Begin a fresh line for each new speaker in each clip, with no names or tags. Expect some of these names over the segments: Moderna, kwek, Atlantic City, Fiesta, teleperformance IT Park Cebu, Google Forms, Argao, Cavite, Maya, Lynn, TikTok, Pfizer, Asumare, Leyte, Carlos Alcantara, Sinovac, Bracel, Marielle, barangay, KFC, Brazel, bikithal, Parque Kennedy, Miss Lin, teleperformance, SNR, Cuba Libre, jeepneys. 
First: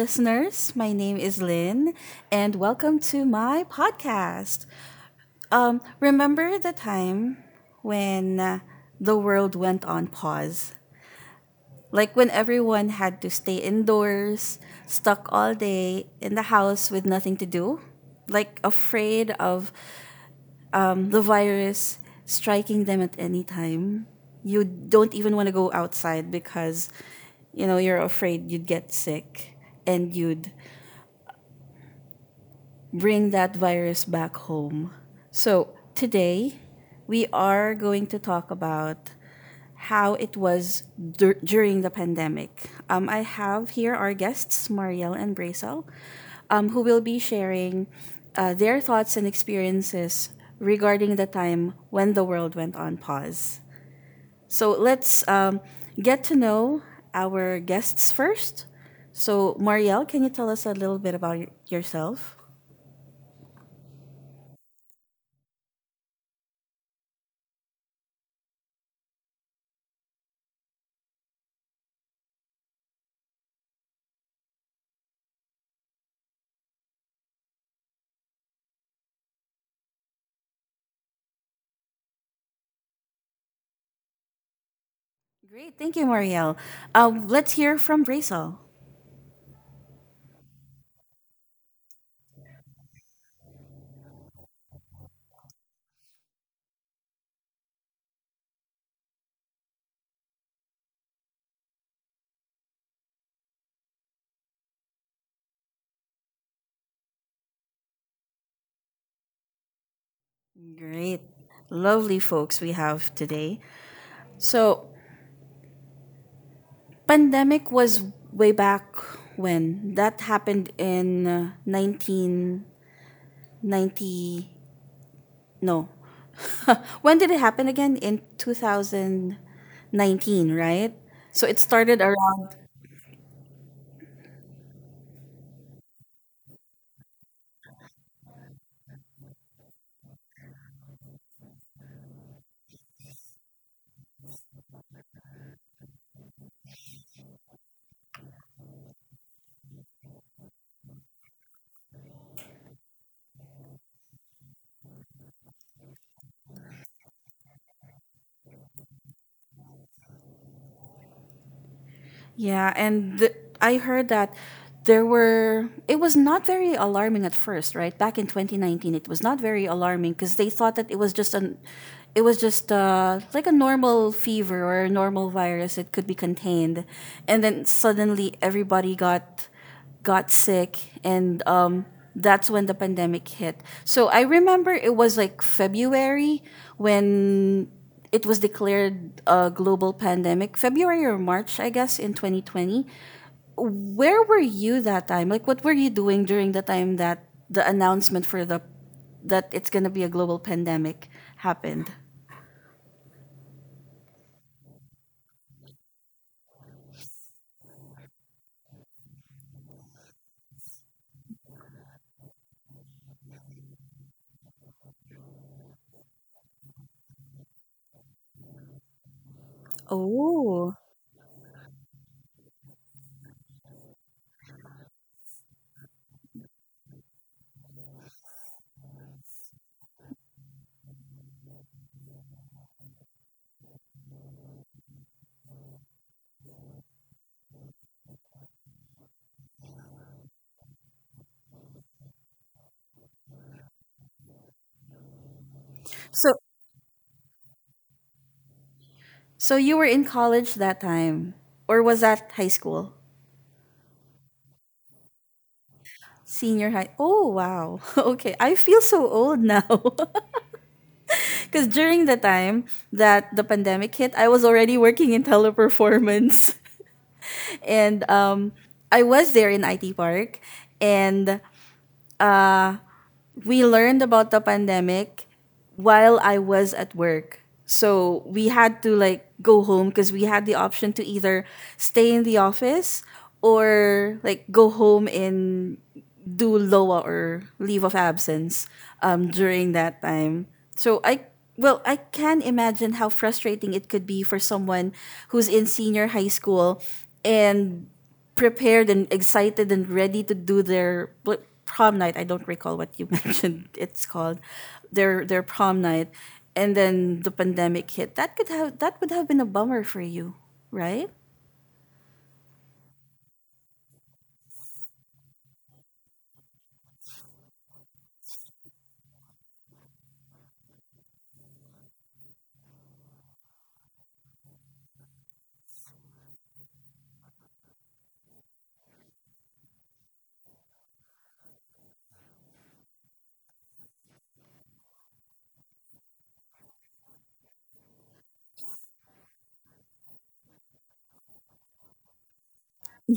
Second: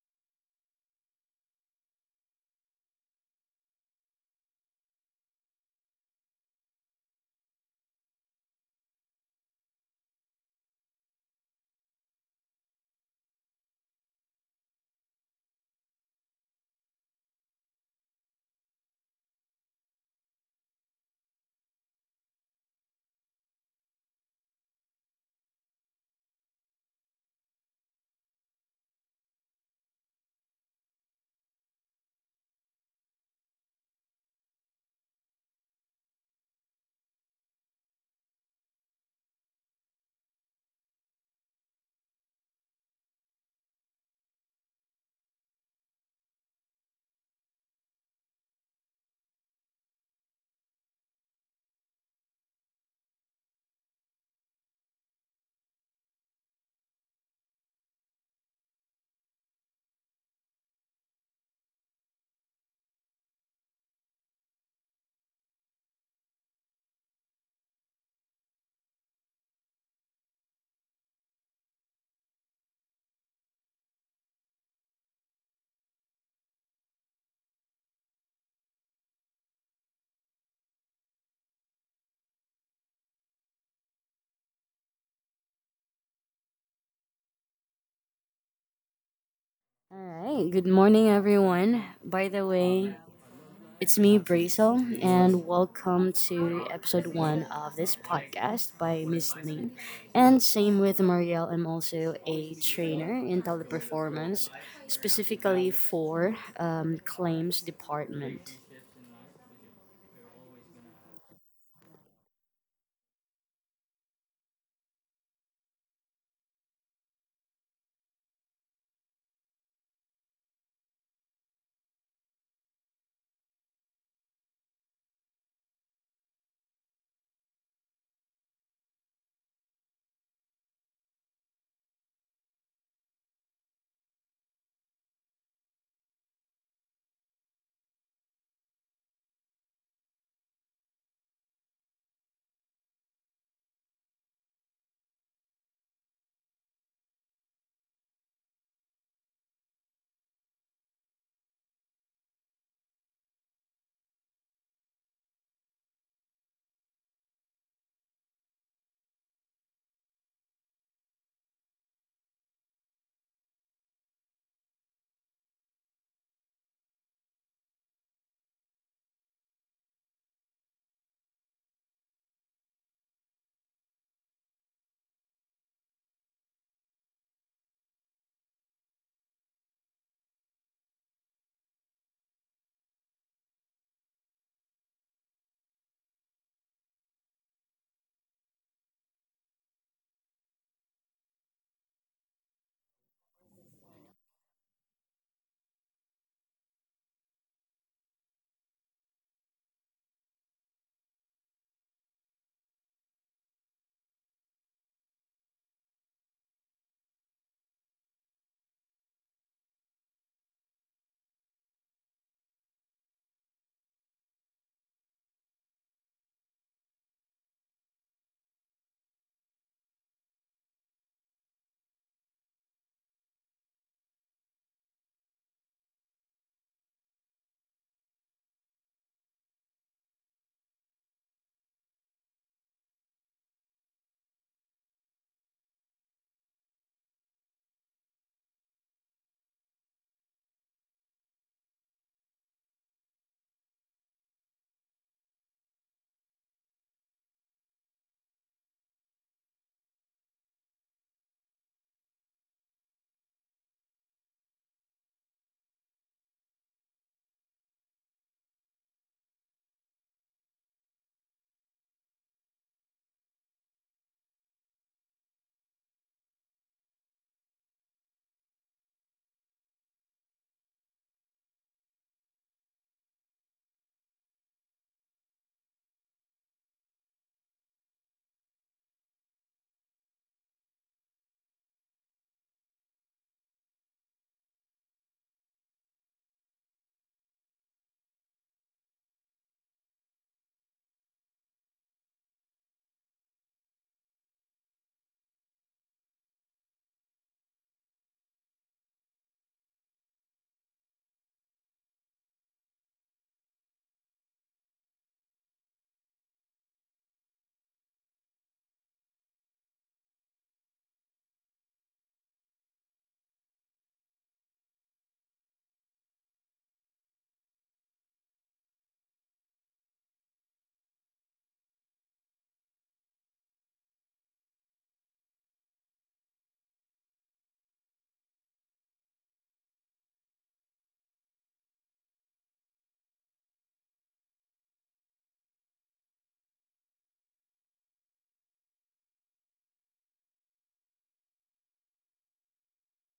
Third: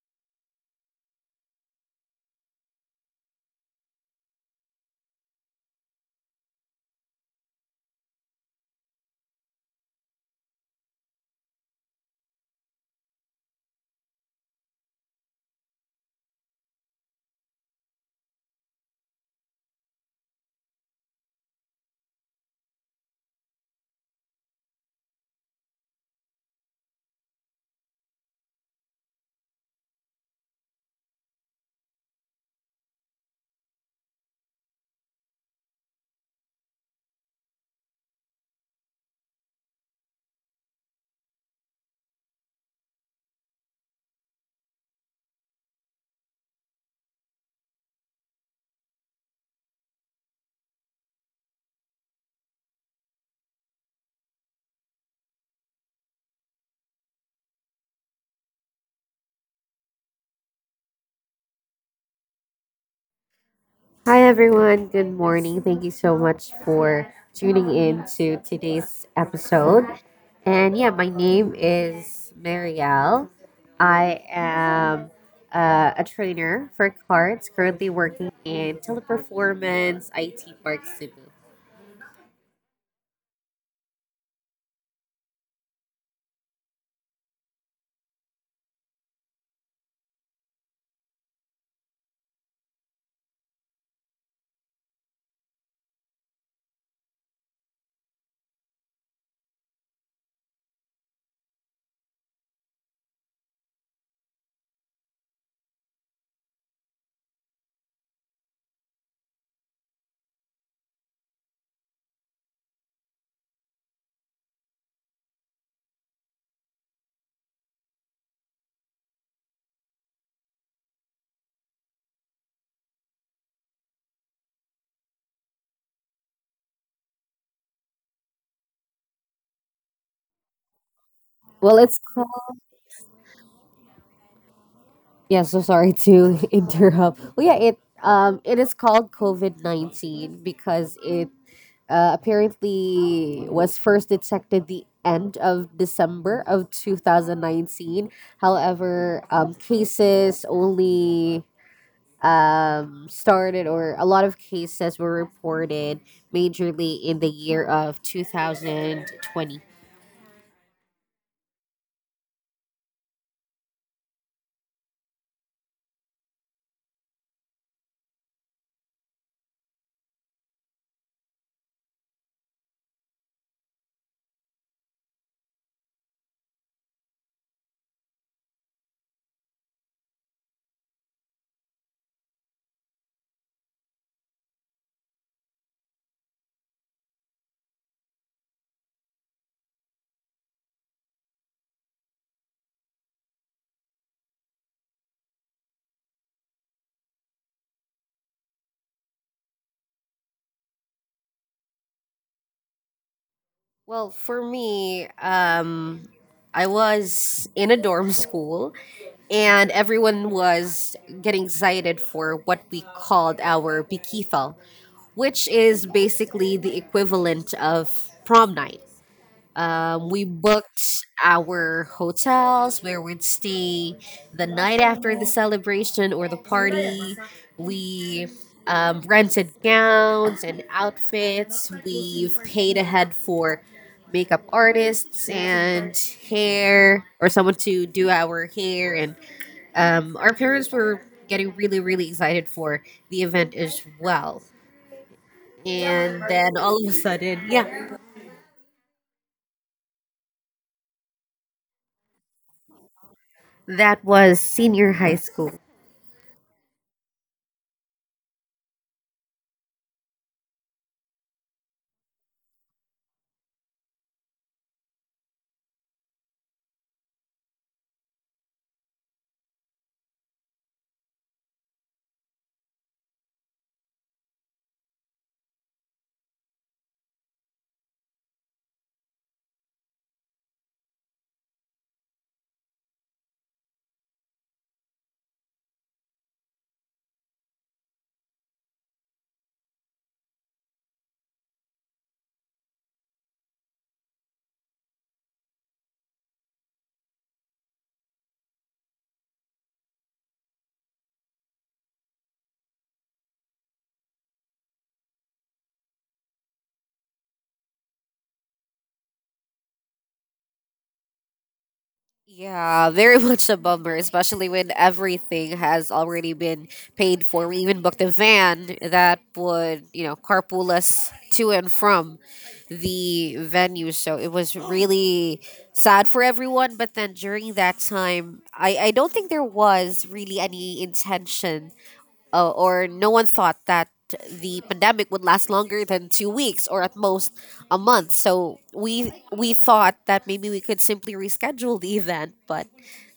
listeners. My name is Lynn, and welcome to my podcast. Remember the time when the world went on pause? Like when everyone had to stay indoors, stuck all day in the house with nothing to do? Like afraid of the virus striking them at any time? You don't even want to go outside because you know you're afraid you'd get sick and you'd bring that virus back home. So, today we are going to talk about how it was during the pandemic. I have here our guests, Marielle and Bracel, who will be sharing their thoughts and experiences regarding the time when the world went on pause. So, let's get to know our guests first. So, Marielle, can you tell us a little bit about yourself?
Hi everyone, good morning. Thank you so much for tuning in to today's episode. And yeah, my name is Marielle. I am a trainer for cards, currently working in Teleperformance IT Park Cebu.
Great. Thank you, Marielle. Let's hear from Brazel.
All right. Good morning, everyone. By the way, it's me, Brazel, and welcome to episode one of this podcast by Miss Lin. And same with Marielle. I'm also a trainer in teleperformance, specifically for claims department.
Great. Lovely folks we have today. So, pandemic was way back when that happened in 1990. No. When did it happen again? In 2019, right? So, it
Well,
started
it's called
around.
Yeah, so sorry to interrupt. Well, yeah, it is called COVID 19 because it apparently was first detected the end of December of 2019. However, cases only started or a lot of cases were reported majorly in the year of 2020.
Yeah, and I heard that it was not very alarming at first, right? Back in 2019, it was not very alarming because they thought that it was just like a normal fever or a normal virus. It could be contained. And then suddenly everybody got sick and that's when the pandemic hit. So I remember it was like February when it was declared a global pandemic, February or March, I guess, in 2020. Where were you that time? Like what were you doing during the time that the announcement for the that it's going to be a global pandemic happened?
Well, for me, I was in a dorm school, and everyone was getting excited for what we called our bikithal, which is basically the equivalent of prom night. We
Oh.
booked our hotels where we'd stay the night after the celebration or the party. We rented gowns and outfits. We've paid ahead for makeup artists and hair, or someone to do our hair, and our parents were getting really, really excited for the event as well. And
So
then all of a sudden, yeah,
you were in college that time or was that high school?
that was senior high school.
Senior high. Oh, wow. Okay. I feel so old now. Because during the time that the pandemic hit, I was already working in teleperformance. And I was there in IT Park. And uh, we learned about the pandemic while I was at work. So we had to like go home because we had the option to either stay in the office or like go home in do LOA or leave of absence during that time. So I well, I can imagine how frustrating it could be for someone who's in senior high school and prepared and excited and ready to do their prom night. I don't recall what you mentioned it's called. Their prom night and then the pandemic hit. That could have that would have been a bummer for you, right?
Yeah, very much a bummer, especially when everything has already been paid for. We even booked a van that would, you know, carpool us to and from the venue. So it was really sad for everyone. But then during that time, I don't think there was really any intention, or no one thought that the pandemic would last longer than 2 weeks or at most a month. So we thought that maybe we could simply reschedule the event, but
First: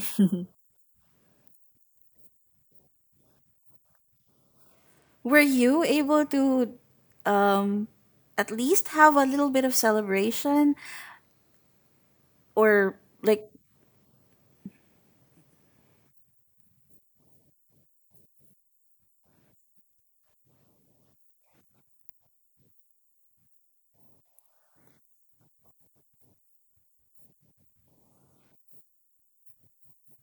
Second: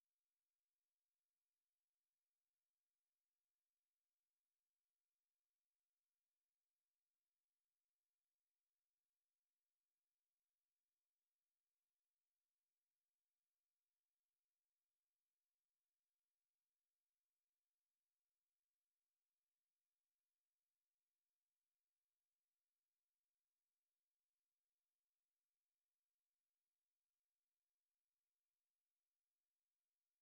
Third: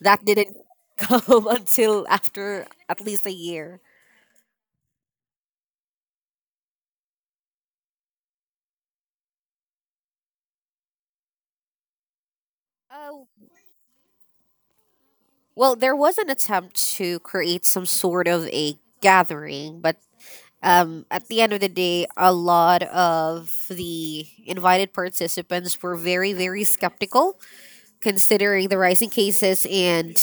that didn't come until after at least a year.
Were you able to um at least have a little bit of celebration or
Oh,
like?
well, there was an attempt to create some sort of a gathering, but at the end of the day, a lot of the invited participants were very, very skeptical, considering the rising cases, and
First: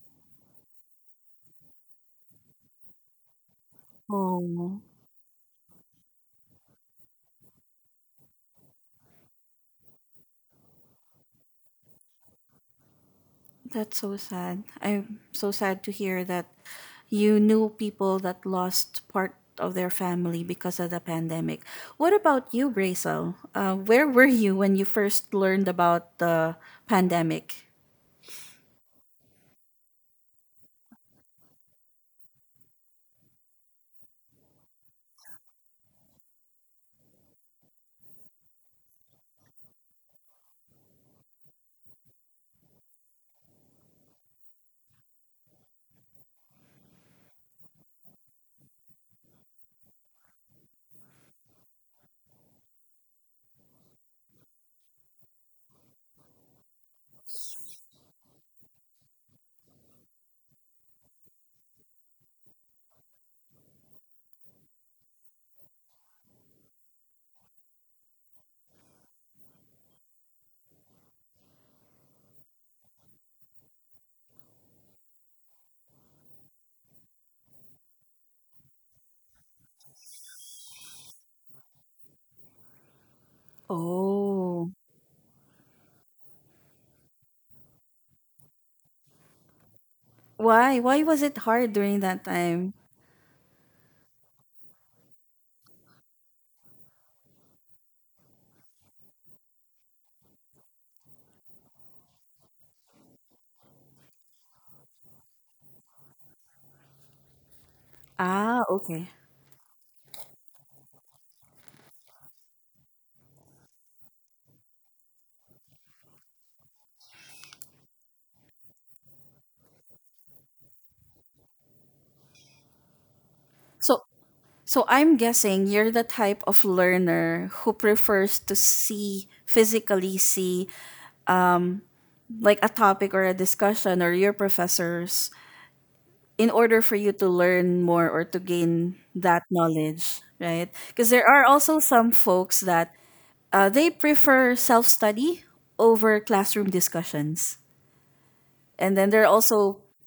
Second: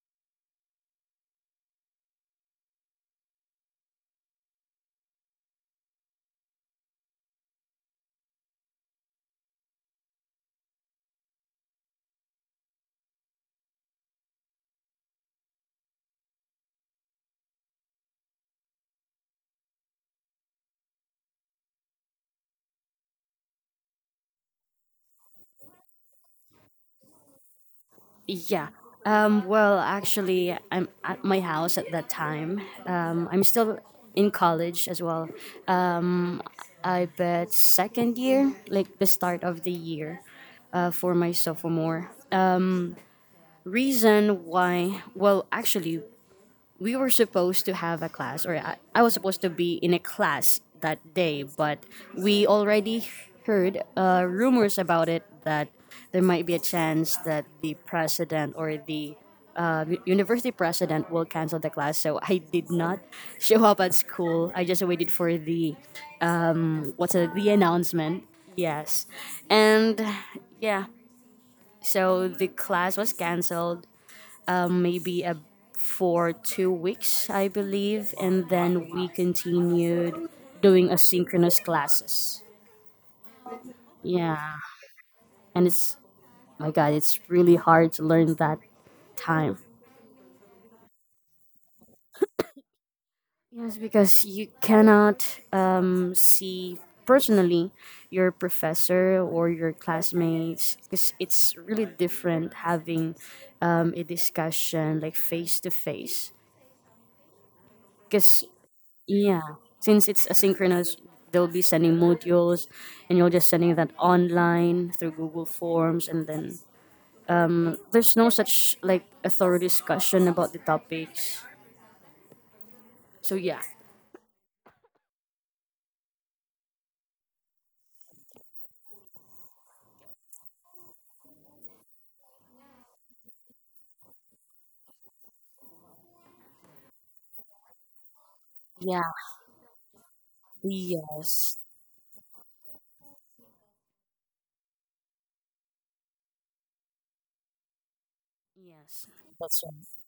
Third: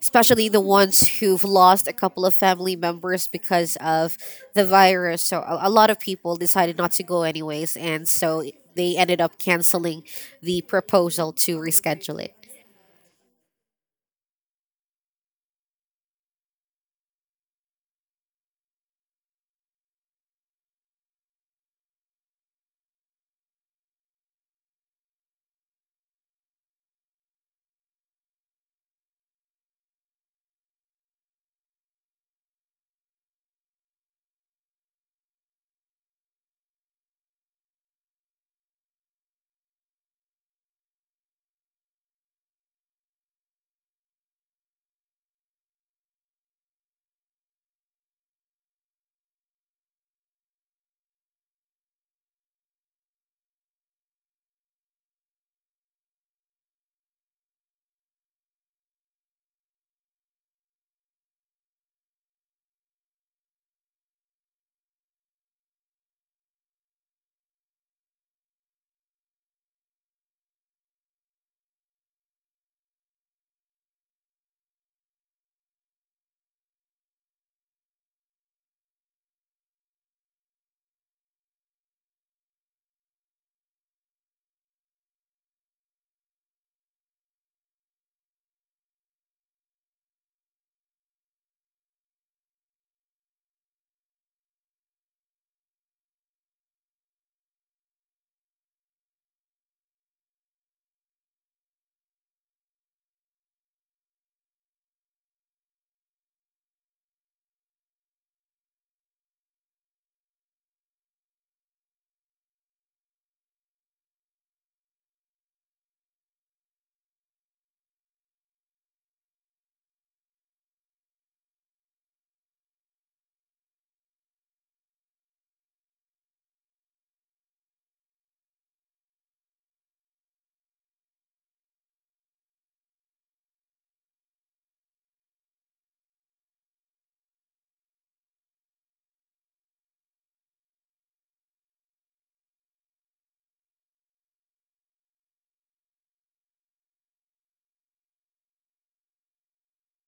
especially the ones who've lost a couple of family members because of the
Oh,
virus. So a lot of people decided not to go anyways, and so they ended up canceling the proposal to reschedule it.
that's so sad. I'm so sad to hear that you knew people that lost part of their family because of the pandemic. What about you, Brazel? Where were you when you first learned about the pandemic?
Yeah. Well, actually, I'm at my house at that time. I'm still in college as well. I bet second year, like the start of the year, for my sophomore. Reason why, well, actually, we were supposed to have a class, or I was supposed to be in a class that day, but we already heard rumors about it that there might be a chance that the president or the university president will cancel the class, so I did not show up at school. I just waited for the what's it, the announcement. Yes, and yeah, so the class was canceled um, maybe a, for 2 weeks, I believe, and then we continued doing asynchronous classes. Yeah,
Oh,
and it's my God, it's really hard to learn that time.
why? Why was it hard during that time?
Yes, because you cannot see personally your professor or your classmates because it's really different having a discussion like face to face because
Ah, okay.
yeah, since it's asynchronous, they'll be sending modules, and you're just sending that online through Google Forms, and then there's no such like a thorough discussion about the topics. So yeah,
So So I'm guessing you're the type of learner who prefers to see physically see like a topic or a discussion or your professors in order for you to learn more or to gain
yeah.
that knowledge, right? Because there are
Yes.
also some folks that they prefer self-study over classroom discussions. And
Yes.
then
That's right.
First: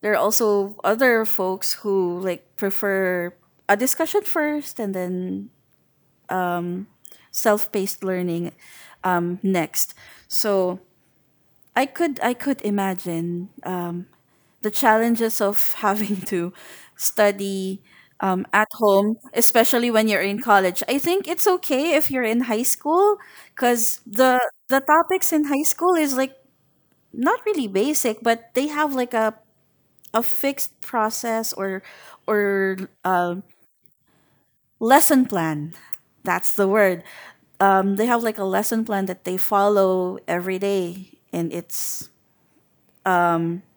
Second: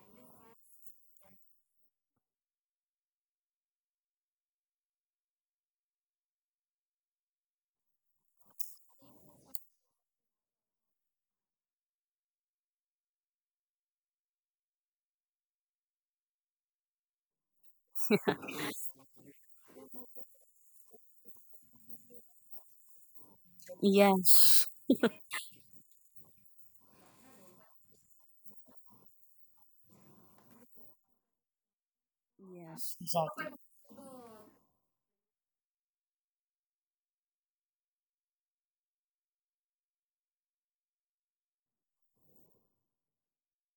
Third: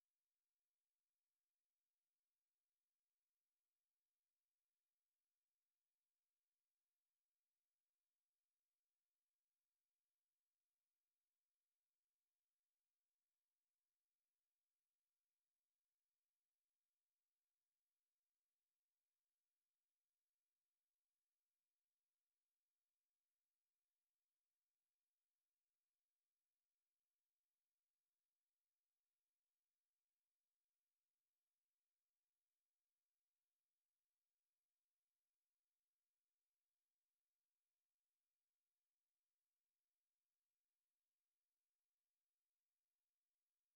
there are also other folks who like prefer a discussion first and then self-paced learning next. So I could imagine the challenges of having to study at home, especially when you're in college. I think it's okay if you're in high school because the
Yes.
the topics in high school is like not really basic, but they have like a fixed process or or
Yes.
uh, lesson plan. That's the word. They have like a lesson plan that they follow every day and it's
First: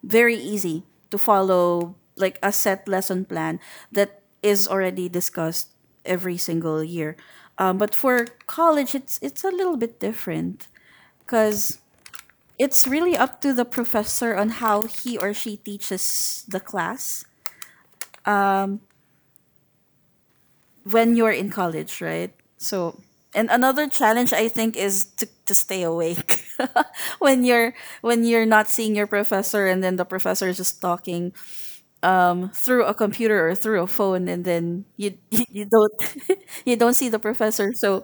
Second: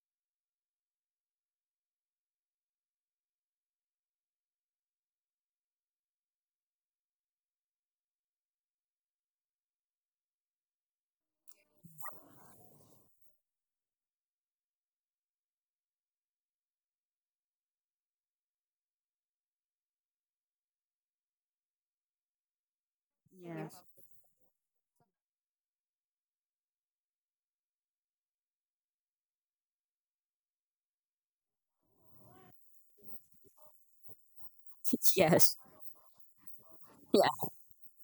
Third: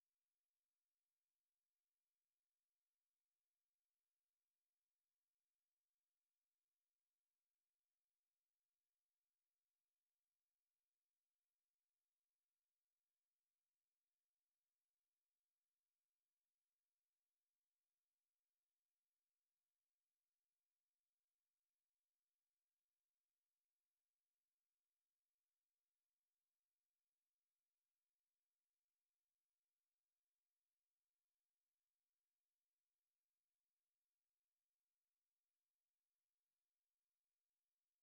very easy to follow like a set lesson plan that is already discussed every single year, but for college it's a little bit different because it's really up to the professor on how he or she teaches the class when you're in college, right? So. And
Yes.
another challenge I think is to stay awake when you're not seeing your professor and then the professor is just talking through a computer or through a phone and then you you don't you don't see the
Yes.
professor, so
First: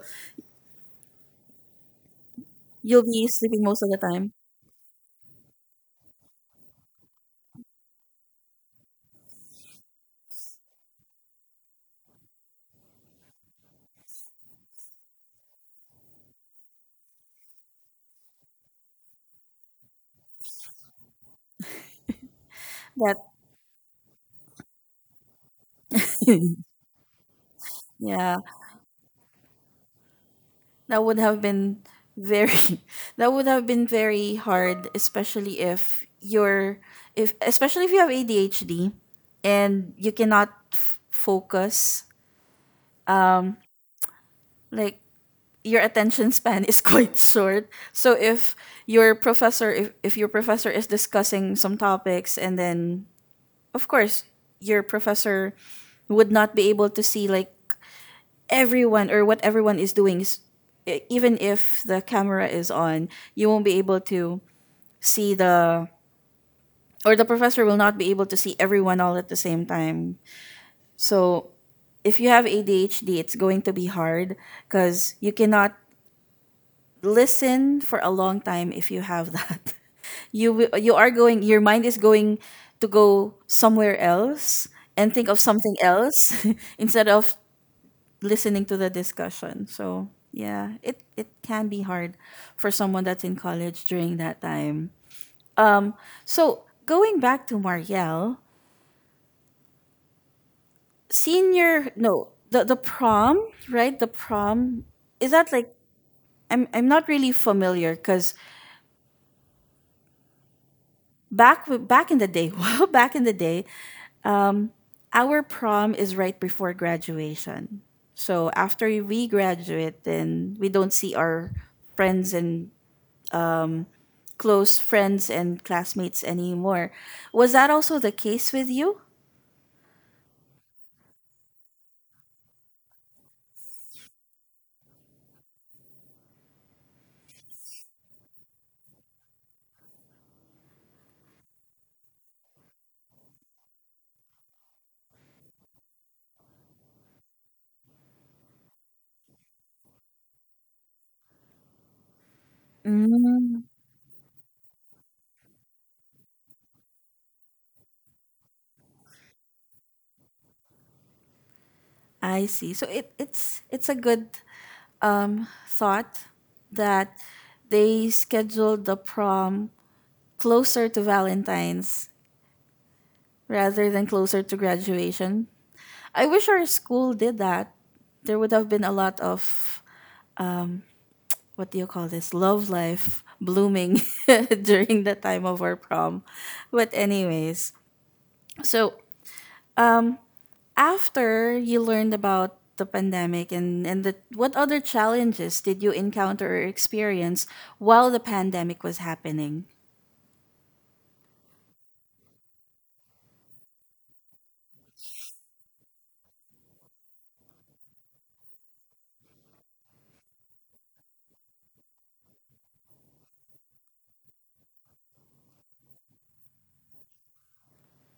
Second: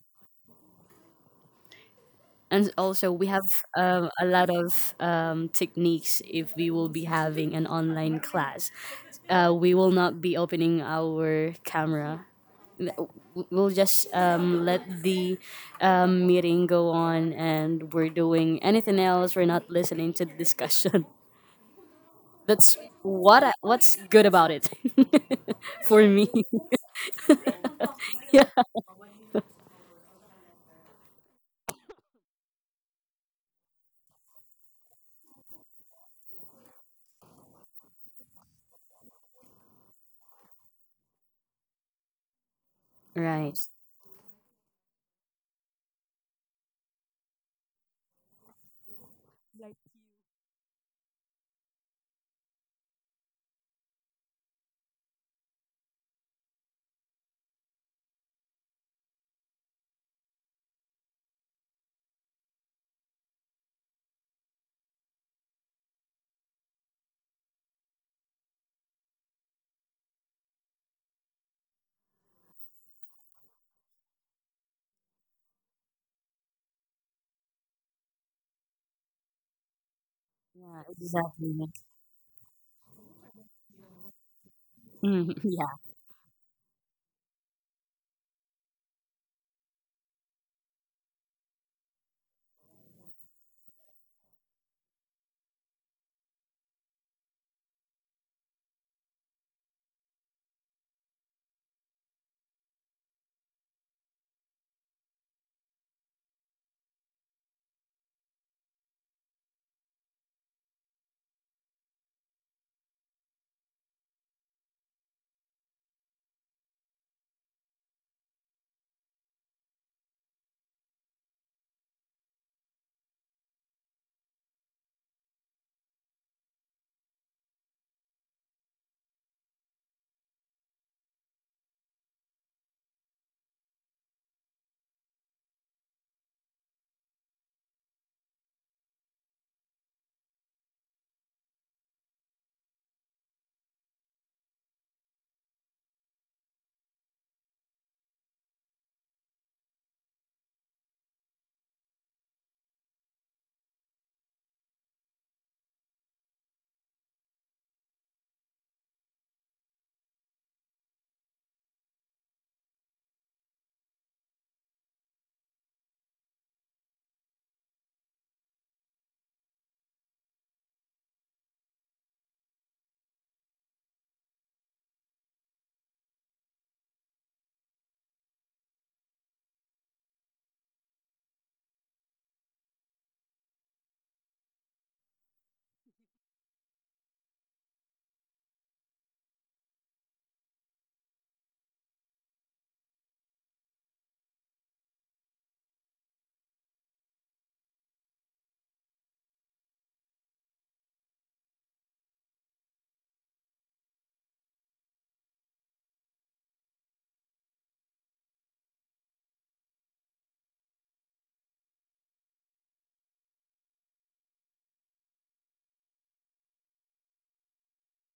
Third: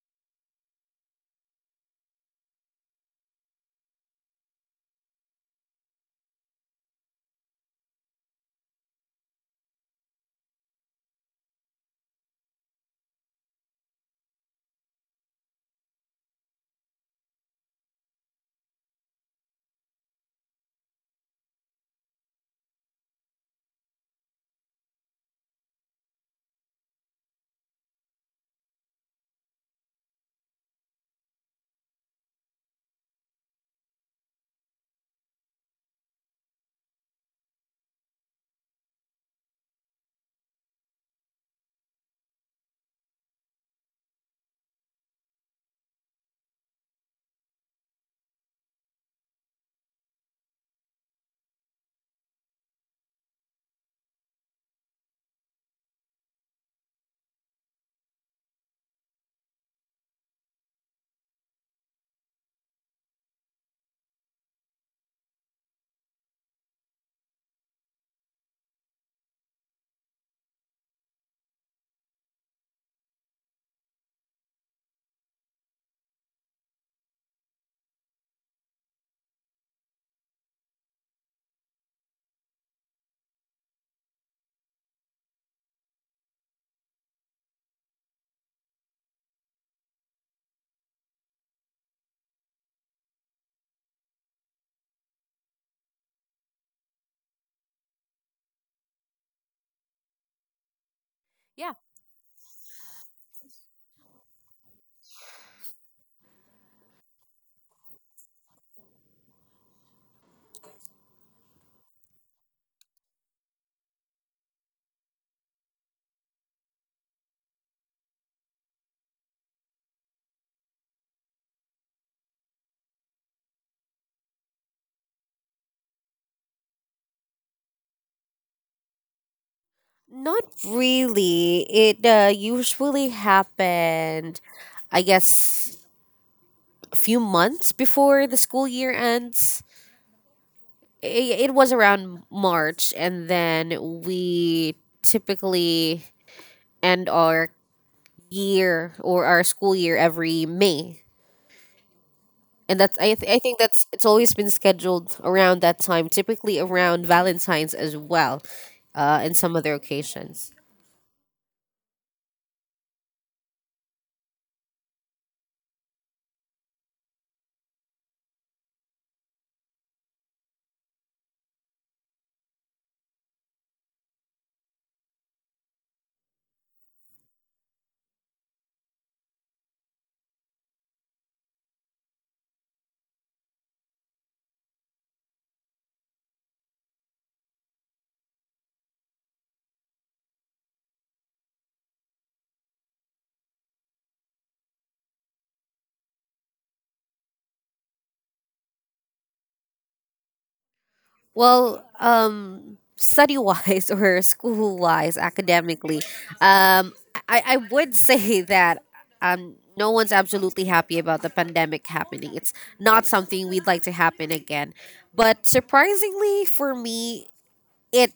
And
you'll
also,
be
we have
sleeping most of the
a
time.
lot of techniques if we will be having an online class. We will not be opening our camera. We'll just let the meeting go on and we're doing anything else. We're not listening to the discussion. That's
But
what what's good about it, for me.
yeah.
Yeah.
That would have been very that would have been very hard, especially if you're if especially if you have ADHD and you cannot focus
Right.
like your attention span is quite short, so if your professor is discussing some topics and then of course your professor would not be able to see like everyone or what everyone is doing is even if the camera is on you won't be able to see the or the professor will not be able to see everyone all at the same time, so if you have ADHD it's going to be hard cuz you cannot listen for a long time if you have that you
Yeah,
you are going
exactly.
your mind is going to go somewhere else and think
Mm,
of
yeah.
something else instead of listening to the discussion. So yeah, it can be hard for someone that's in college during that time. Um, so going back to Marielle,
Yeah.
senior no the prom, right, the prom, is that like I'm not really familiar because back in the day well back in the day our prom is right before graduation. So after we graduate, then we don't see our friends and close friends and classmates anymore. Was that also the case with you?
Not really. It usually happened, I guess, a few months before the school year ends. It was around March, and then we typically end our year or our school year every May. And that's I, th- I think
Mm,
that's it's always been scheduled around that time, typically around Valentine's as well, and some other occasions.
I see. So it's a good thought that they scheduled the prom closer to Valentine's rather than closer to graduation. I wish our school did that. There would have been a lot of what do you call this? Love life blooming during the time of our prom. But anyways, so after you learned about the pandemic what other challenges did you encounter or experience while the pandemic was happening?
Well, study wise, or school wise, academically, um, I would say that no one's absolutely happy about the pandemic happening. It's not something we'd like to happen again. But surprisingly for me, it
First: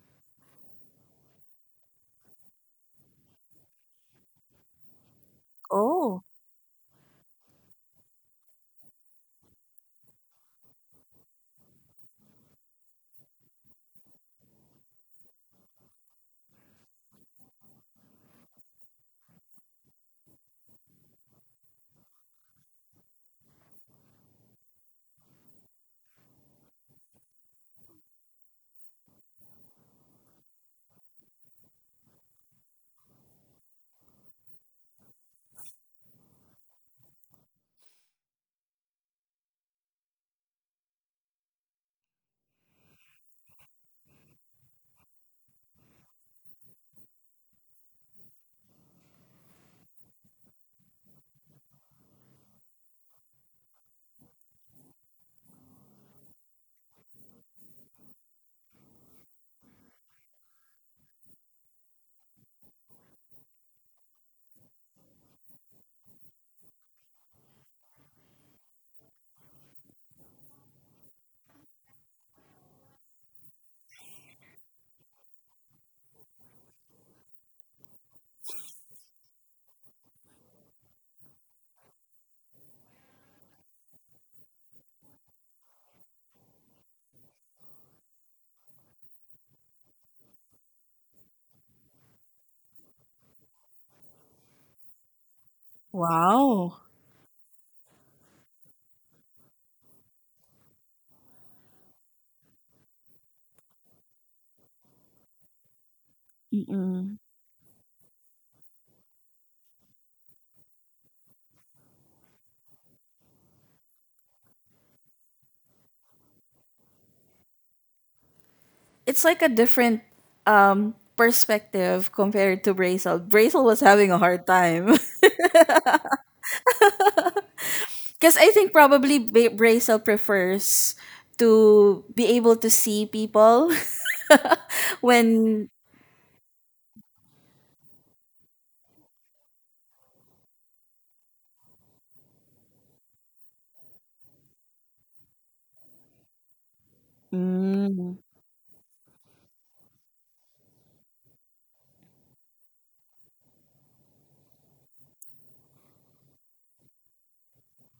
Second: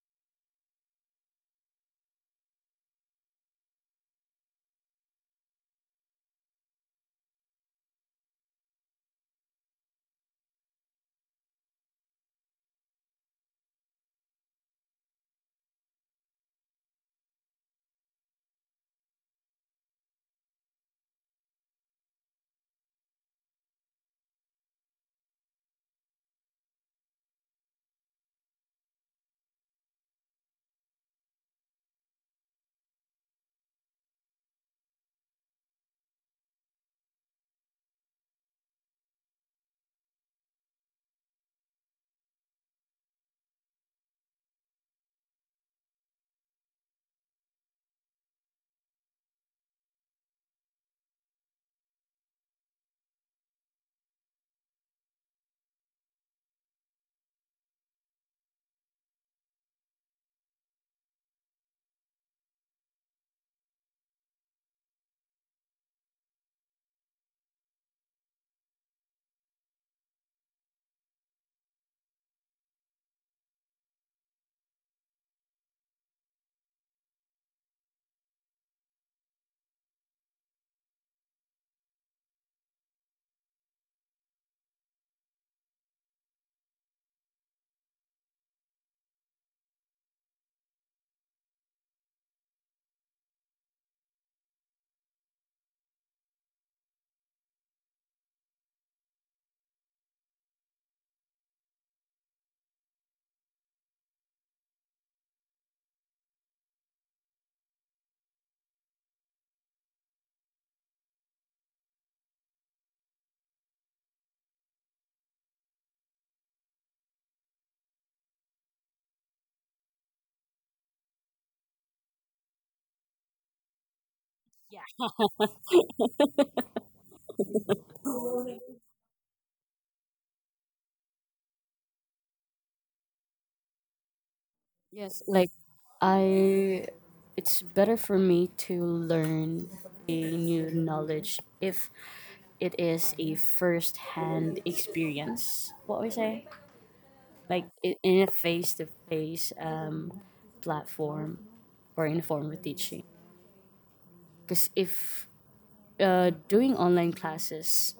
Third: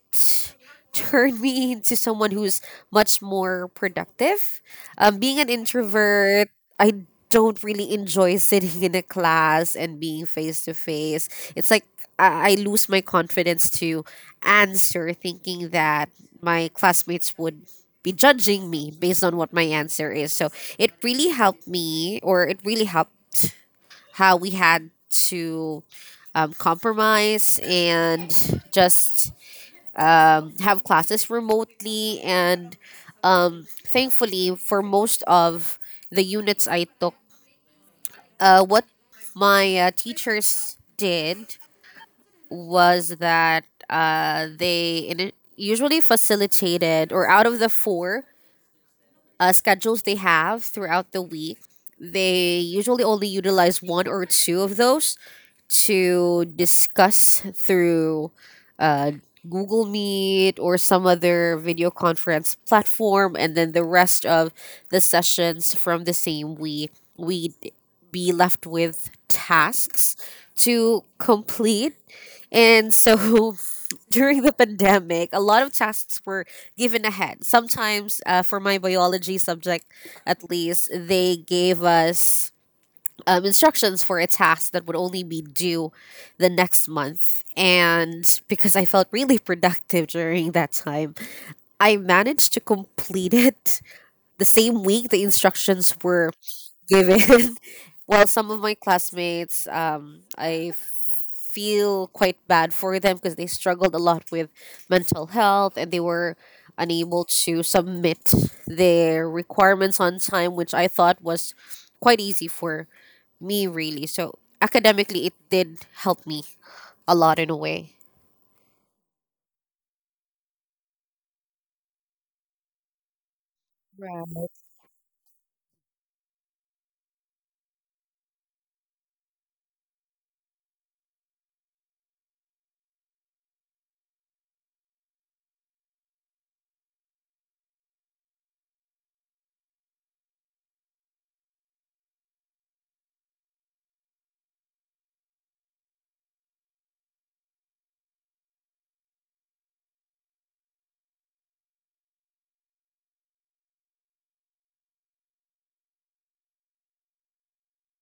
turned me into someone who's much more productive. Being an
Oh,
introvert, I don't really enjoy sitting in a class and being face to face. It's like I lose my confidence to answer, thinking that my classmates would be judging me based on what my answer is. So it really helped me, or it really helped how we had to compromise and just have classes remotely, and thankfully for most of the units I took, what my teachers did was that they usually facilitated, or out of the four schedules they have throughout the week, they usually only utilize one or two of those to discuss through uh, Google Meet or some other video conference platform, and then the rest of the sessions from the same week, we'd be left with tasks to complete. And so during the pandemic, a lot of tasks were given ahead. Sometimes, for my biology subject at least, they gave us instructions for a task that would only be due the next month. And because I felt really productive during that time, I managed to complete it the same week the instructions were
wow.
given. Well, some of my classmates, I feel quite bad for them because they struggled a lot with mental health, and they were
Mm-mm.
unable to submit their requirements on time, which I thought was quite easy for me really. So academically it did help me a lot, in a way.
It's like a different perspective compared to Brazel. Brazel was having a
Right.
hard time. Because I think probably Brazel prefers to be able to see people
Yes, like
when.
I it's better for me to learn a new knowledge if it is a first hand experience. What we say? Like
Mm.
in a face to face platform or in a form of teaching. Because if doing online classes,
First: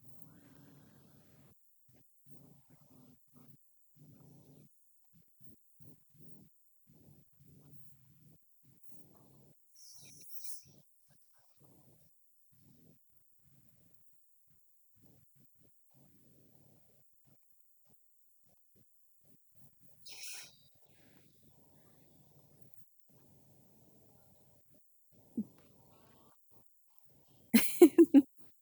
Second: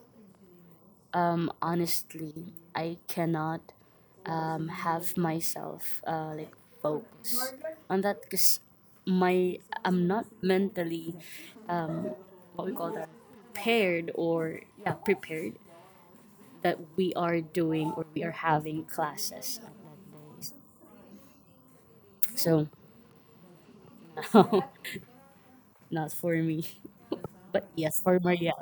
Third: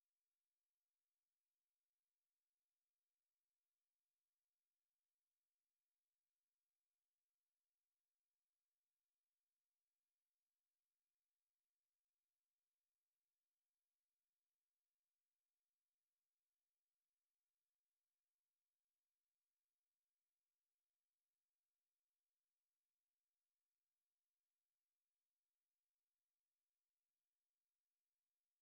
honestly, I cannot have myself like focus on that because my I'm not mentally what we call that paired or yeah prepared that we are doing or we are having classes. So no, not for me, but yes for Maria.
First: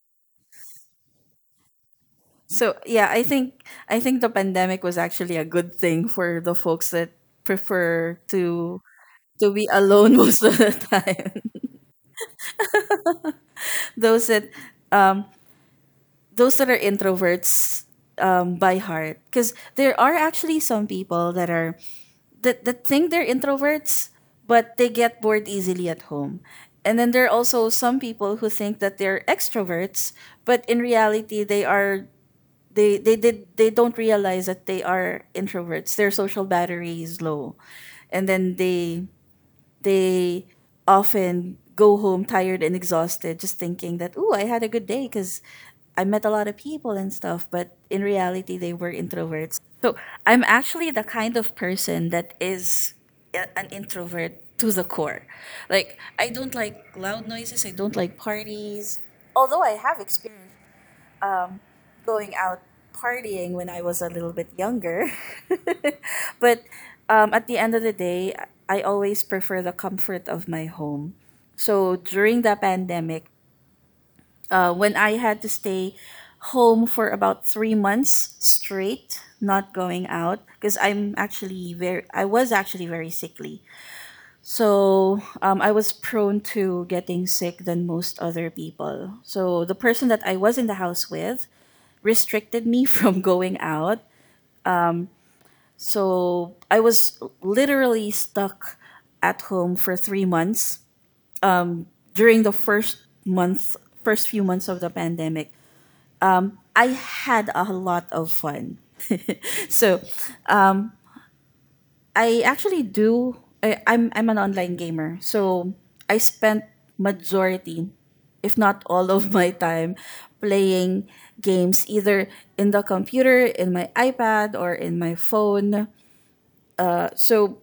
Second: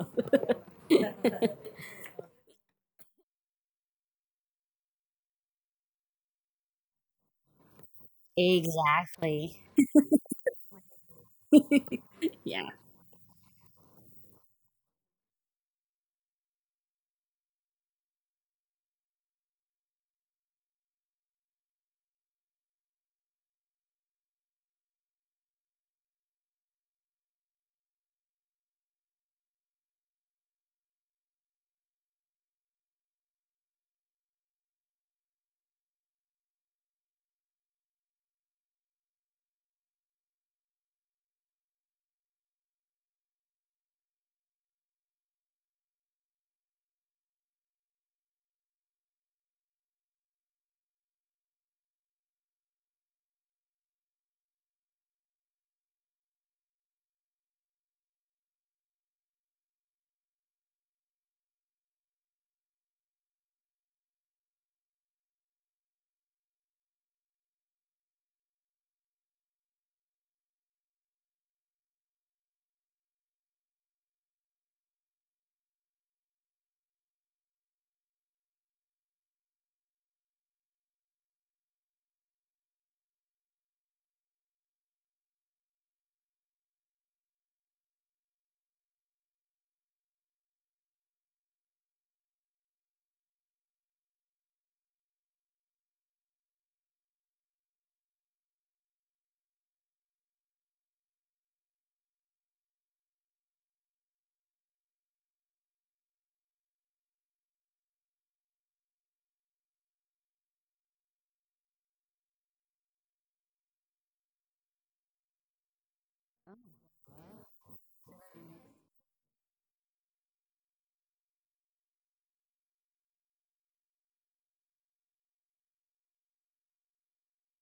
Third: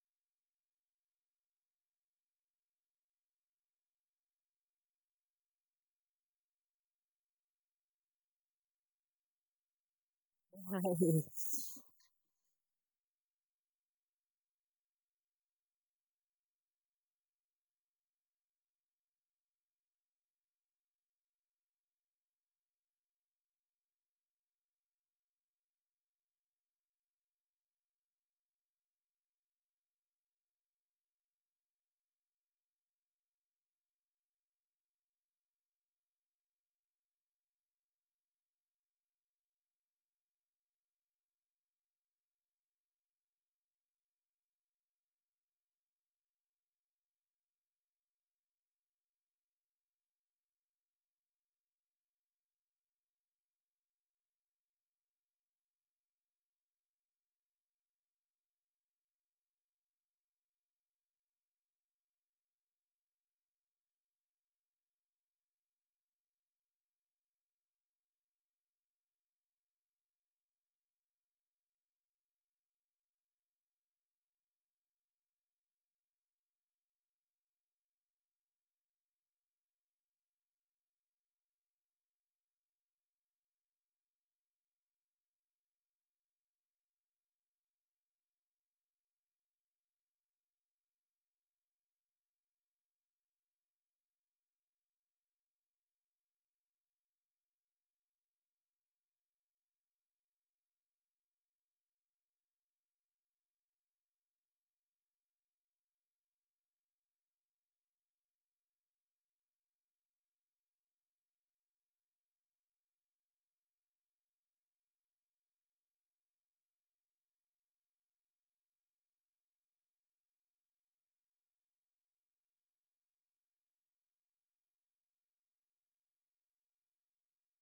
So yeah, I think the pandemic was actually a good thing for the folks that prefer to
Exactly.
be alone most of the time.
Yeah.
those that those that are introverts, by heart, because there are actually some people that are that think they're introverts, but they get bored easily at home. And then there are also some people who think that they're extroverts, but in reality they are they did they don't realize that they are introverts, their social battery is low and then they often go home tired and exhausted, just thinking that oh I had a good day because I met a lot of people and stuff, but in reality they were introverts. So I'm actually the kind of person that is an introvert to the core, like I don't like loud noises, I don't like parties, although I have experience um, going out partying when I was a little bit younger. But at the end of the day, I always prefer the comfort of my home. So during the pandemic, when I had to stay home for about three months straight, not going out, because I was actually very sickly. So I was prone to getting sick than most other people. So the person that I was in the house with restricted me from going out. So I was literally stuck at home for three months during the first month, first few months of the pandemic. I had a lot of fun. So I actually do. I'm an online gamer. So I spent majority, if not all of my time, playing games either in the computer, in my iPad, or in my phone. So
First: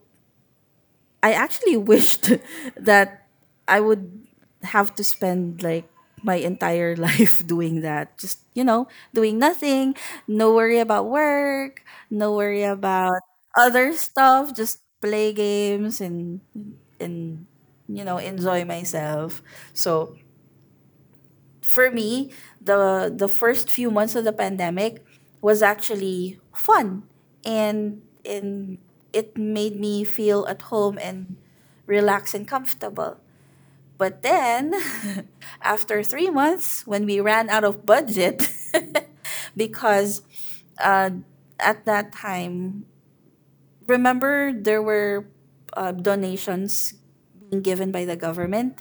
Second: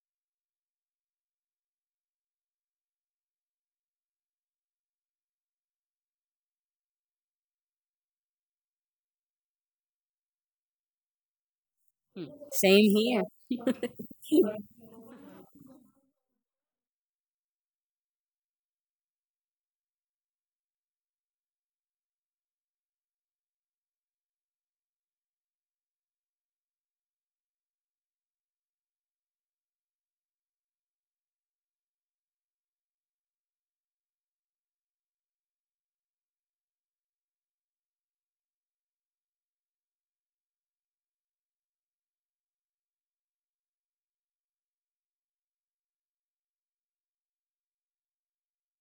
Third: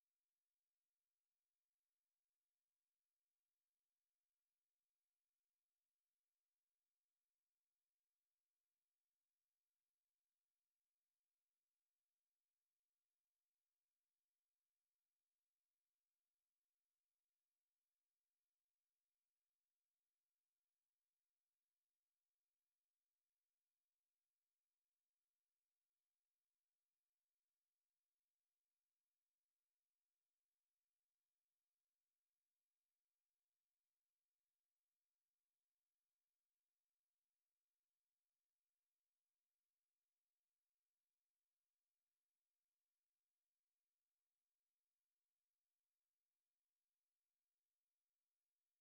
I actually wished that I would have to spend like my entire life doing that. Just, you know, doing nothing, no worry about work,
Hmm.
no worry
Same
about
here.
other stuff, just play games and and you know, enjoy myself. So, for me, the first few months of the pandemic was actually fun, and it made me feel at home and relaxed and comfortable. But then, after 3 months, when we ran out of budget, because uh, at that time, remember there were donations being given by the government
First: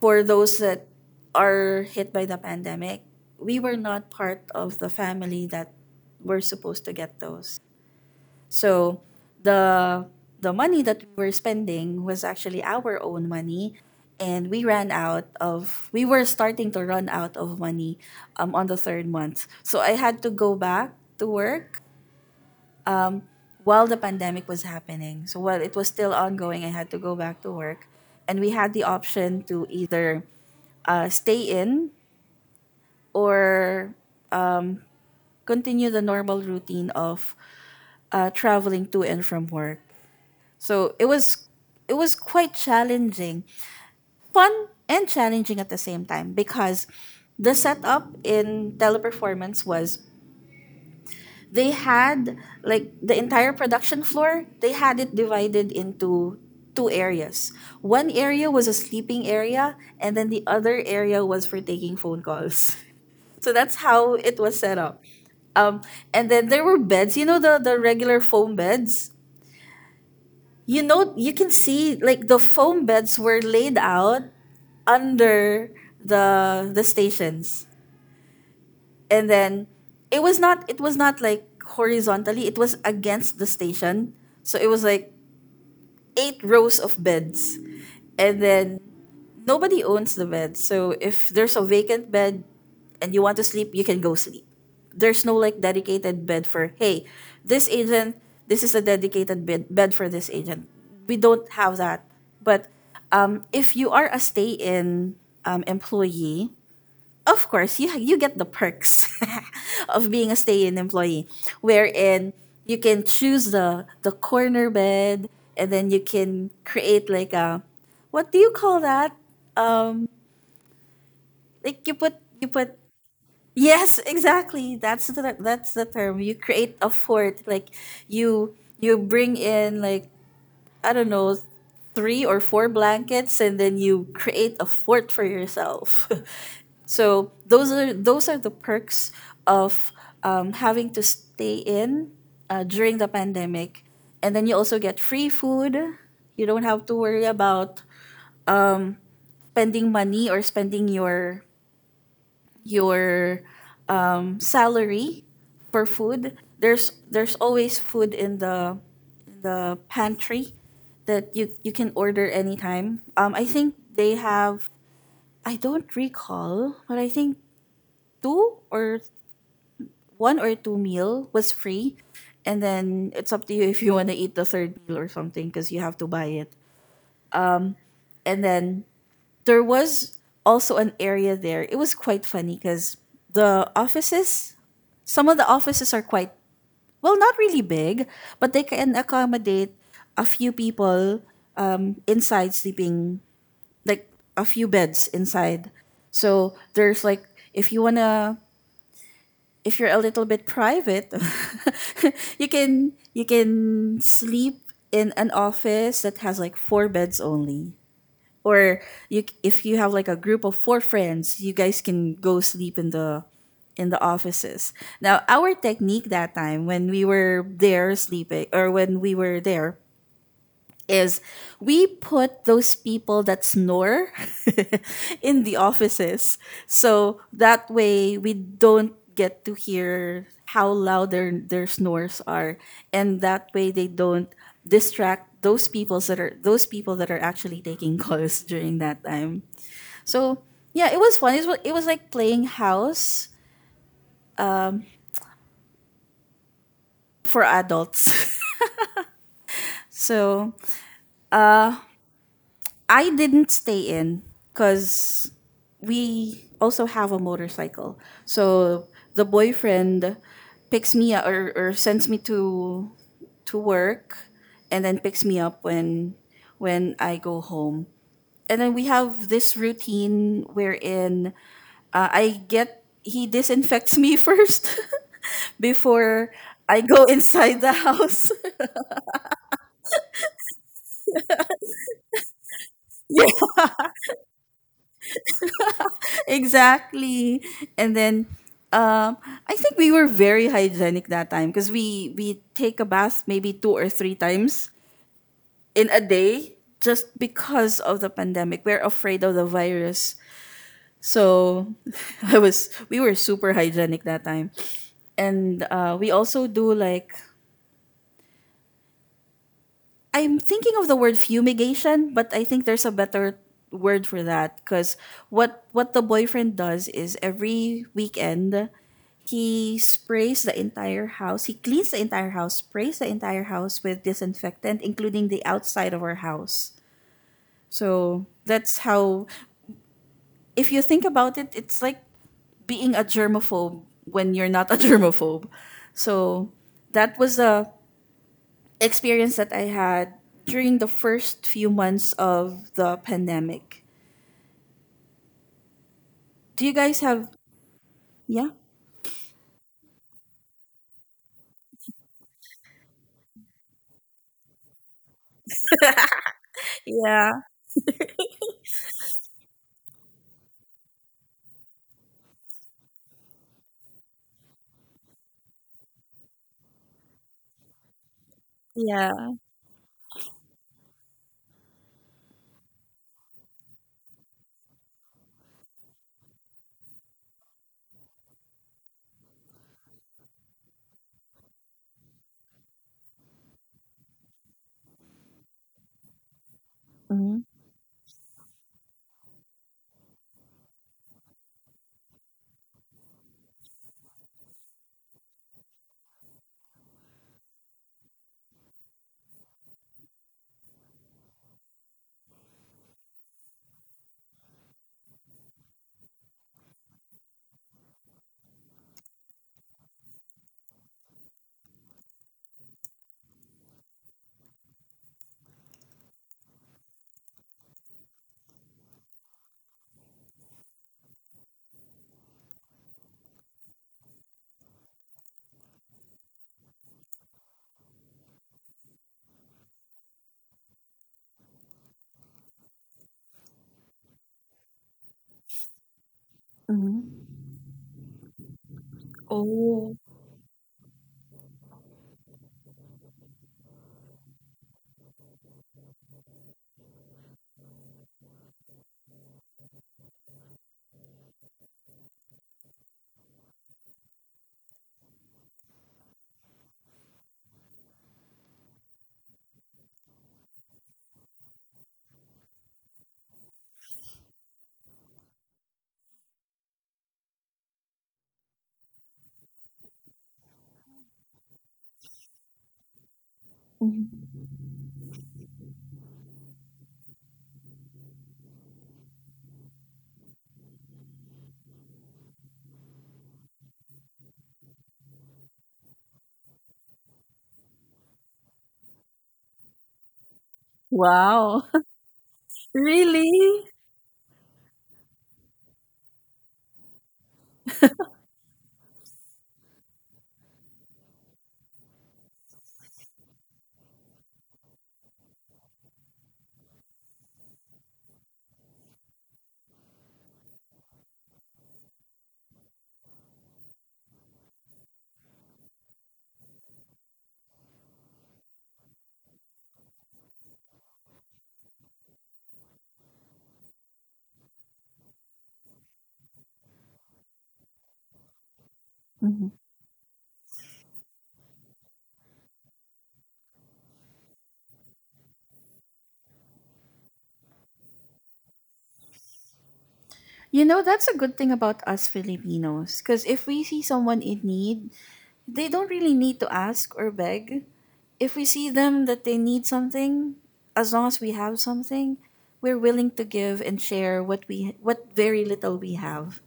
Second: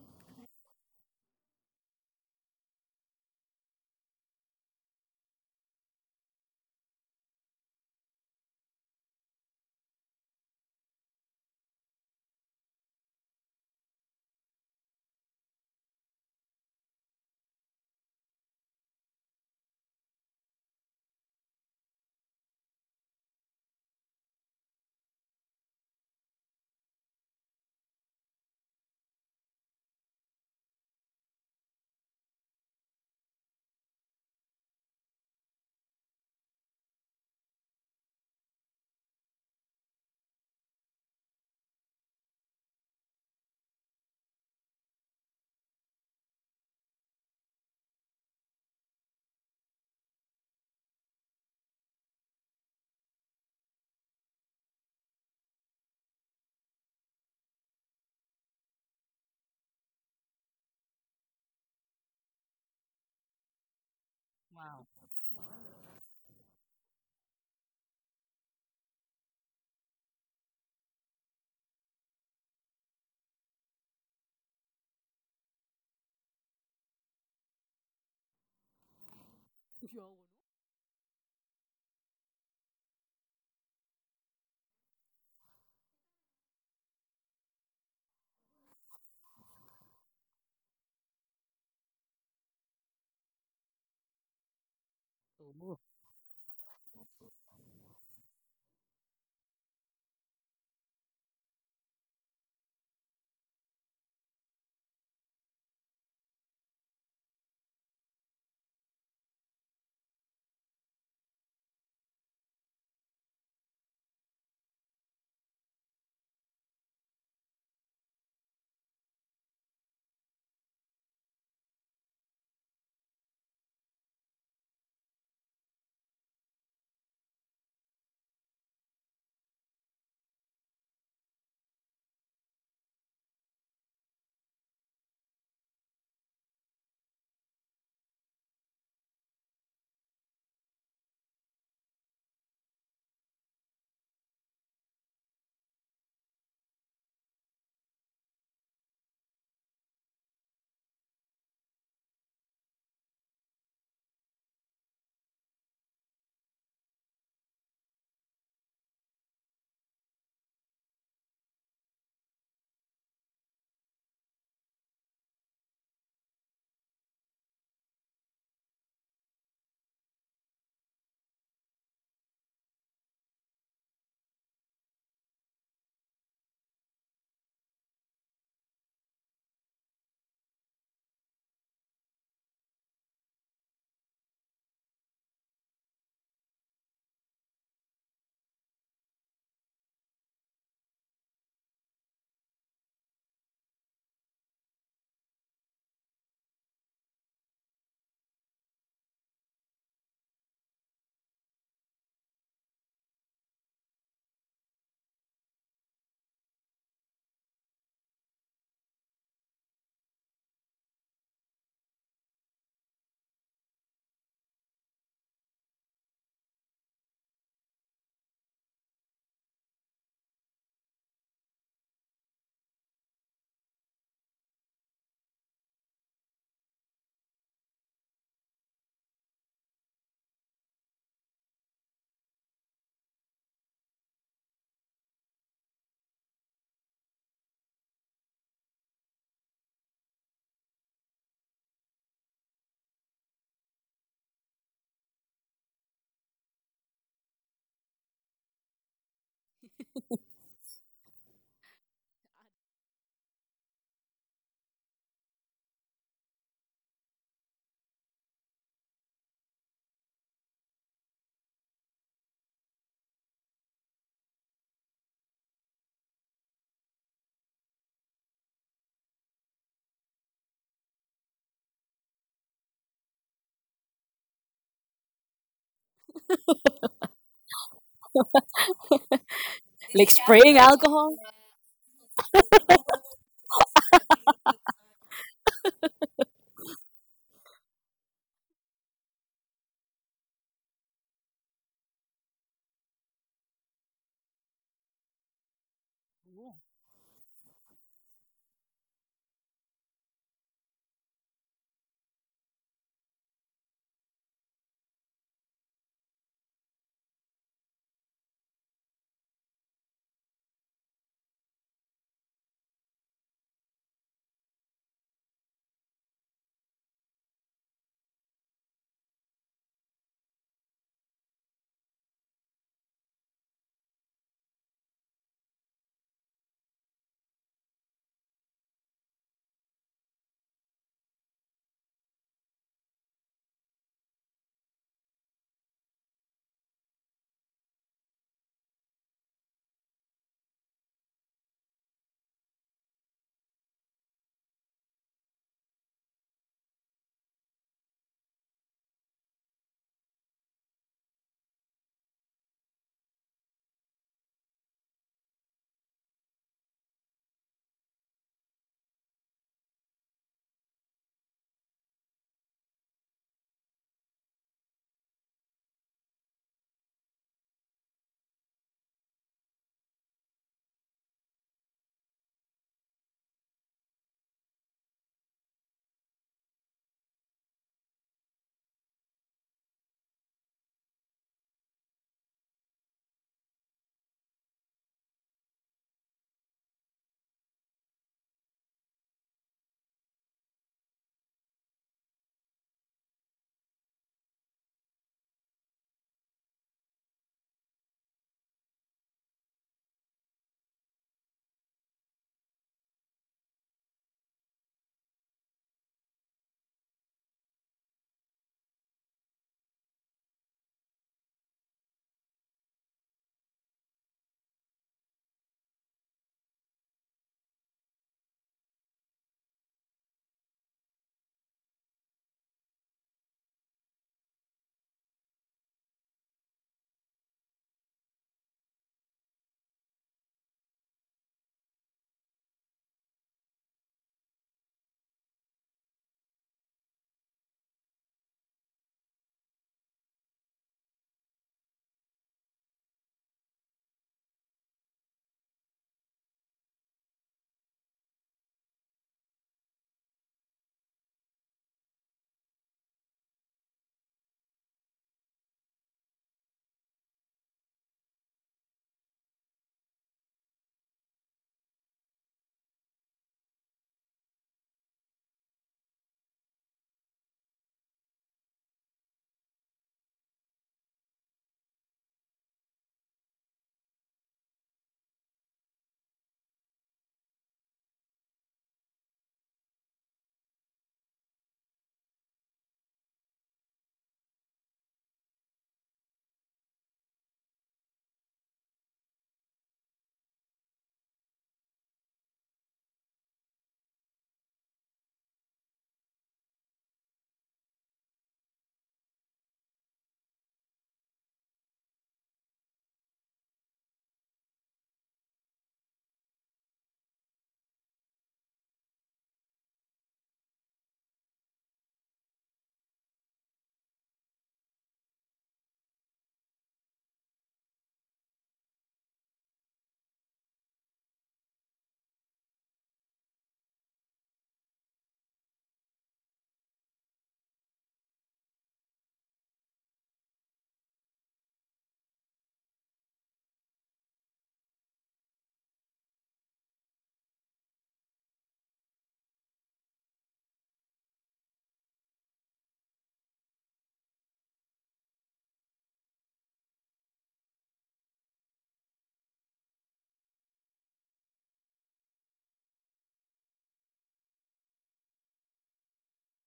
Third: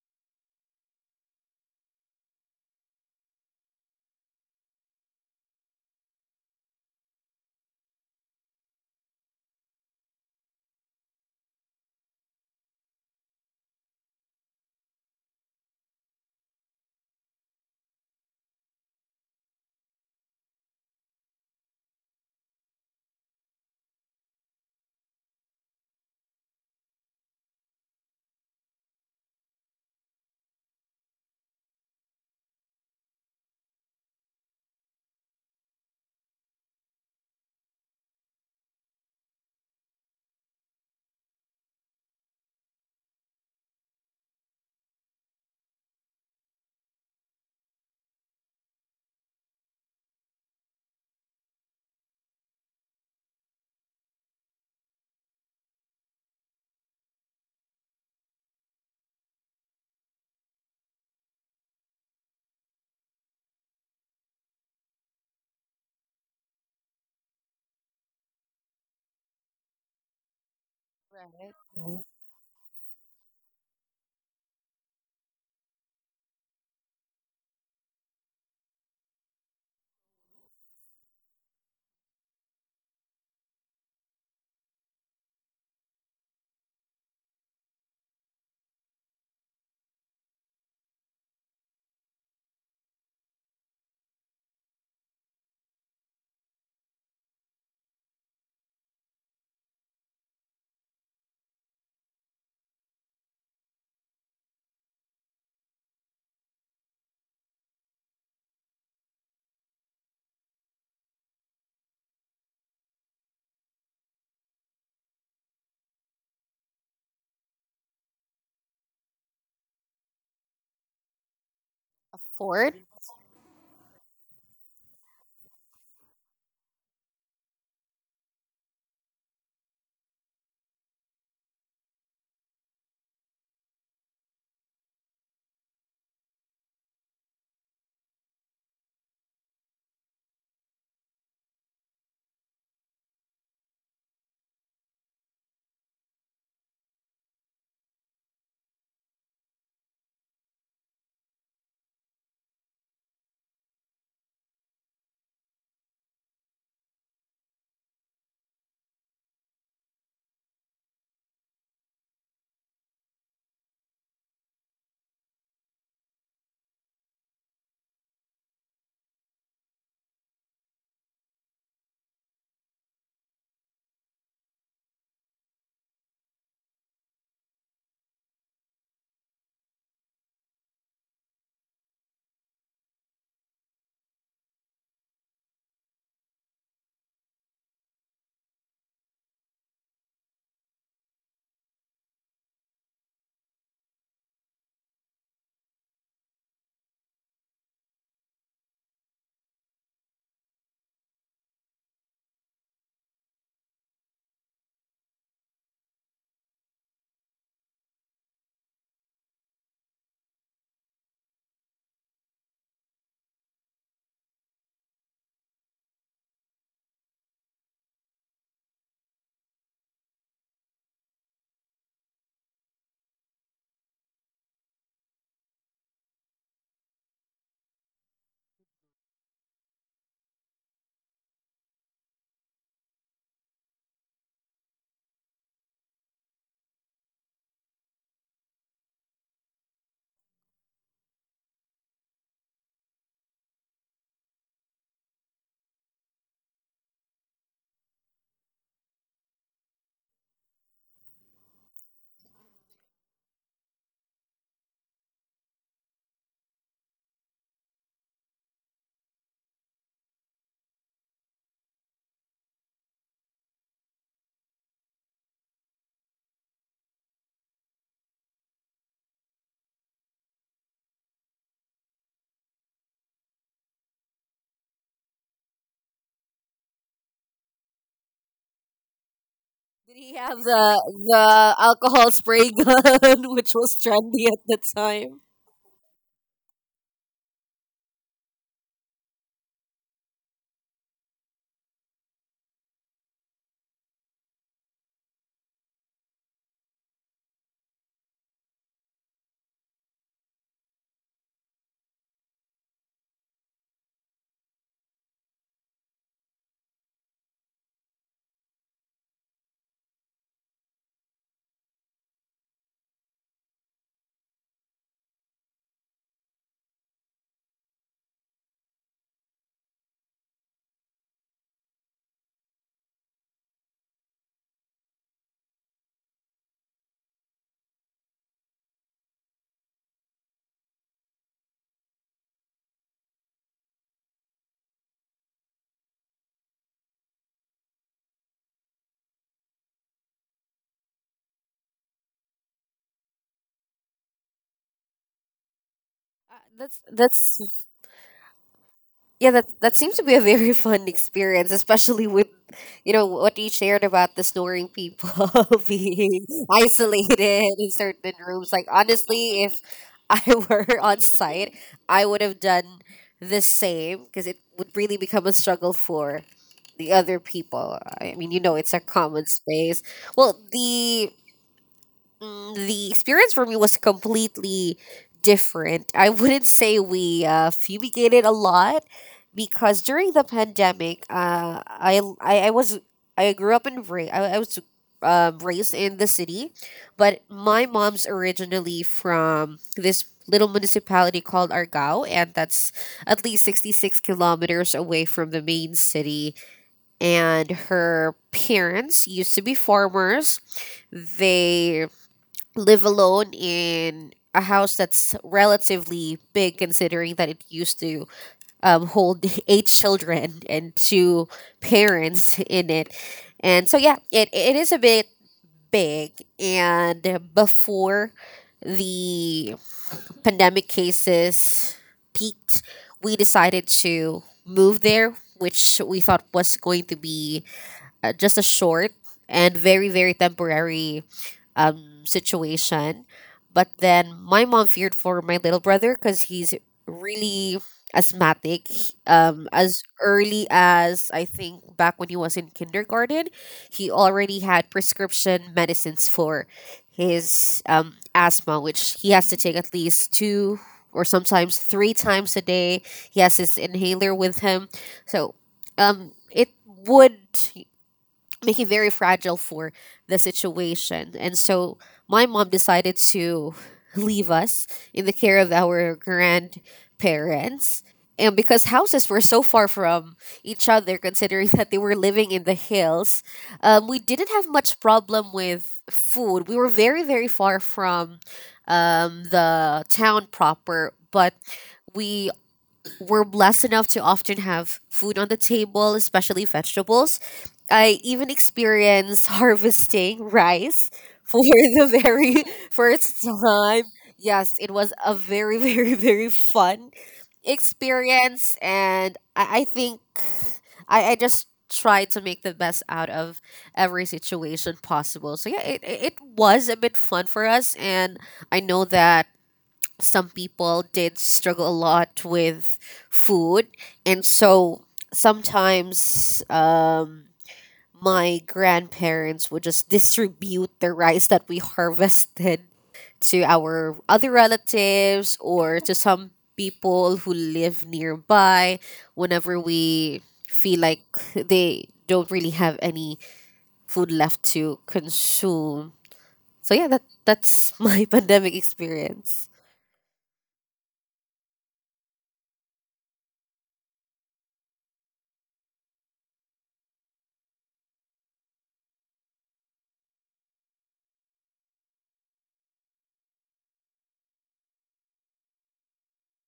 for those that are hit by the pandemic. We were not part of the family that were supposed to get those. So the the money that we were spending was actually our own money, and we were starting to run out of money on the third month. So I had to go back to work um, while the pandemic was happening. So while it was still ongoing, I had to go back to work, and we had the option to either stay in or continue the normal routine of traveling to and from work. So it was quite challenging, fun and challenging at the same time, because the setup in Teleperformance was, they had, like, the entire production floor, they had it divided into two areas. One area was a sleeping area, and then the other area was for taking phone calls. So that's how it was set
Wow.
up. Um, and then there were beds. You know, the regular foam beds. You know, you can see, like, the foam beds were laid out under the stations, and then it was not like horizontally. It was against the station, so it was like eight rows of beds, and then nobody owns the bed. So if there's a vacant bed and you want to sleep, you can go sleep. There's no, like, dedicated bed for, hey, this agent, this is the dedicated bed for this agent. We don't have that. But if you are a stay in employee, of course, you get the perks of being a stay in employee, wherein you can choose the corner bed, and then you can create like a, what do you call that? Like, you put you
Ford.
put yes, exactly, that's the term. You create a fort, like you you bring in, like, I don't know, three or four blankets, and then you create a fort for yourself. So those are the perks of having to stay in during the pandemic. And then you also get free food. You don't have to worry about um, spending money or spending your salary for food. There's always food in the pantry that you can order anytime. I think they have, I don't recall, but I think two or one or two meal was free, and then it's up to you if you want to eat the third meal or something, because you have to buy it. And then there was also an area there. It was quite funny because the offices, some of the offices are quite, well, not really big, but they can accommodate a few people inside sleeping, like a few beds inside. So there's, like, if you wanna, if you're a little bit private, you can sleep in an office that has like four beds only, or you if you have like a group of four friends, you guys can go sleep in the offices. Now our technique that time, when we were there sleeping, or when we were there, is we put those people that snore in the offices. So that way we don't get to hear how loud their snores are, and that way they don't distract those people that are actually taking calls during that time. So yeah, it was fun. It was, like playing house for adults. So I didn't stay in, because we also have a motorcycle. So the boyfriend picks me up, or sends me to work, and then picks me up when I go home. And then we have this routine wherein, I get he disinfects me first before I go inside the house.
Did
Like
he have
spraying
the
alcohol.
the alcohol spray gun, which was trendy at the time?
Exactly. And then um I think we were very hygienic that time, because we take a bath maybe two or three times in a day, just because of the pandemic we're afraid of the virus. So I was we were super hygienic that time. And we also do, like, I'm thinking of the word fumigation, but I think there's a better word for that, because what the boyfriend does is every weekend, he sprays the entire house. He cleans the entire house, sprays the entire house with disinfectant, including the outside of our house. So that's how. If you think about it, it's like being a germaphobe when you're not a germaphobe. So that was the experience that I had during the first few months of the pandemic.
Uh,
Do you
that's
guys have?
that's
Yeah.
yeah, that seems to be a very fun experience, especially with, you know, what you shared about the snoring people being isolated
Yeah.
in certain rooms. Like honestly, if I were on site, I would have done the same, because it would really become a struggle for the other people. I mean, you know, it's a common
Yeah.
space. Well, the experience for me was completely different. I wouldn't say we fumigated a lot, because during the pandemic, I grew up in Ra- I was raised in the city, but
Mm-hmm.
my mom's originally from this little municipality called Argao, and that's at least 66 kilometers away from the main city. And her parents used to be farmers. They live alone in a house that's relatively big, considering that it used to hold eight children and two parents in it. And so yeah, it is a bit big, and before the pandemic cases peaked, we decided to move there, which we thought was going to be just a short and very, very temporary situation. But then my mom feared for my little brother because he's
Mm-hmm.
really asthmatic. As
Oh.
early as, I think, back when he was in kindergarten, he already had prescription medicines for his asthma, which he has to take at least 2 or sometimes 3 times a day. He has his inhaler with him. So it would make it very fragile for the situation. And so my mom decided to leave us in the care of our grandparents. And because houses were so far from each other, considering that they were living in the hills, we
Mhm.
didn't have much problem with food. We were very, very far from the town proper, but we we're blessed enough to often have food on the table, especially vegetables. I even experienced harvesting rice for
Wow.
the very first
Really?
time. Yes, it was a very, very, very fun experience. And I think I just tried to make the best out of every situation possible. So yeah, it was a bit fun for us. And I know that some people did struggle a lot with food, and so sometimes my grandparents would just distribute the rice that we harvested to our other relatives, or to some people who live nearby,
Mhm.
whenever we feel like they don't really have any food left to consume. So yeah, that's my pandemic experience.
You know, that's a good thing about us Filipinos. Because if we see someone in need, they don't really need to ask or beg. If we see them that they need something, as long as we have something, we're willing to give and share what we what very little we have.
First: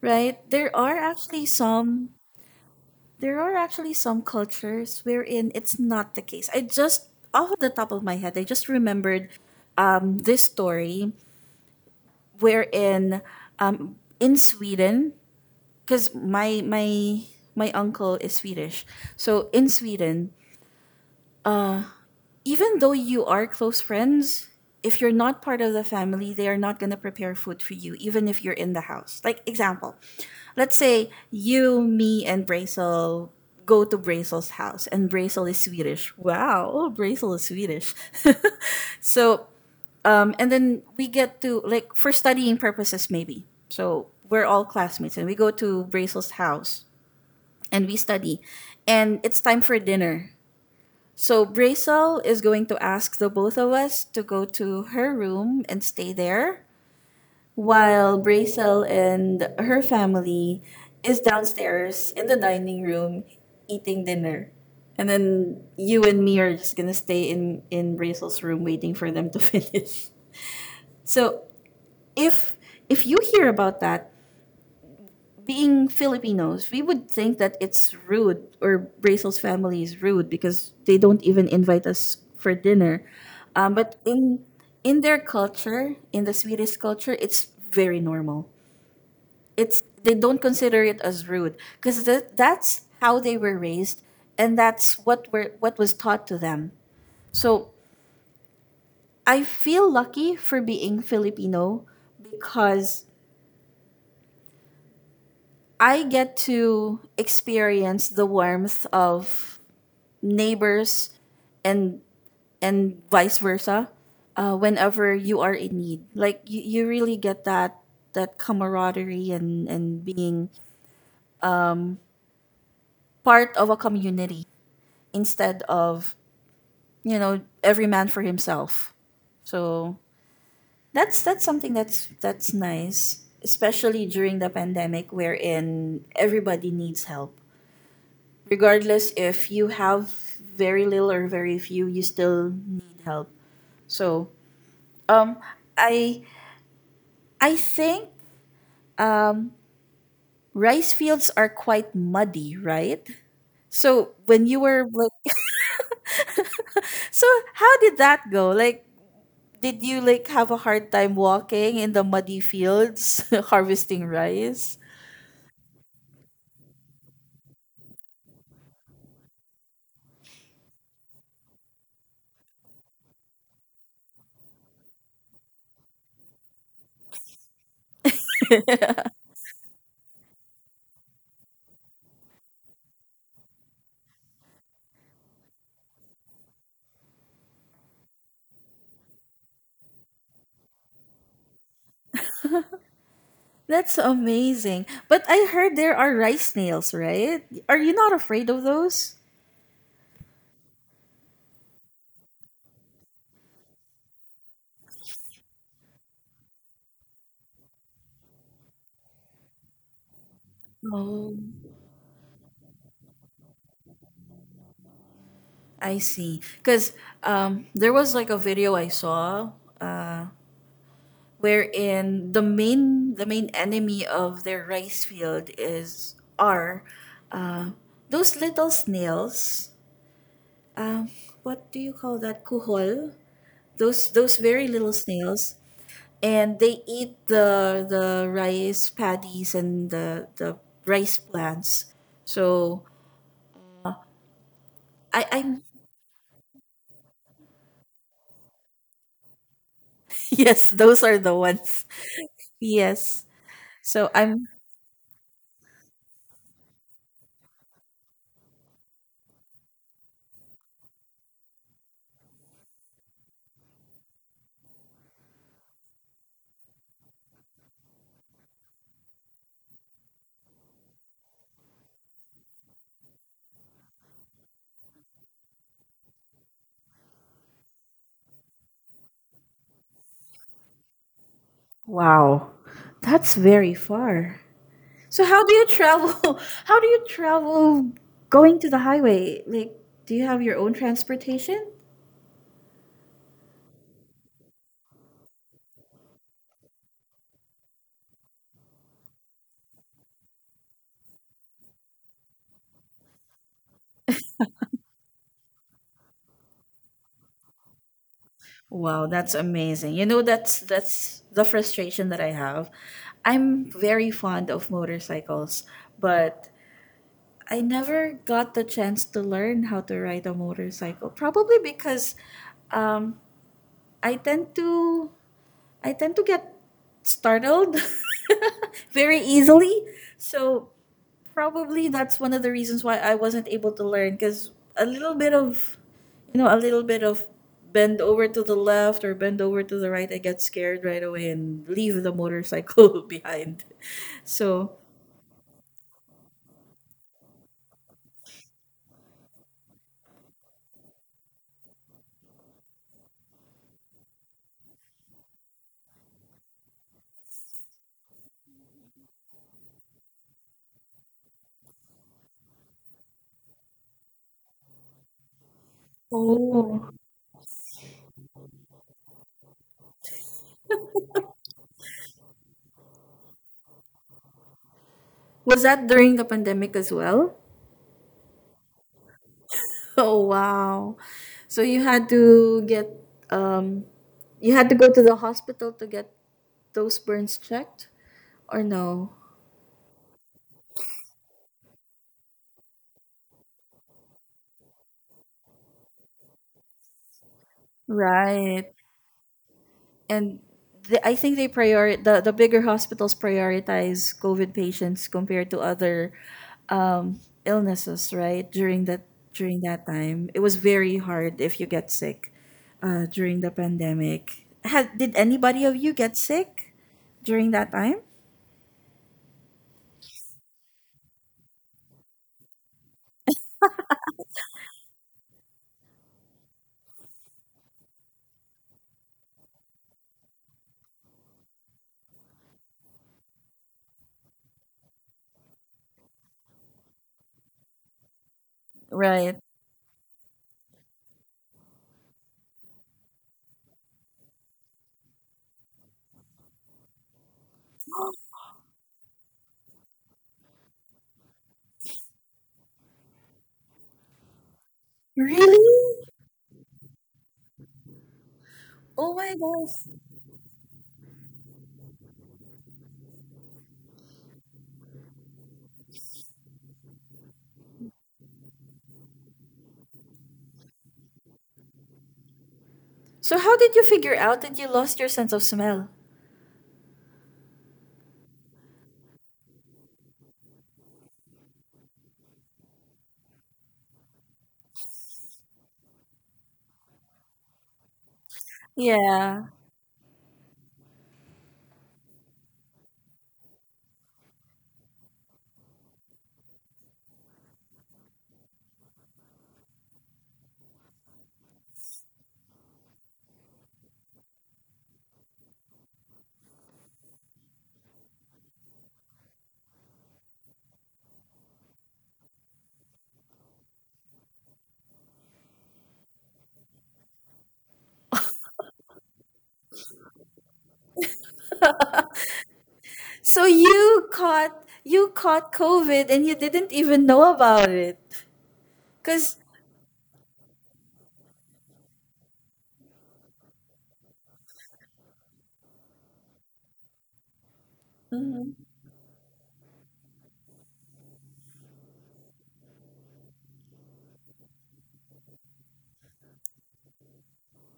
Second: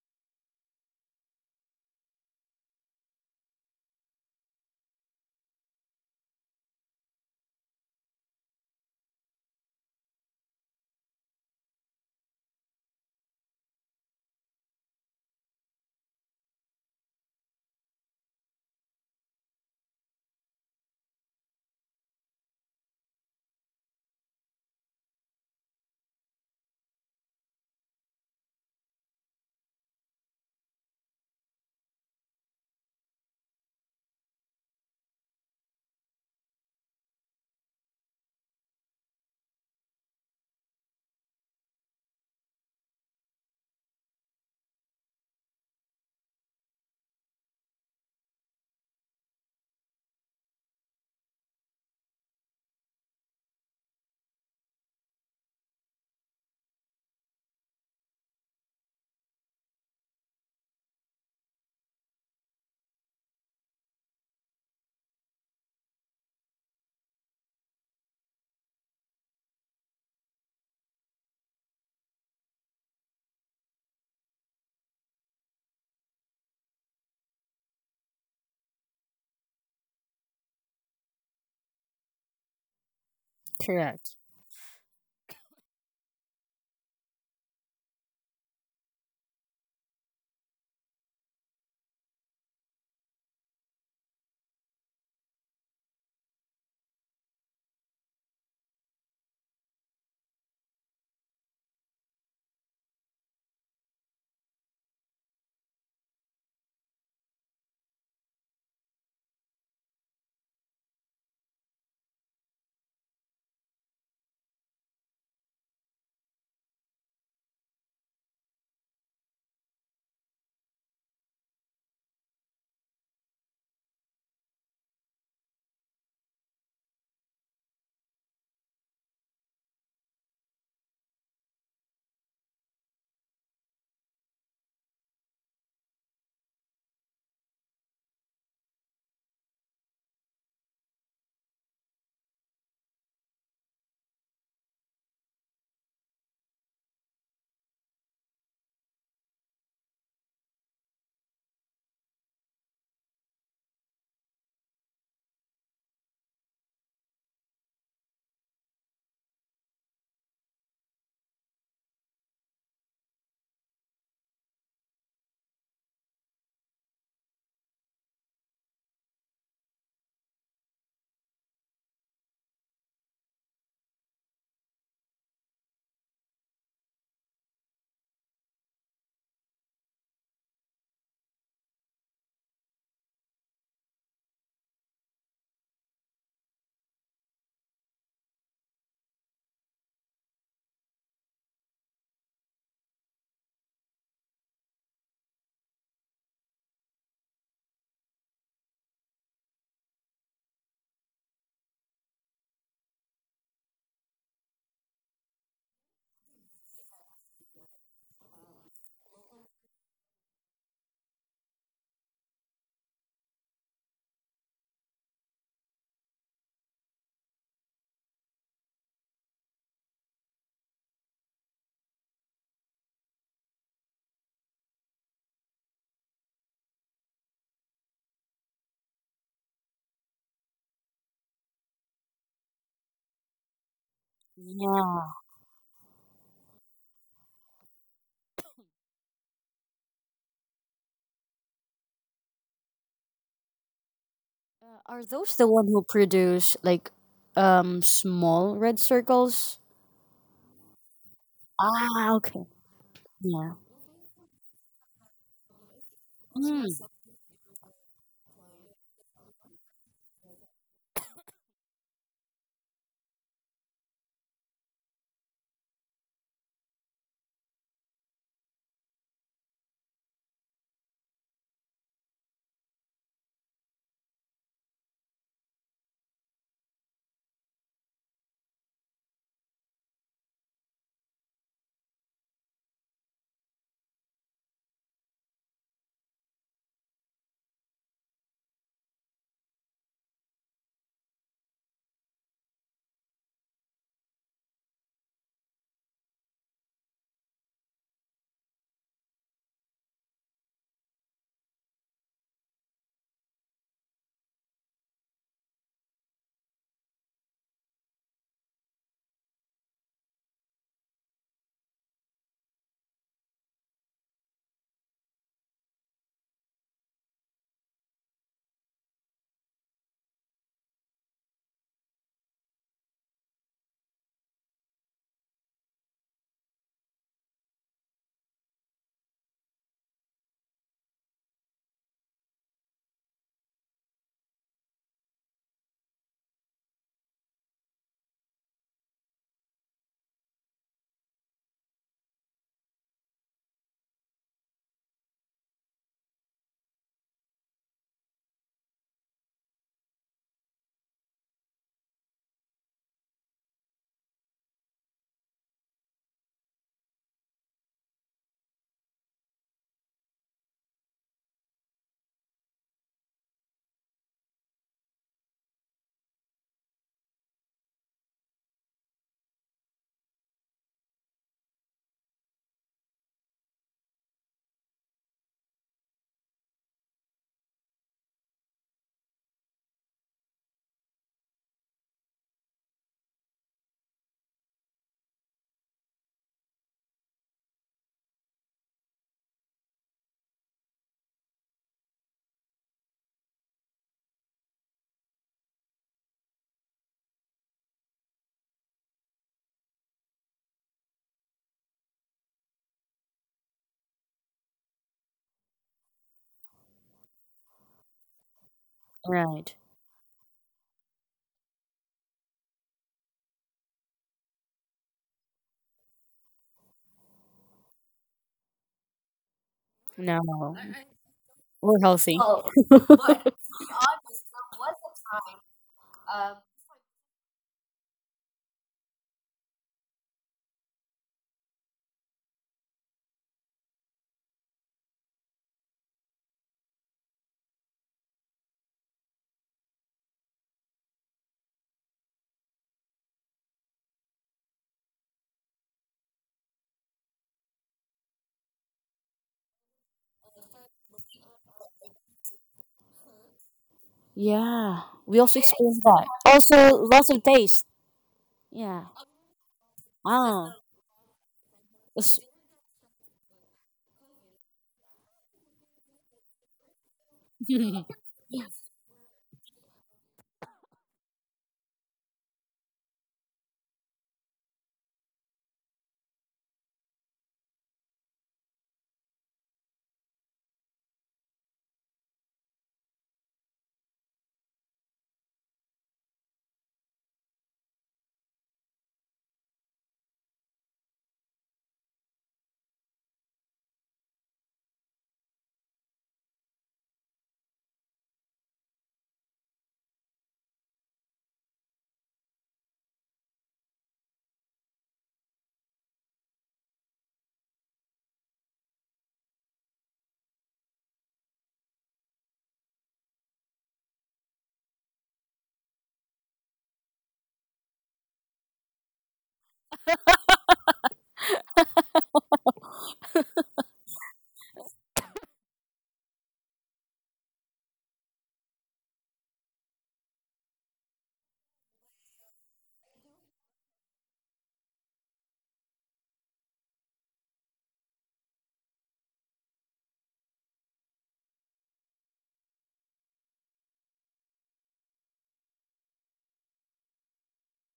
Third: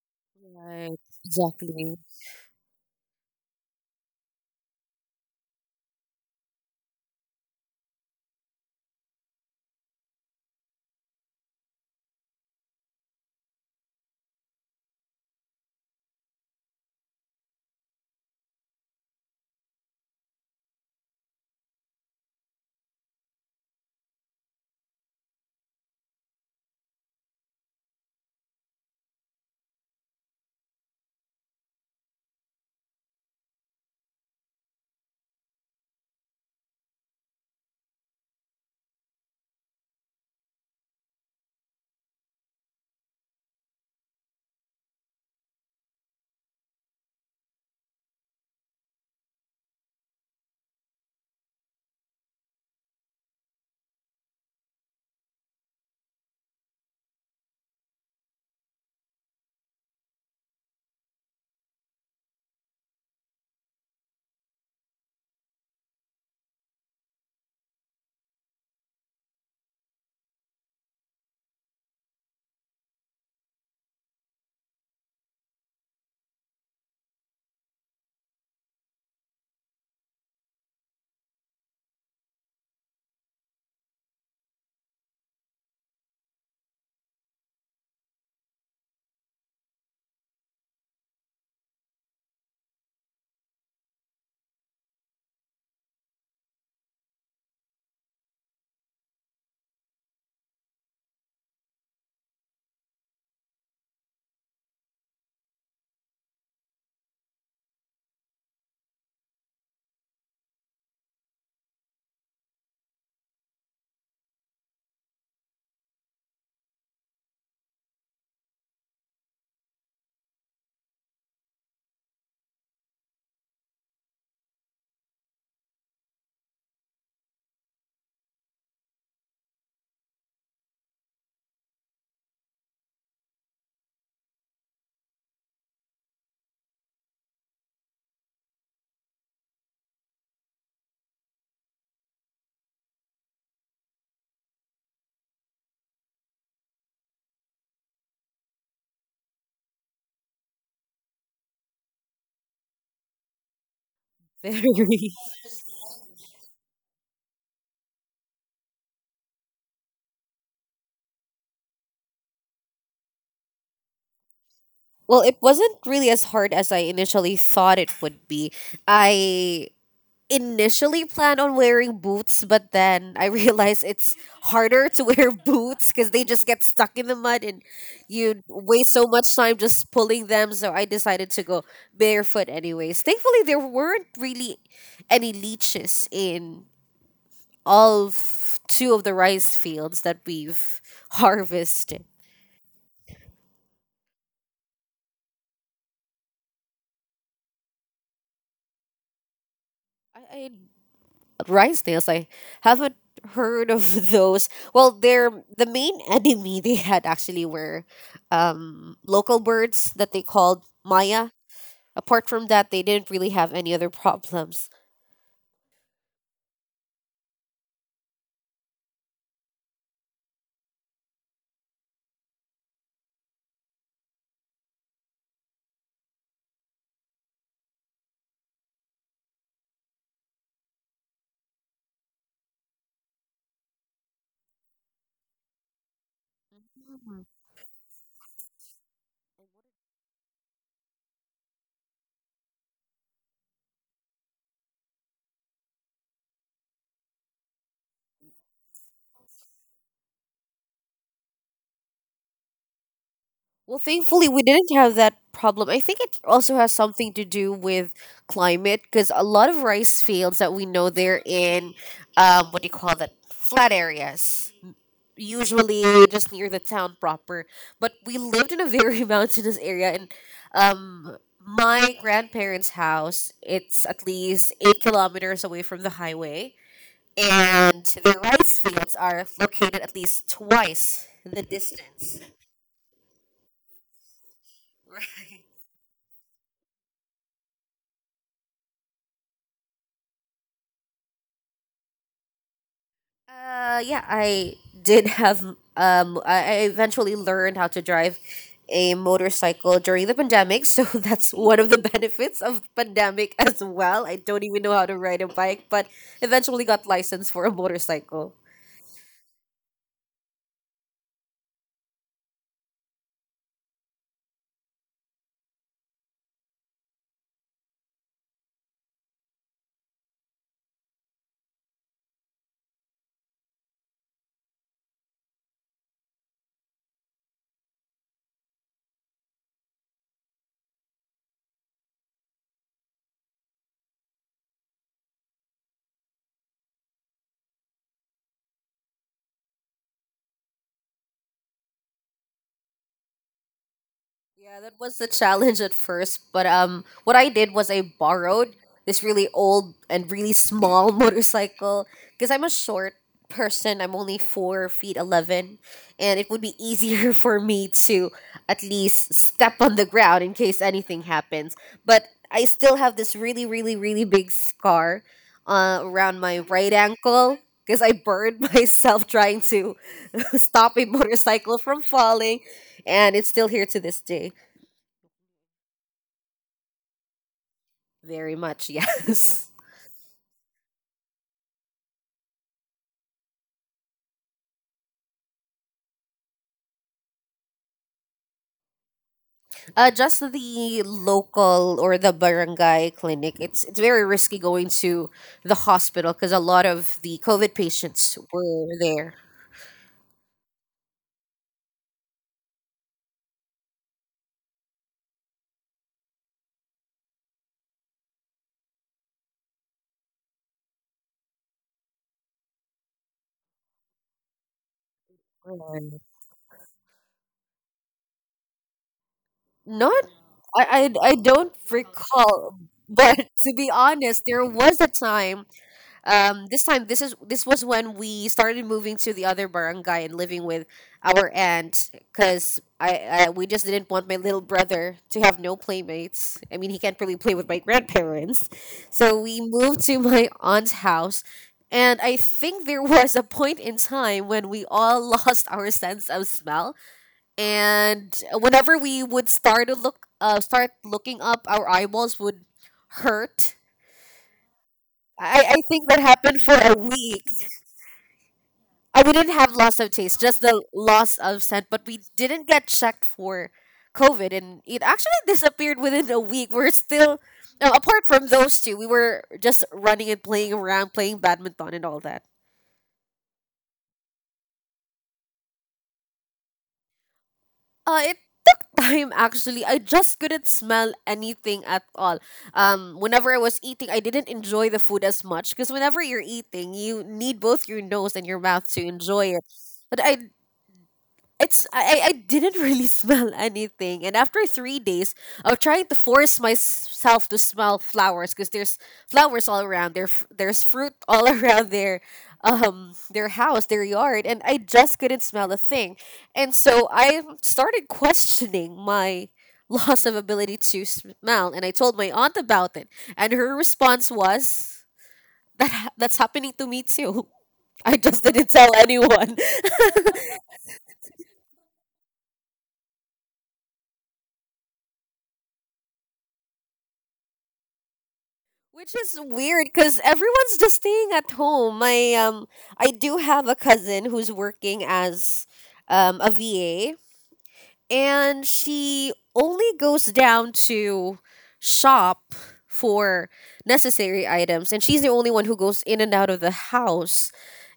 Right? There are
Right.
actually
Exactly.
some cultures wherein it's not the case. I just, off of the top of my head, I just remembered this story, wherein in Sweden, because my uncle is Swedish. So in Sweden, uh even though you are close friends, if you're not part of the family, they are not going to prepare food for you even if you're in the house. Like, example, let's say you, me, and Brazel go to Brazel's house, and Brazel is Swedish. Wow, oh, Brazel is Swedish. So, and then we get to, like, for studying purposes, maybe. So, we're all classmates, and we go to Brazel's house and we study, and it's time for dinner. So, Brazel is going to ask the both of us to go to her room and stay there while Brazel and her family is downstairs in the dining room eating dinner. And then you and me are just gonna stay in Brazel's room waiting for them to finish. So if if you hear about that, being Filipinos, we would think that it's rude, or Brazel's family is rude because they don't even invite us for dinner. But
Correct.
in their culture, in the Swedish culture, it's very normal. It's They don't consider it as rude, because that's how they were raised, and that's what were what was taught to them. So I feel lucky for being Filipino, because I get to experience the warmth of neighbors, and vice versa, whenever you are in need. Like, you really get that camaraderie, and being part of a community, instead of every man for himself. So that's something that's nice, especially during the pandemic wherein everybody needs help. Regardless if you have very little or very few, you still need help. So, um I think um rice fields are quite muddy, right? So when you were like,
Very.
so how did that go? Like, did you, like, have a hard time walking in the muddy fields harvesting rice?
Well, it wasn't really as hard as I initially thought it would be. I initially planned on wearing boots, but then I realized it's harder to wear boots, because they just get stuck in the mud and you waste so much time just pulling them. So I decided to go barefoot anyways. Thankfully, there weren't really any leeches in all of two of the rice fields that we've harvested.
That's amazing. But I heard there are rice snails, right? Are you not afraid of those?
I rice nails? I haven't heard of those. Well, they're the main enemy. They had actually were local birds that they called Maya.
Oh,
Apart from that, they didn't really have any other problems.
I see. Because there was like a video I saw, uh, wherein the main enemy of their rice field is are, uh, those little snails. What do you call that? Kuhol. Those very little
Yeah.
snails. And they eat the rice paddies, and the rice plants. So
Are
I
those the one
I'm
who produce like small red circles?
yes, those are the ones.
Ah, okay.
Yes.
Yeah.
Well,
So
thankfully, we
I'm
didn't have that problem. I think it also
Mm,
has something to do with climate, because a lot of rice fields that we know they're in, what do you call that? Flat areas, usually just near the town proper. But we lived in a very mountainous area, and um, my grandparents' house, it's at least 8 kilometers away from the highway, and their rice fields are located at least twice the distance.
Wow. That's very far. So
Right.
how do you travel? How do you travel going to the highway? Like, do you have your own transportation?
Yeah, I did have. I eventually learned how to drive a motorcycle during the pandemic, so that's one of the benefits of pandemic as well. I don't even know how to ride a bike, but eventually got license for a motorcycle.
Wow, that's amazing. You know, that's the frustration that I have. I'm very fond of motorcycles, but I never got the chance to learn how to ride a motorcycle. Probably because um, I tend to get startled very easily. So probably that's one of the reasons why I wasn't able to learn, because a little bit of a little bit of bend over to the left or bend over to the right, I get scared right away and leave the motorcycle behind.
Yeah, that
So,
was the challenge at first, but what I did was I borrowed this really old and really small motorcycle, because I'm a short person. I'm only 4 feet 11, and it would be easier for me to at least step on the ground in case anything happens. But I still have this really, really, really big scar around my right
oh,
ankle, because I burned myself trying to stop a motorcycle from falling, and it's still here to this day.
was that during the pandemic as well?
Very much, yes.
Oh wow. So um you had to go to the hospital to get those burns checked, or no?
Just the local or the barangay clinic. It's very risky going to the hospital because a lot of the COVID patients were
Right.
there.
And I think the bigger hospitals prioritize COVID patients compared to other um illnesses, right?
right.
During that time. It was very hard if you get sick during the pandemic. Had did anybody of
Right.
you get sick during that time?
Not,
No.
I don't
We're healthy. Oh,
recall. But to be honest, there was a time this was when we started moving to the other barangay and living with our aunt because I we just didn't want my little brother to have no playmates. I mean, he can't really play with my grandparents, so
Right.
we moved to my aunt's house. And I think there was a point in time when we all lost our sense of smell, and whenever we would start to look start looking up, our eyeballs would hurt.
yeah. We also
I
experience
think that
that.
Really?
happened for
Also
a
loss of
week.
taste. Yeah.
I
Oh
we didn't
my
have loss of
gosh.
taste, just
Oh.
the loss of scent. But we
It's-
didn't get checked for COVID, and it actually disappeared within a week. We're still, now, apart from those two, we were just running and playing around, playing badminton and all that.
So how did you figure out that you lost your sense of smell?
It took time actually. I just couldn't smell anything at all. Whenever I was eating, I didn't enjoy the food as much because whenever you're eating, you need both your nose and your mouth to enjoy
Yeah.
it. But I it's I didn't really smell anything, and after 3 days of trying to force myself to smell flowers, because there's flowers all around there, there's fruit all around their house, their yard, and I just couldn't smell a thing. And so I started questioning my loss of ability to smell, and I told my aunt about it, and her response was that that's happening to me too. I just didn't tell anyone.
So you caught COVID, and you didn't even know about it.
Which is
Because
weird because everyone's just staying at home. My I do have a cousin who's working as a VA, and she only goes down to shop for necessary items, and she's the only one who goes in and out of the house.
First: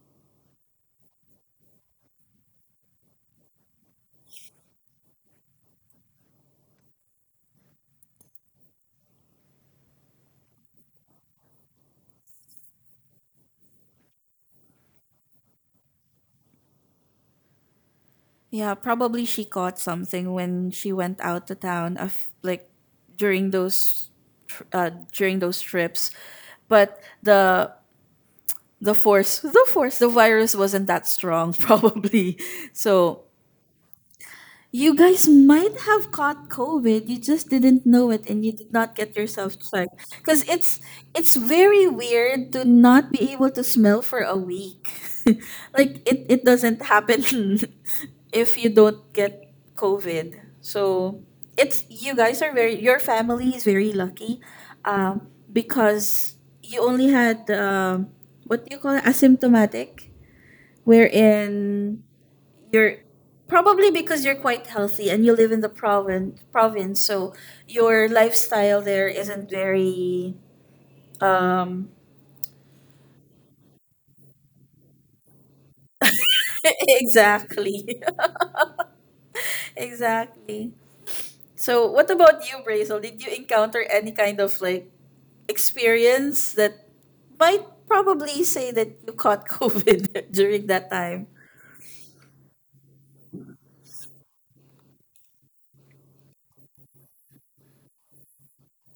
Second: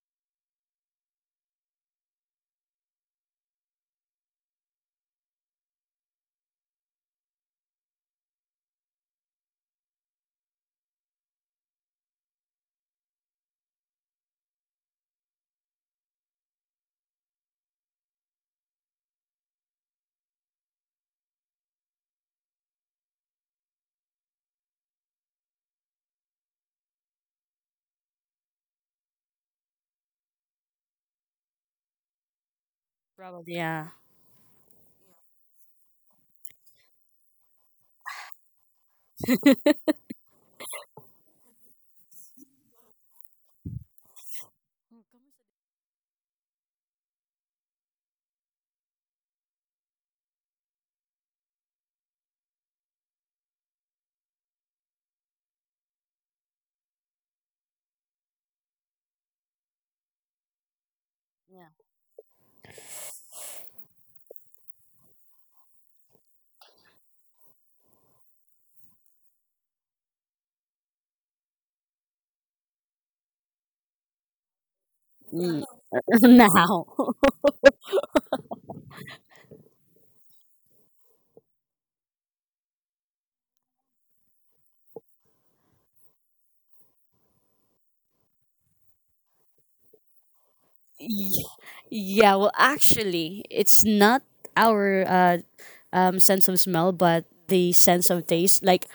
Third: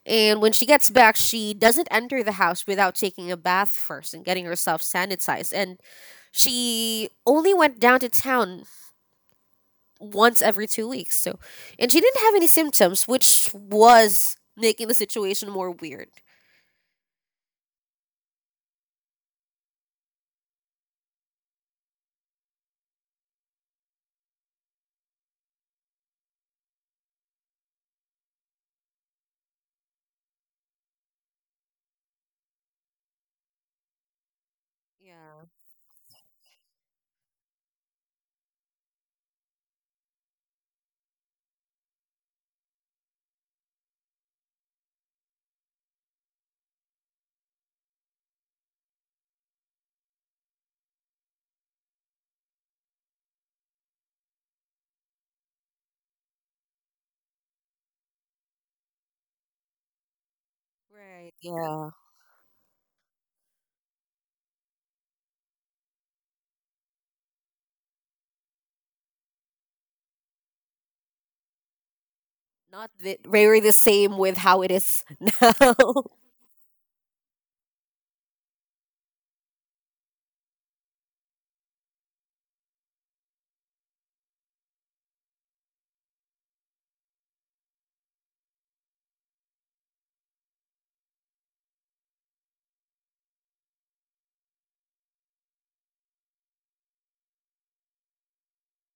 And when she gets back, she doesn't enter the house without taking a bath first and getting herself sanitized. And she only went down to town once every 2 weeks. So, and she didn't have any symptoms, which was making the situation more weird.
Yeah, probably she caught something when she went out to town of like during those during those trips. But the force, the force, the virus wasn't that strong probably. So
Probably. Yeah.
you guys
Yeah.
might have caught COVID. You just didn't know it and you did not get yourself checked. Because It's very weird to not be able to smell for a week. It doesn't happen if you don't get COVID. So it's you guys are very your family is very lucky, because you only had, what do you call it, asymptomatic,
Right. Yeah.
wherein you're probably because you're quite healthy and you live in the province, so your lifestyle there isn't very um
Not the, very the same with how it is now.
Yeah. Mm.
I
Now.
exactly exactly. So what about you, Brazel, did you encounter any kind of like experience that might probably say that you caught COVID during that time?
Y- Yeah, well, actually, it's not our sense of smell, but the sense of taste. Like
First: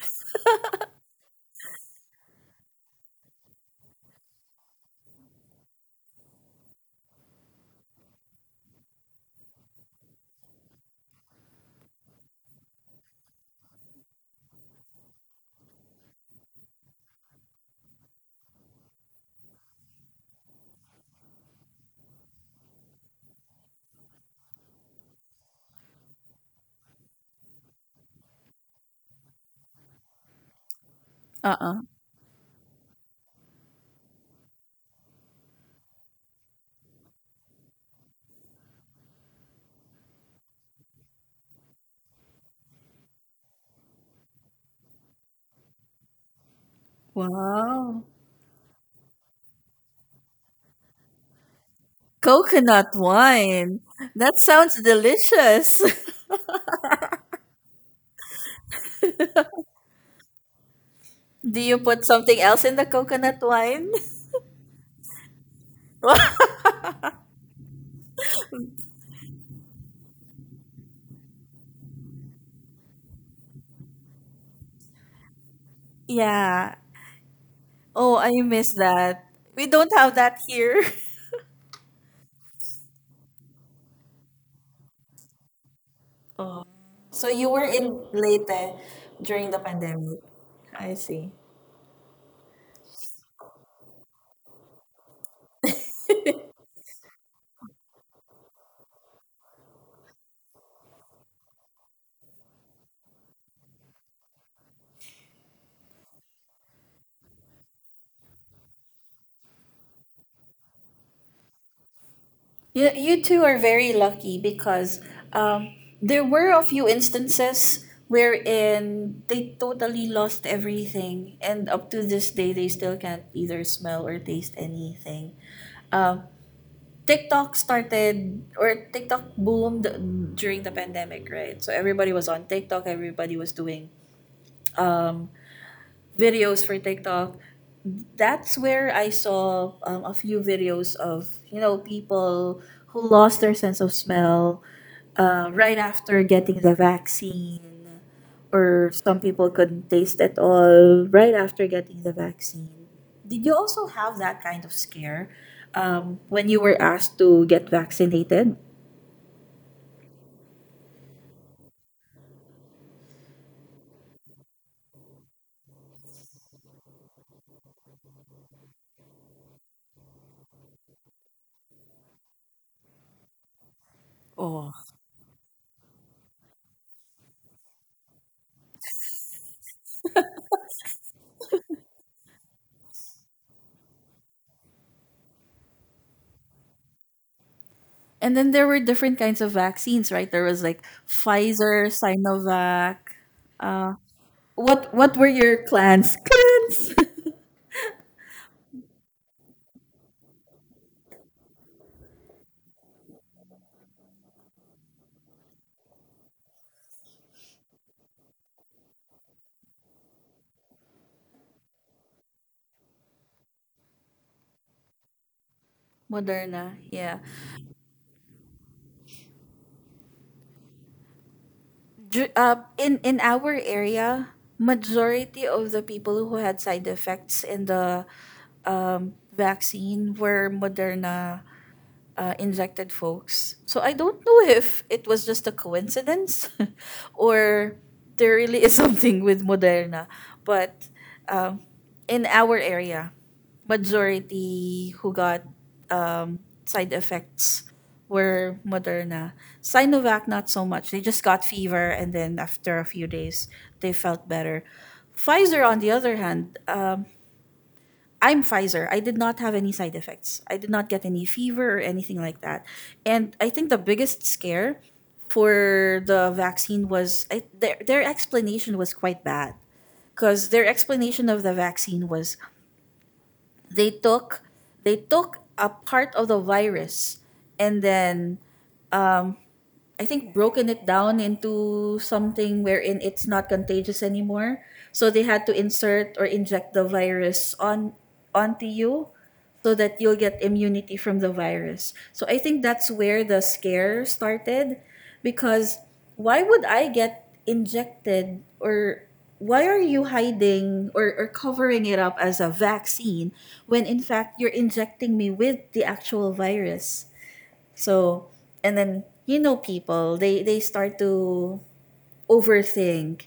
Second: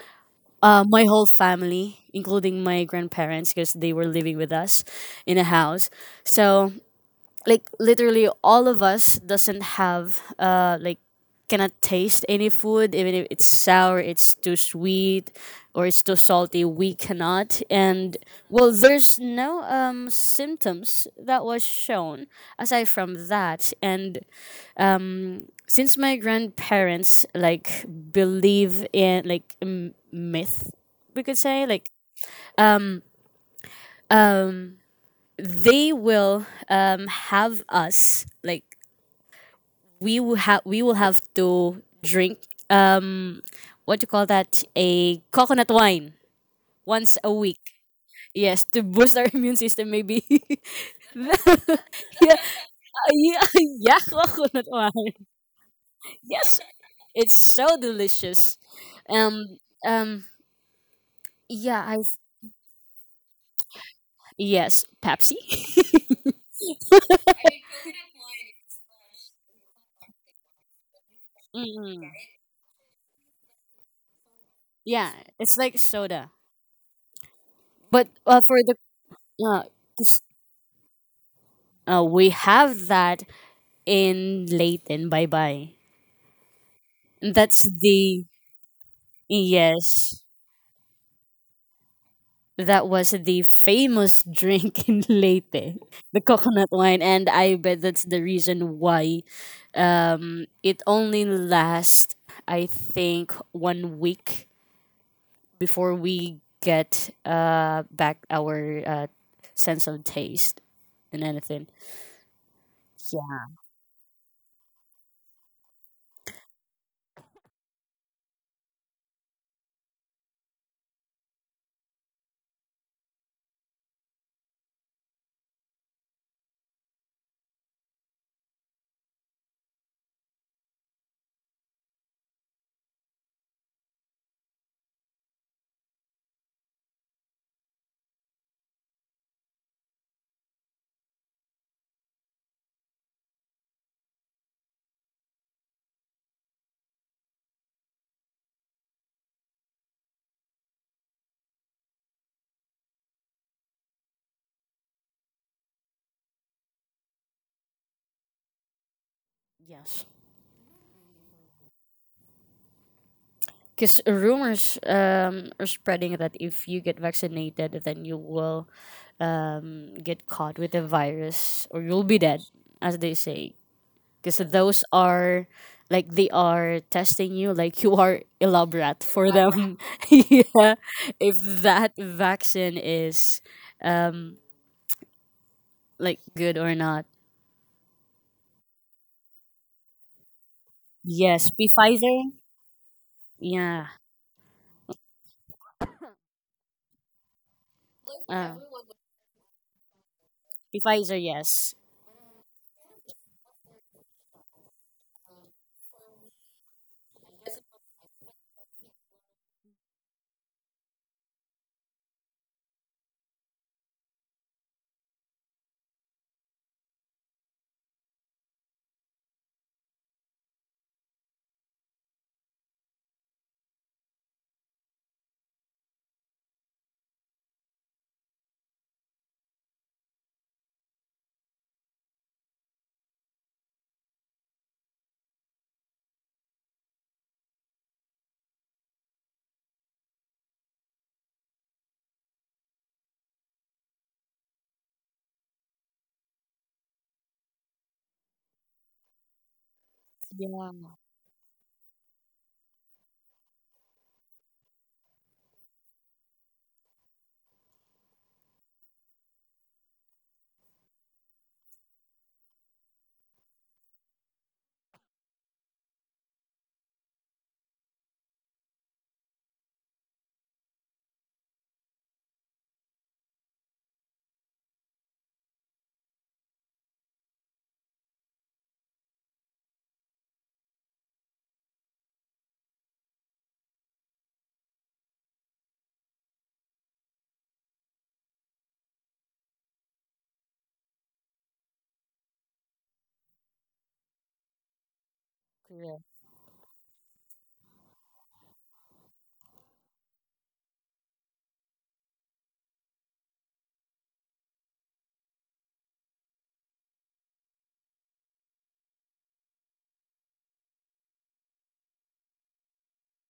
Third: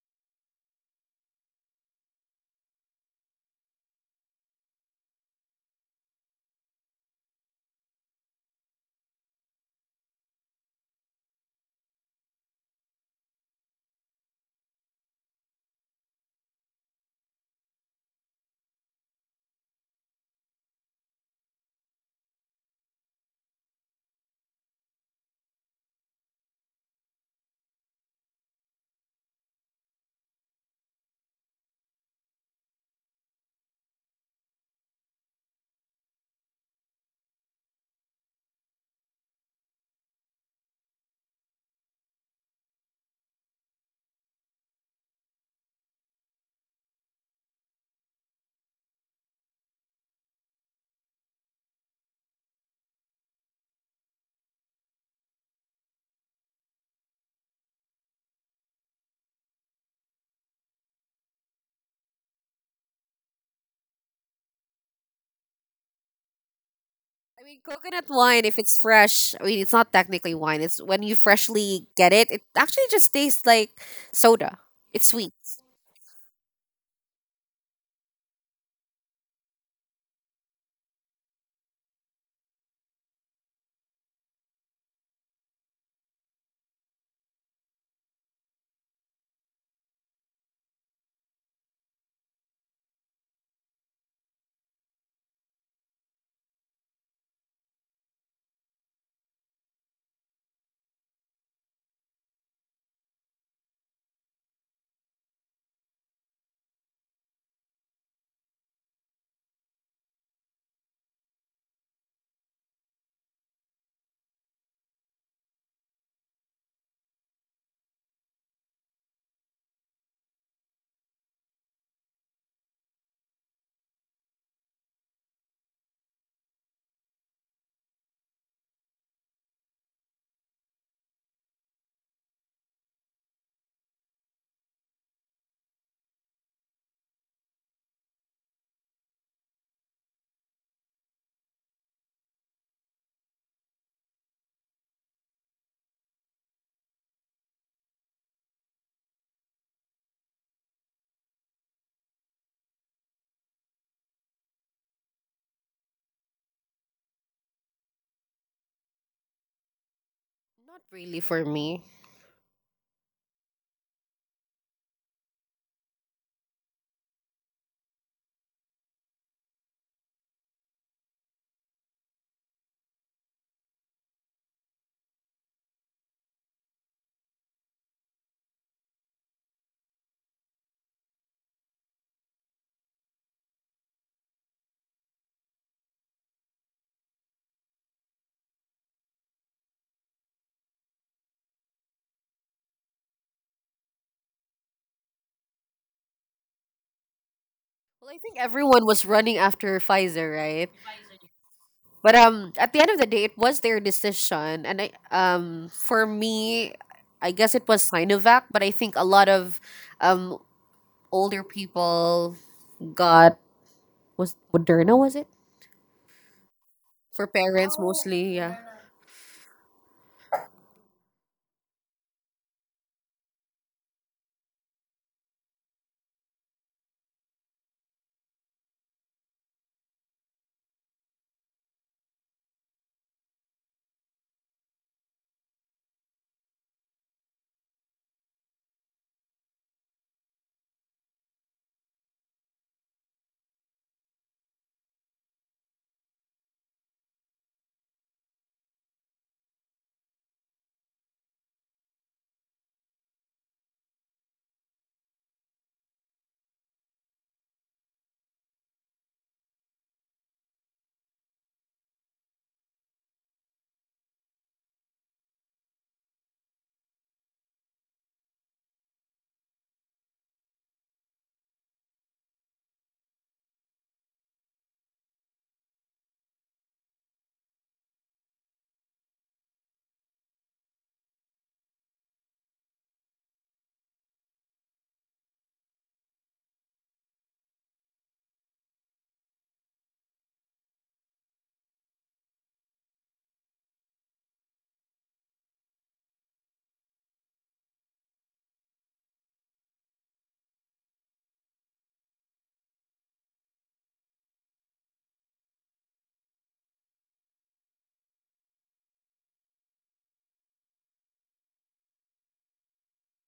my whole family, including my grandparents, because they were living with us in a house. So like literally all of us doesn't have like cannot taste any food even if it's sour, it's too sweet or it's too salty we cannot. And well there's no symptoms that was shown aside from that. And since my grandparents like believe in like myth, we could say
Uh-uh.
like, um they will have us like we will have to drink um what do you call that, a coconut wine, once a week.
Wow,
Yes, to boost our immune system, maybe. Yeah,
coconut
yeah,
wine,
yeah,
that
coconut
sounds
wine.
delicious.
Yes, it's so delicious. Um, um,
Do you
yeah, I
put something else in the coconut wine?
yes, Pepsi.
mean, coconut wine, if it's fresh, I mean, it's not technically wine. It's when you freshly
Mm,
get it, it actually just tastes like soda. It's
yeah,
sweet.
it's like soda.
Yeah.
But
Oh, I
for
miss
the
that.
uh,
We don't have
this-
that here.
we have that in Leighton. Bye bye.
Oh. So you
That's
were in
the
Leyte during the pandemic.
yes,
I see.
that was the famous drink in Leyte, the coconut wine, and I bet that's the reason why it only lasts, I think, 1 week before we get back our sense of taste and anything.
You
Yeah.
two are very lucky because, um, there were a few instances wherein they totally lost everything, and up to this day, they still can't either smell or taste anything. Um, TikTok started or TikTok boomed during the pandemic, right? So everybody was on TikTok, everybody was doing um videos for TikTok. That's where I saw, a few videos of you know people who lost their sense of smell right after getting the vaccine, or some people couldn't taste at all right after getting the vaccine. Did you also have that kind of scare, when you were asked to get vaccinated?
Yes.
Not really for me.
Because rumors are spreading that if you get vaccinated, then you will get caught with the virus or you'll be dead, as they say. Because
Oh.
those are like they are testing you, like you are elaborate for them. Yeah, if that vaccine is um, like good or not.
And then there were different kinds of vaccines, right? There was like
Yes,
Pfizer,
Pfizer.
Sinovac.
Yeah,
What were your clans? Clans.
Well, I think
uh,
everyone was running after Pfizer, right?
Pfizer. Yes.
But at the end of the day, it was their decision, and I for me, I guess it was Sinovac, but I think a lot of um older people got was Moderna, was it
Moderna. Yeah.
for parents mostly? Yeah.
In our area, majority of the people who had side effects in the, vaccine were Moderna, injected folks. So I don't know if it was just a coincidence or there really is something with Moderna. But, um, in our area, majority who got, um, side effects were Moderna. Sinovac, not so
Yeah.
much. They just got fever and then after a few days, they felt better. Pfizer, on the other hand, I'm Pfizer. I did not have any side effects. I did not get any fever or anything like that. And I think the biggest scare for the vaccine was I, their explanation was quite bad because their explanation of the vaccine was they took they took a part of the virus and then, um, I think broken it down into something wherein it's not contagious anymore. So they had to insert or inject the virus on onto you so that you'll get immunity from the virus. So I think that's where the scare started because
Correct.
why would I get injected, or why are you hiding or covering it up as a vaccine when in fact you're injecting me with the actual virus? So, and then you know people, they start to overthink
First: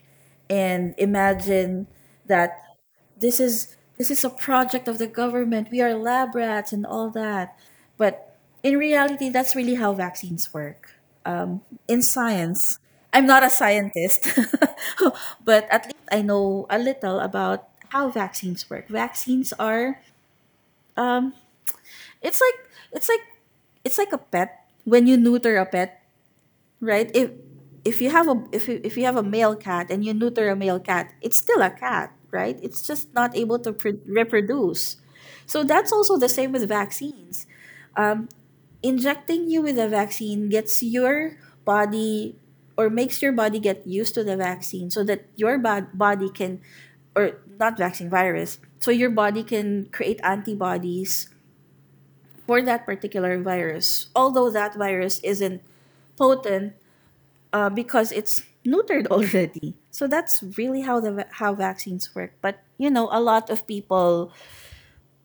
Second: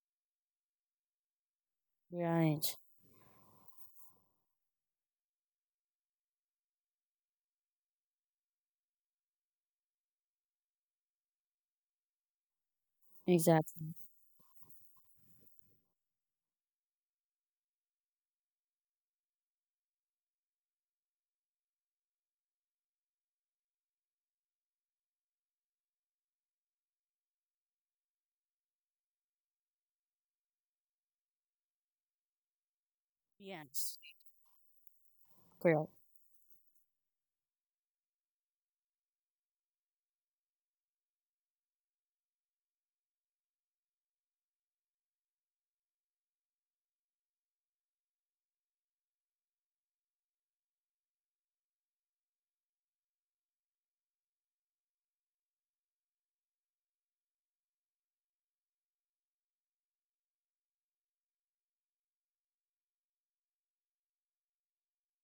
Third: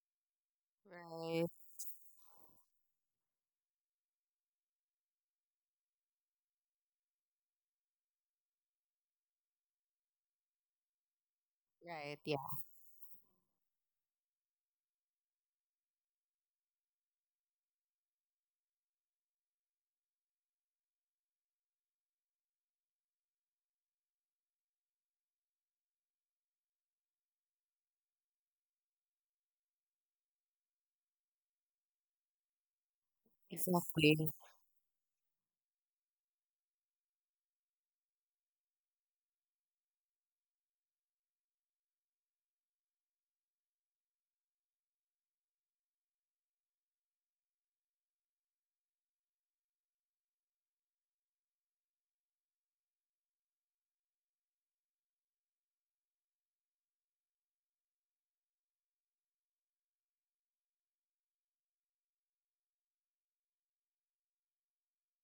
and
Right.
imagine that
Right.
this is a project of the government. We are lab rats and all that. But in reality, that's really how vaccines work. Um, in
Right. Yeah.
science, I'm not a
Exactly.
scientist, but at least I know a little about how vaccines work. Vaccines are it's like it's like it's like a pet. When you neuter a pet, right, if you have a if you have a male cat and you neuter a male cat, it's still a cat, right? It's just not able to
Yes.
Exactly.
reproduce. So
Girl.
that's also the same with vaccines. Injecting you with a vaccine gets your body or makes your body get used to the vaccine so that your body can, or not vaccine, virus, so your body can create antibodies for that particular virus, although that virus isn't potent, because it's neutered already. So that's really how vaccines work. But you know, a lot of people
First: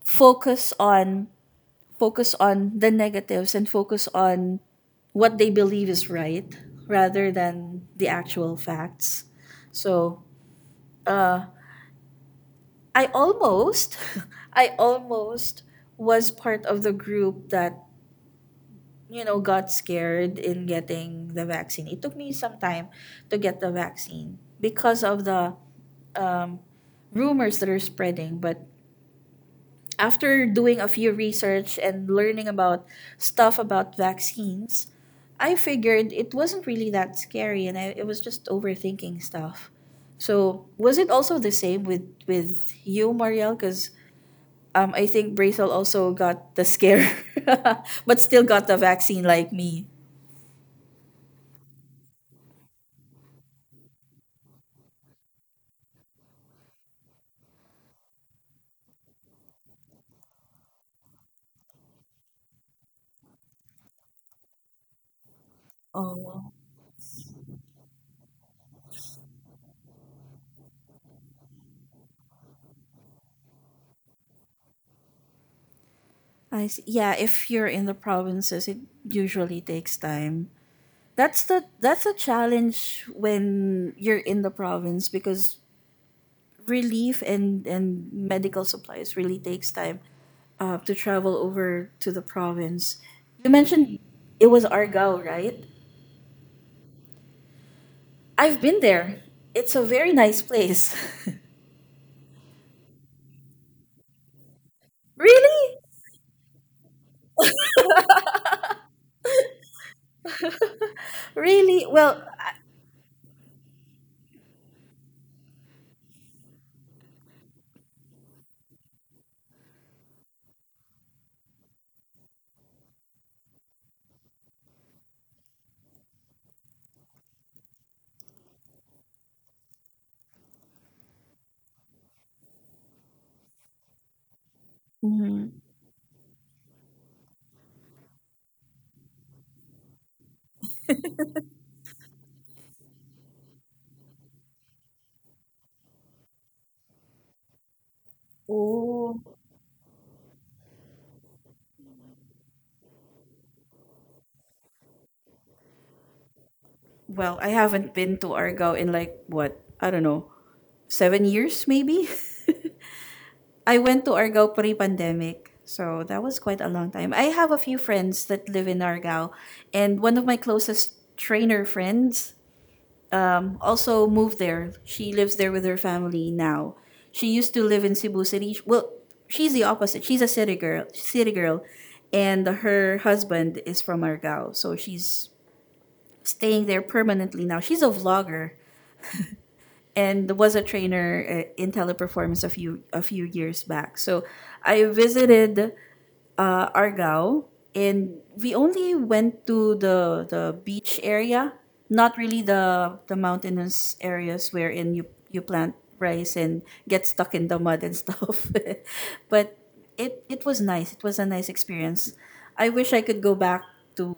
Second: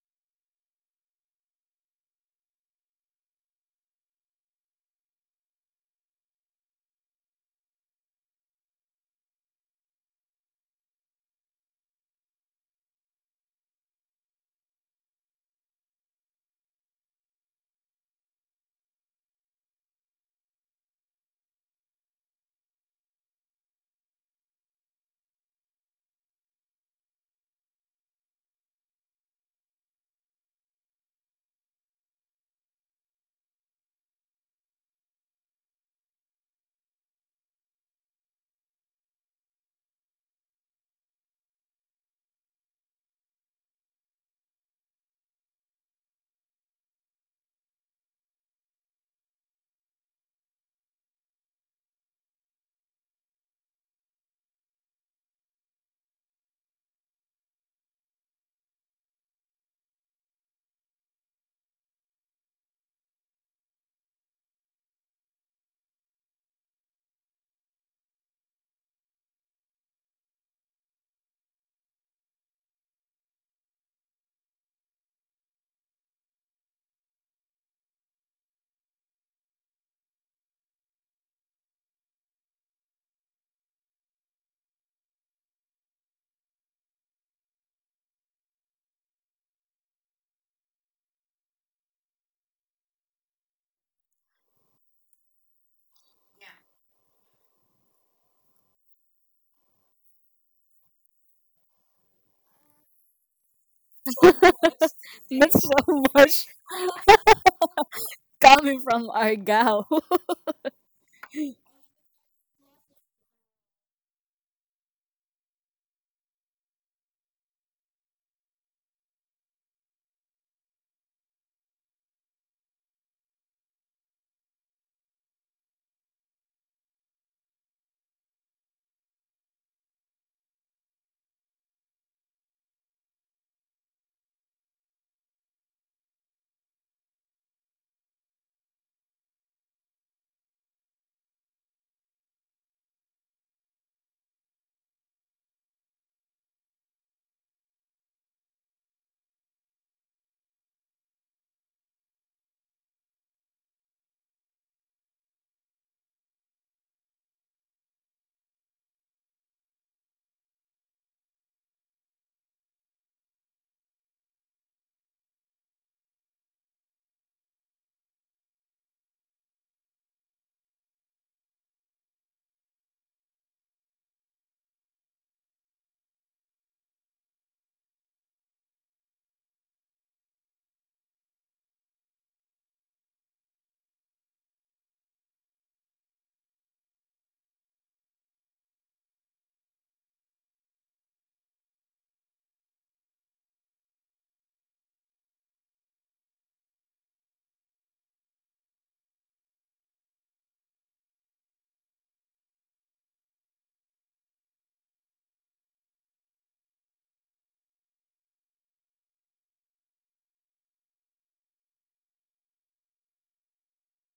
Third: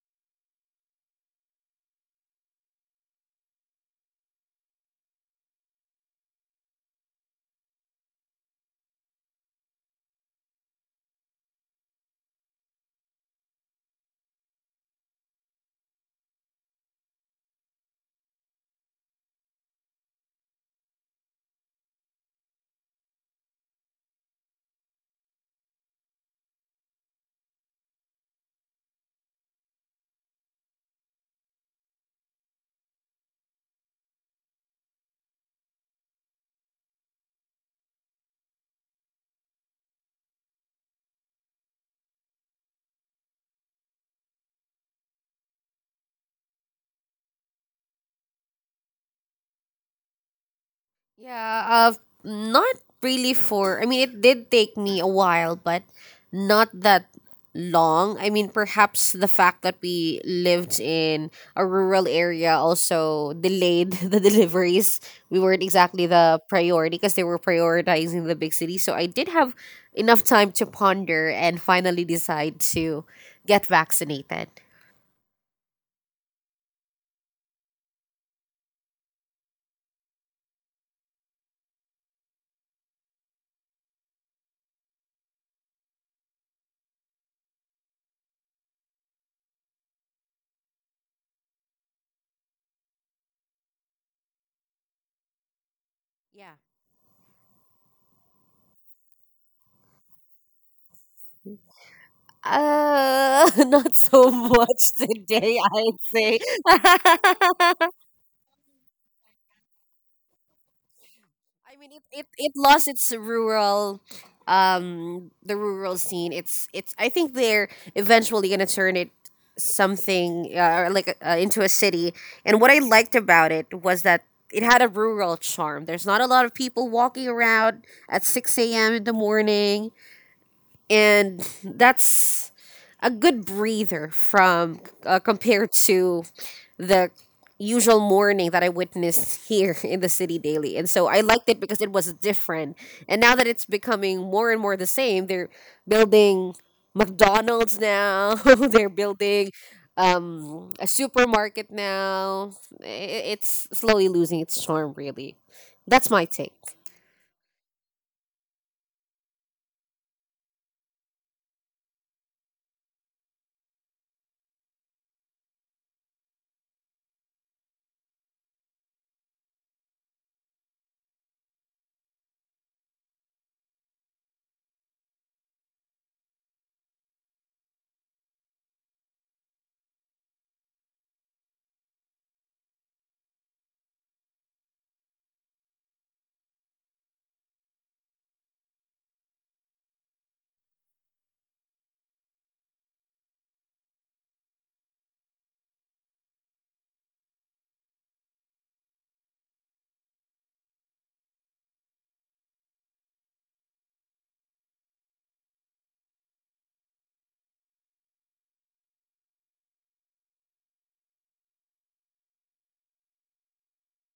focus on focus on the negatives and focus on what they believe is right rather than the actual facts. So, uh, I almost, I almost was part of the group that you know got scared in getting the vaccine. It took me some time to get the vaccine because of the, um, rumors that are spreading. But after doing a few research and learning about stuff about vaccines, I figured it wasn't really that scary, and I, it was just overthinking stuff. So was it also the same with you, Marielle? Because, I think Braithel also got the scare, but still got the vaccine like me.
Yeah, not really for. I mean, it did take me a while, but not that long. I mean, perhaps the fact that we lived in a rural area also delayed the deliveries. We weren't exactly the
Oh,
priority because they were prioritizing the big city. So I did have enough time to ponder and finally decide to get vaccinated.
I see. Yeah, if you're in the provinces, it usually takes time. That's the, that's a challenge when you're in the province because relief and medical supplies really takes time, to travel over to the province. You mentioned it was Argao, right?
Yeah.
I've been there. It's a very nice place.
Not so much
That's
today,
Really?
I'd
so
say.
much coming from Argao.
I
Really?
mean, it,
Well,
it, it lost its rural, the rural scene. It's it's. I think they're eventually gonna turn it something or like into a city. And what I liked about it was that it had a rural charm. There's not a lot of people walking around at six a.m. in the morning, and that's a good breather from
hmm.
compared to the usual morning that I witnessed here in the city daily. And so I liked it because it was different. And now that it's becoming more and more the same, they're building McDonald's now. They're
Oh,
building a supermarket now. I- It's slowly losing its charm, really. That's my take.
well, I haven't been to Argao in like what? I don't know, 7 years maybe. I went to Argao pre-pandemic. So that was quite a long time. I have a few friends that live in Argao, and one of my closest trainer friends, also moved there. She lives there with her family now. She used to live in Cebu City. Well, she's the opposite. She's a city girl, city girl, and her husband is from Argao. So she's staying there permanently now. She's a vlogger and was a trainer, in teleperformance a few years back. So I visited, Argao, and we only went to the beach area, not really the mountainous areas wherein you plant rice and get stuck in the mud and stuff. But it was nice. It was a nice experience. I wish I could go back to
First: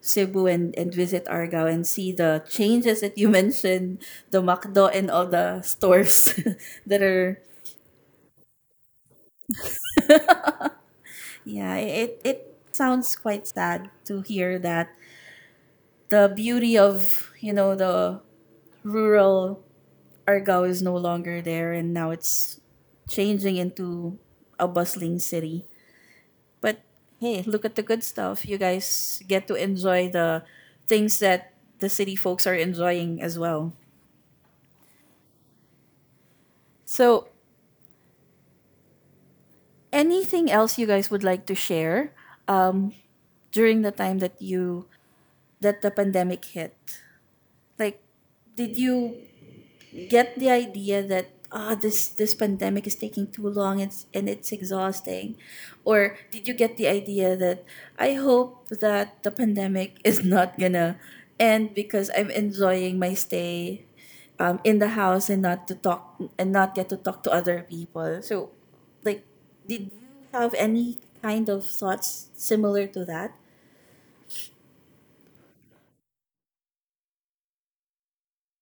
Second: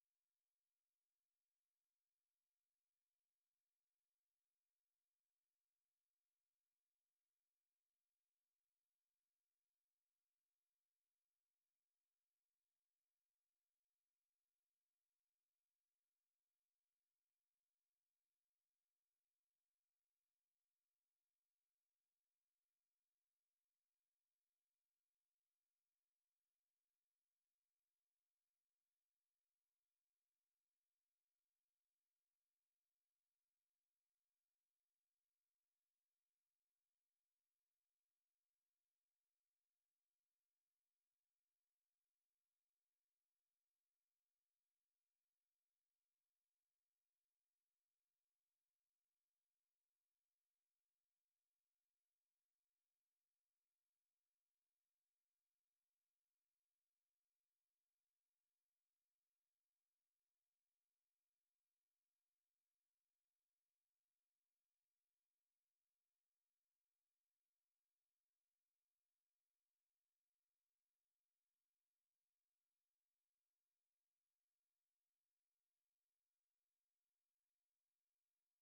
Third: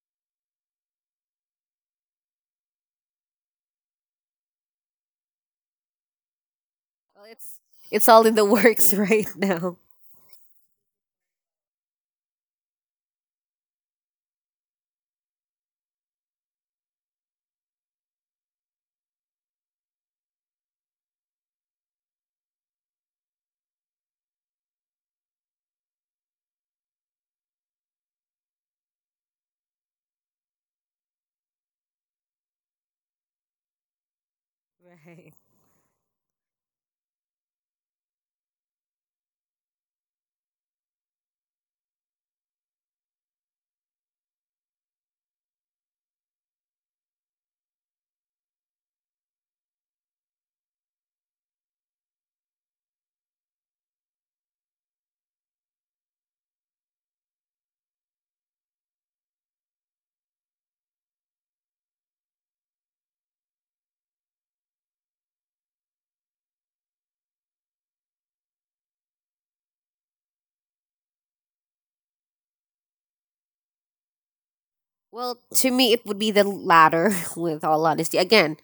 Cebu and visit Argao and see the changes that you mentioned, the Macdo and all the stores that
Well,
are,
it's all in the works right now.
yeah, it sounds quite sad to hear that the beauty of you know the rural Argao is no longer there, and now it's changing into a bustling city. But hey, look at the good stuff. You guys get to enjoy the things that the city folks are enjoying as well.
Right.
So, anything else you guys would like to share, um, during the time that you, that the pandemic hit? Like, did you get the idea that ah this pandemic is taking too long, and it's exhausting, or did you get the idea that I hope that the pandemic is not gonna end because I'm enjoying my stay, in the house and not to talk and not get to talk to other people, so like did you have any kind of thoughts similar to that?
Well, to me, it would be the latter, with all honesty. Again,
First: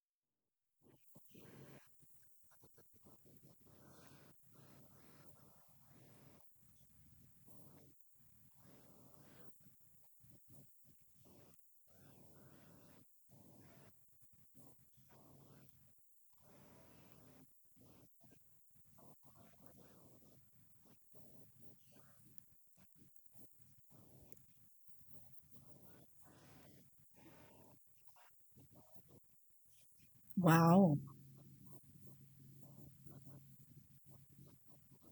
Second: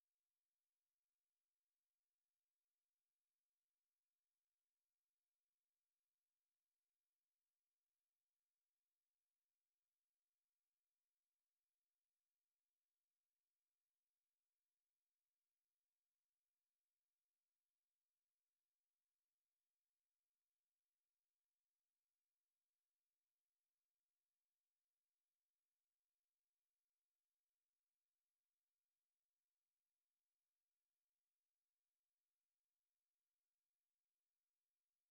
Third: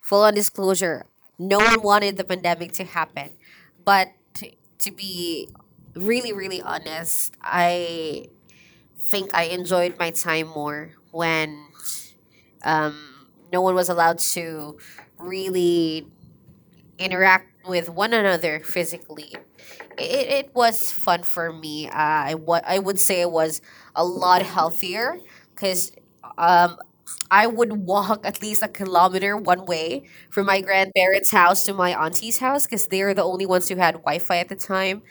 full on disclosure, no one wanted the pandemic to happen. But to, to be really, really honest, I think I enjoyed my time more when no one was allowed to really interact with one another physically. It was fun for me. I would say it was a lot healthier because I would walk at least a kilometer one way from my
Oh.
grandparents' house to my auntie's house because they are the only ones who had Wi Fi at the time.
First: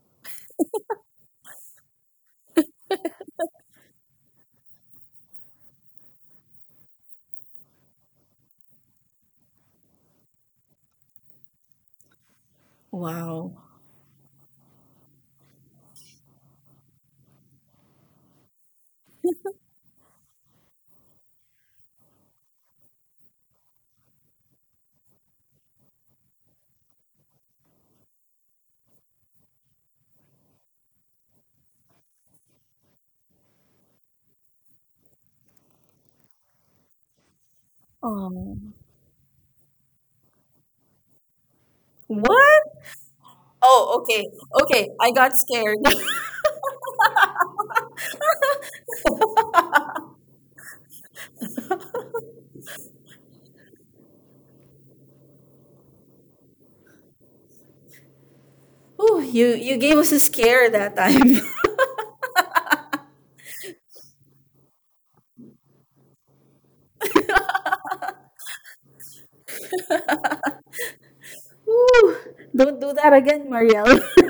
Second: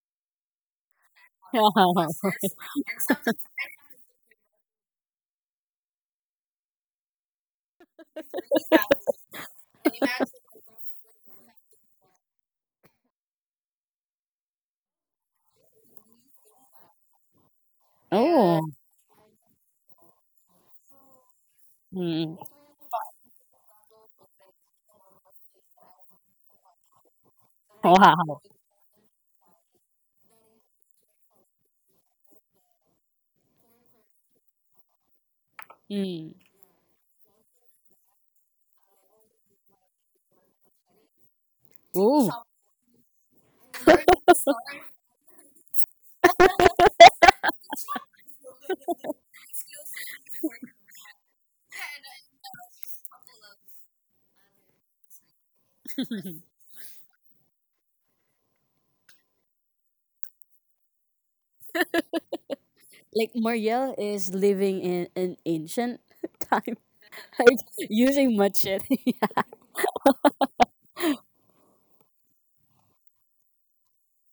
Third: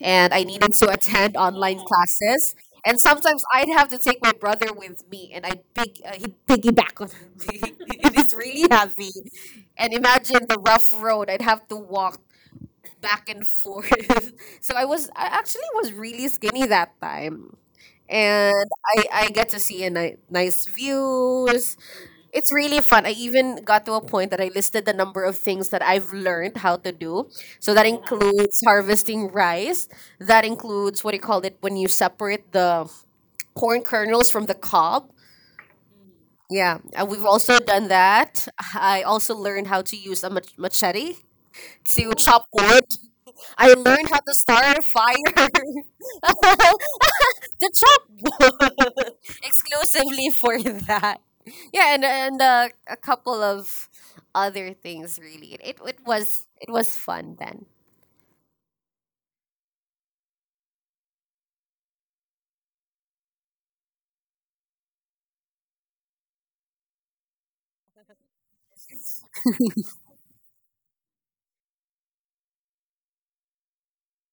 And I needed to attend online
Wow.
classes. And sometimes I'd have to take my brother with me and I'd he'd piggyback on me. It is really heavy. And imagine the rough road I'd have to walk back and forth. So I was, I actually was really skinny that time.
Oh.
And I get to see a nice views,
Mm.
it's really fun. I even got to a point that I listed the number of things that I've learned how to do. So that
Wow.
includes harvesting rice. That includes what do you call it when you separate the corn kernels from the cob.
Mm.
Yeah, and we've also done that. I also learned how to use a machete to
Ooh.
chop
What?
wood. I
Oh,
learned how
okay.
to start a
Okay, I
fire.
got scared.
The chopboard exclusively for that. Yeah, and a couple of other things really. It was it was fun then.
Oh, you gave us a scare that time.
Like Marielle is living in an ancient time, like using machete.
Whew. Don't do that again, Marielle.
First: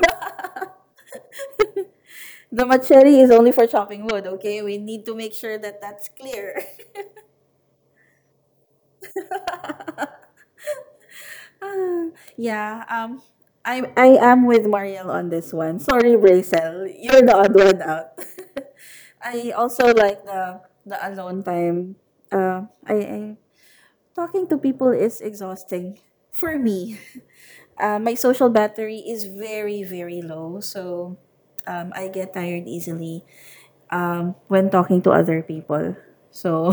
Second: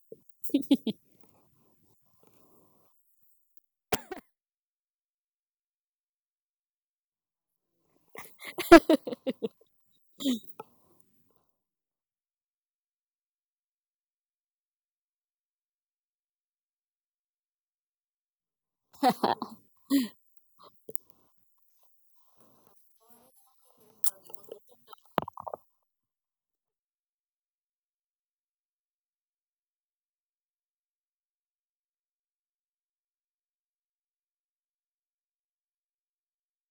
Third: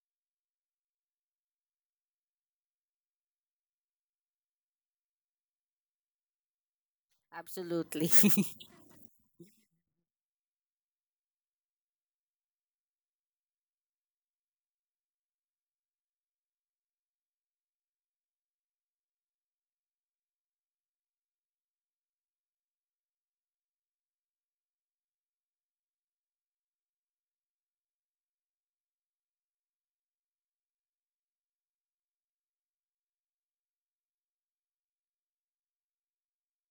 The machete is only for chopping wood, okay? We need to make sure that that's clear.
Absolutely.
Yeah, I am with Marielle on this one. Sorry, Bracel. You're the odd one out. I also like the alone time. I Talking to people is exhausting for me. My social battery is very, very low, so, I get tired easily, when talking to other people. So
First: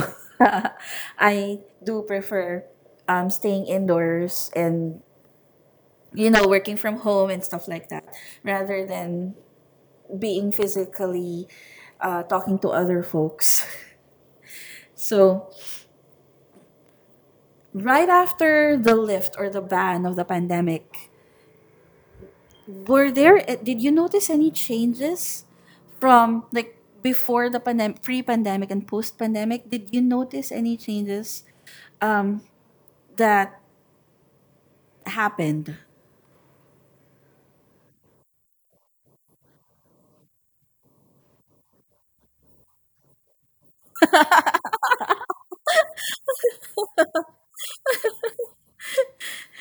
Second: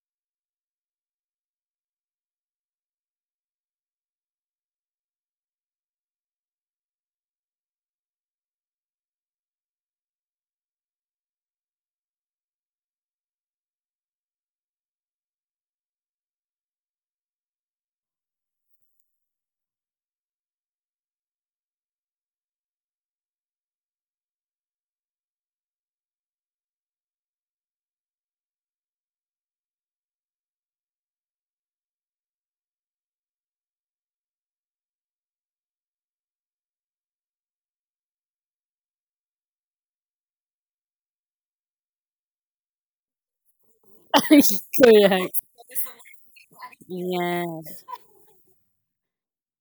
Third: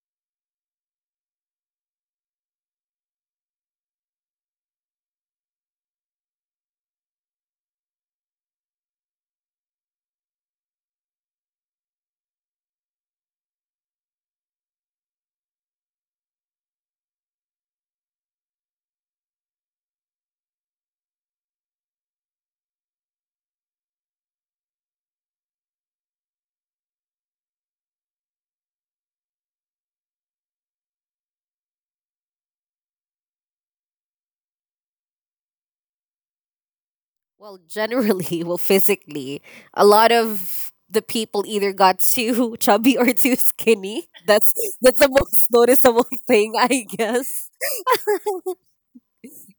I do prefer, staying indoors and you know working from home and stuff like that rather than being physically, talking to other folks. So right after the lift or the ban of the pandemic, were there did you notice any changes from like before the pandemic, pre-pandemic and post-pandemic? Did you notice any changes that happened?
Well, generally, well, physically, a lot of the people either got too chubby or too skinny. That's the
Correct.
most noticeable thing, I
Yeah.
guess.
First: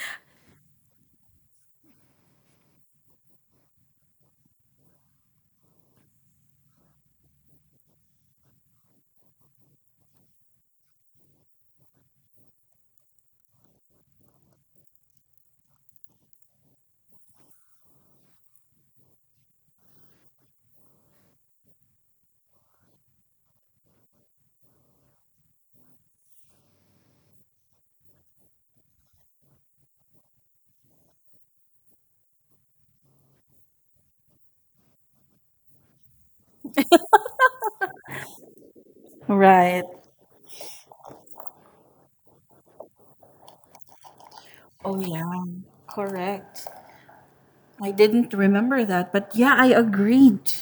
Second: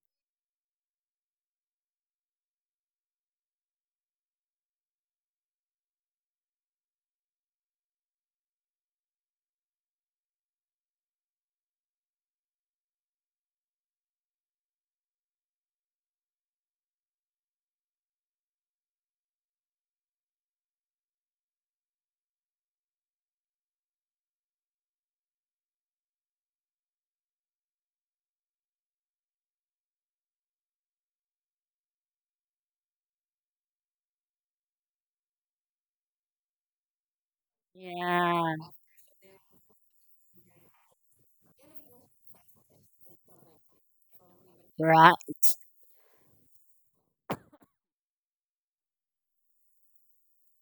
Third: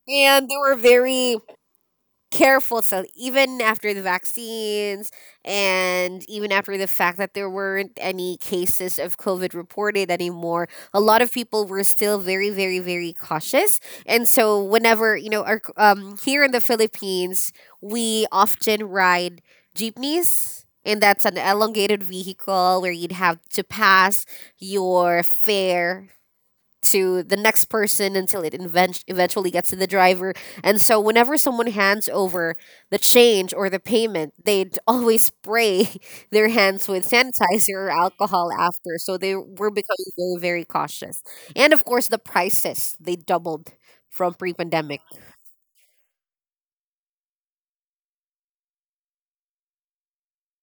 And they were very careful, so even after the vaccines and even after the fact that there weren't any cases of COVID reported anymore, a lot of people were still very, very, very cautious. And so whenever, you know, our here in the Philippines, we often ride jeepneys, and that's an elongated vehicle where you'd have to pass your fare to the next person until it eventually gets to the driver. And so, whenever someone hands over the change or the payment, they'd always spray their hands with sanitizer or alcohol
Yeah.
after. So, they were
Right.
becoming very, very cautious. And of course, the prices they doubled from pre pandemic.
Oh
Right.
yeah, correct. I didn't remember that, but yeah, I agreed.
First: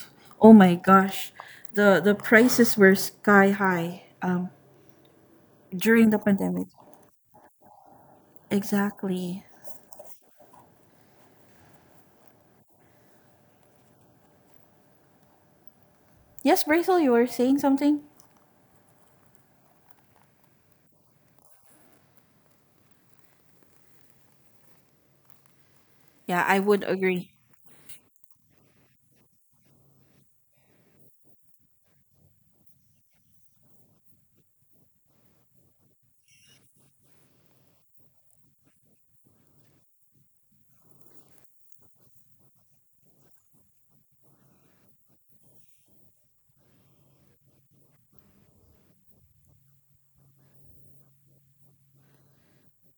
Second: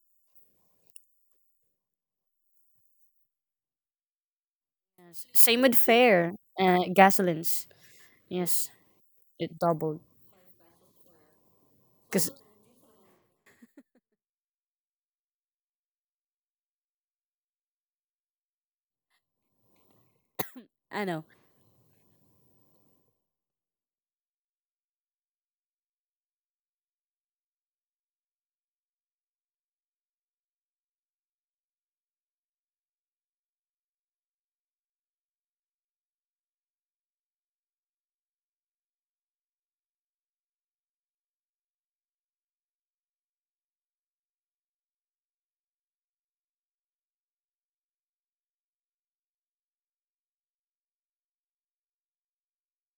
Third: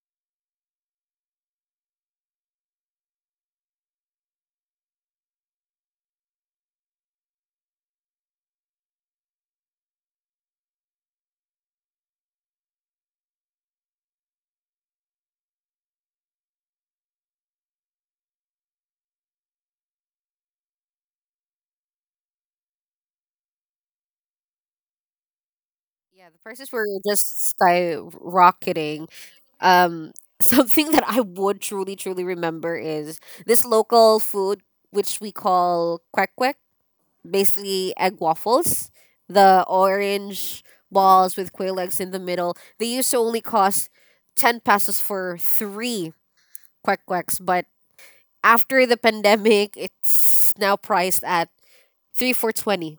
Oh my gosh, the prices were sky high,
Yes. Same with
during the
fare,
pandemic.
gasolines. Yes,
Exactly.
it doubled. Cause
Yes, Brazel, you were saying something.
I know.
Yeah, the
Yeah, I
prices
would
were
agree.
just skyrocketing. Um, something that I would truly, truly remember is this local food, which we call kwek, basically egg waffles, the orange balls with quail eggs in the middle. They used to only cost 10 pesos for three quack quacks, but after the pandemic, it's now priced at 3 for 20.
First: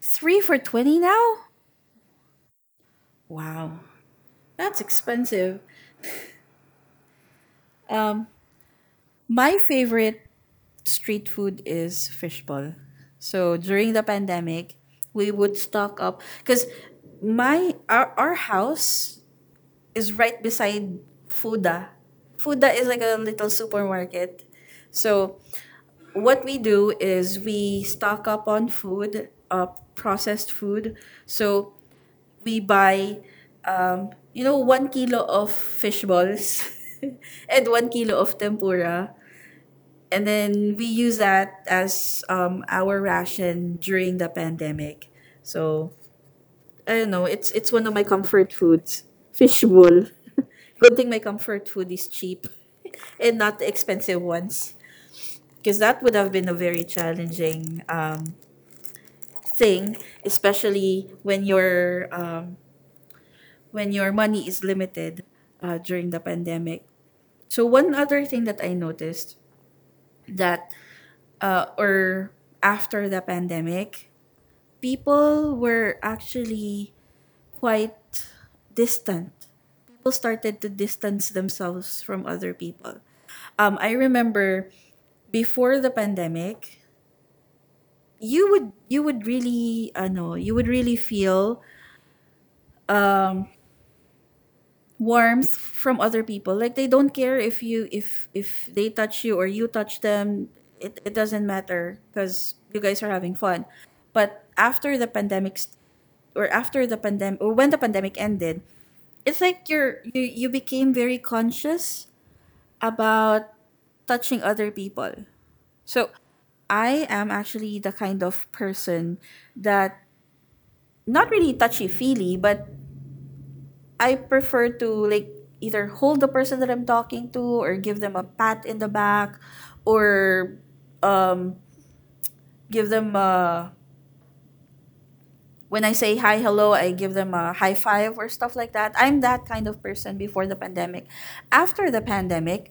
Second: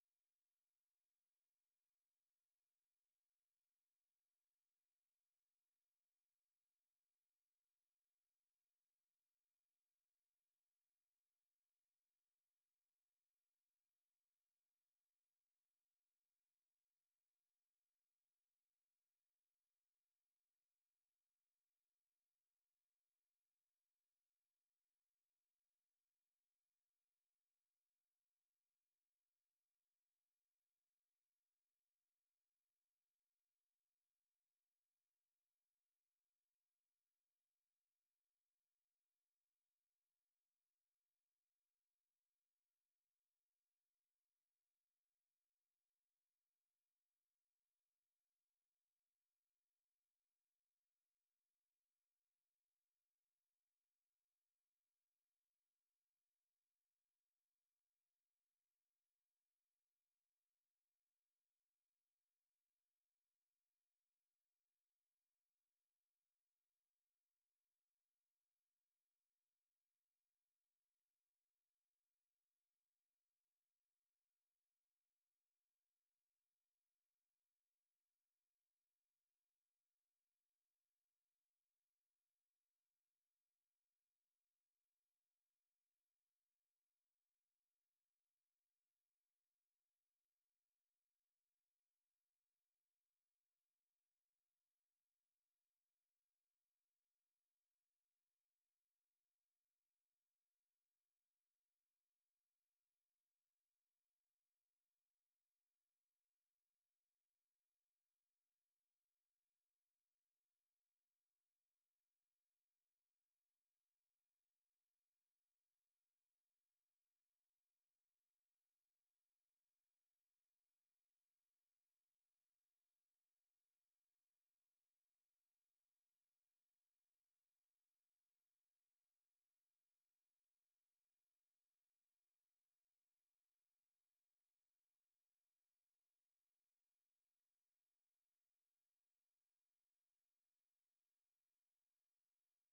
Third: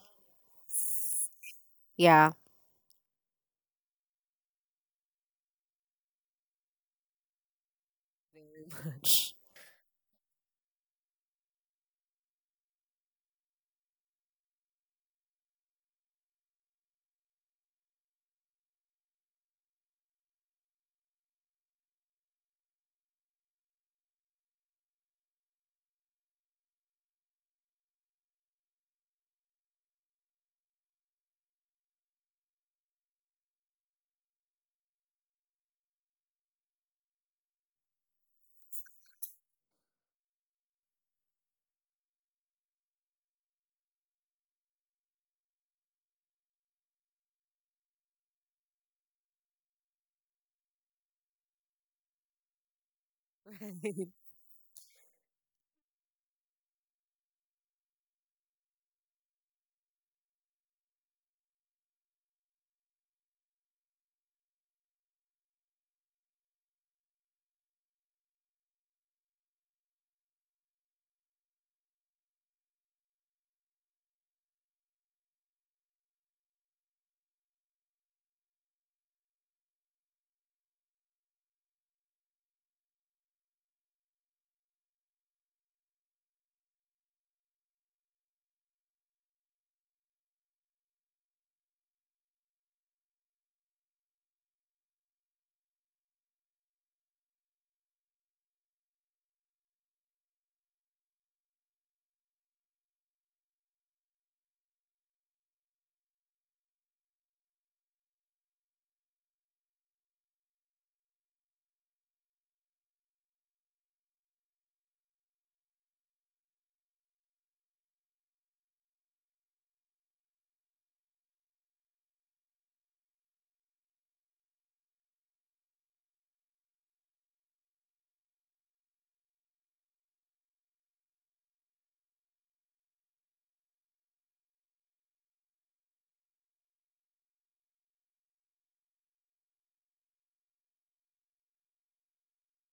Three for 20 now.
Yeah.
Wow, that's expensive. Um, my favorite street food is fishbowl. So during the pandemic, we would stock up because my our house is right beside Fuda. Fuda is like a little supermarket. So what we do is we stock up on food, processed food. So we buy, you know, 1 kilo of fish balls and 1 kilo of tempura, and then we use that as, our ration during the pandemic. So I don't know. It's one of my comfort foods. Fishbowl. Good thing my comfort food is cheap and not the expensive ones, because that would have been a very challenging, thing, especially when your, when your money is limited, during the pandemic. So one other thing that I noticed that or after the pandemic people were actually quite distant. People started to distance themselves from other people. I remember before the pandemic, you would really, I know, you would really feel um, warmth from other people like they don't care if you if they touch you or you touch them it doesn't matter because you guys are having fun but after the pandemic st- or after the pandemic or when the pandemic ended it's like you became very conscious about touching other people. So I am actually the kind of person that not really touchy feely, but I prefer to like either hold the person that I'm talking to or give them a pat in the back, or um give them a when I say hi hello I give them a high five or stuff like that. I'm that kind of person before the pandemic. After the pandemic,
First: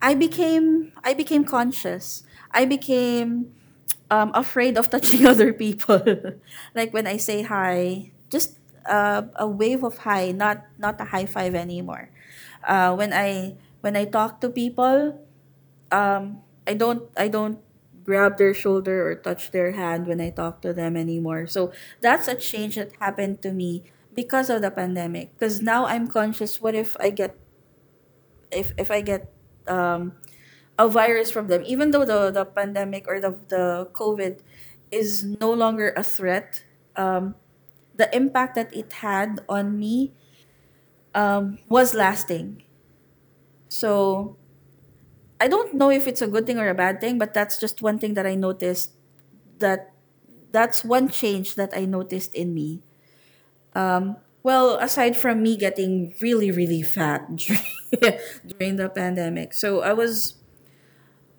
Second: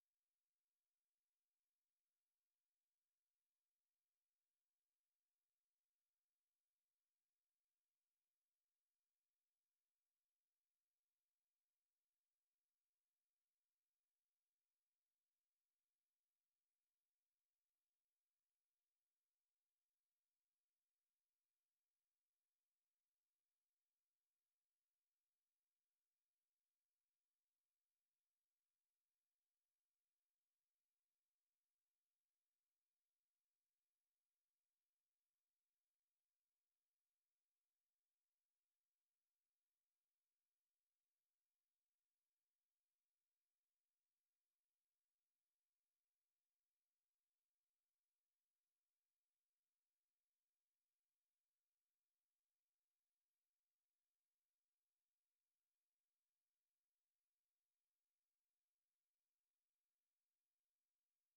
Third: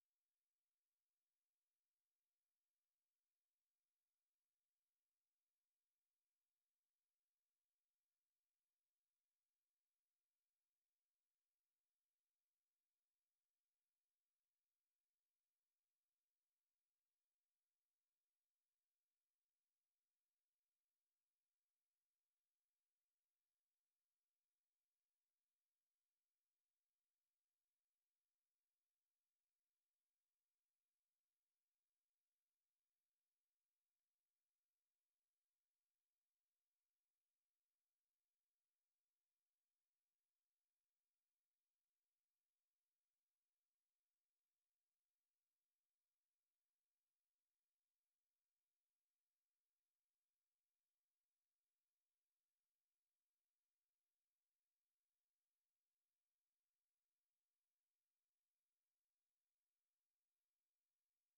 I became conscious. I became afraid of touching other people. Like when I say hi, just a wave of hi, not a high five anymore. Uh, when I when I talk to people, I don't grab their shoulder or touch their hand when I talk to them anymore. So that's a change that happened to me because of the pandemic. Because now I'm conscious. What if I get if I get um, a virus from them, even though the pandemic or the COVID is no longer a threat, um, the impact that it had on me was lasting. So I don't know if it's a good thing or a bad thing, but that's just one thing that I noticed. That that's one change that I noticed in me. Um, aside from me getting really fat during the pandemic, so I was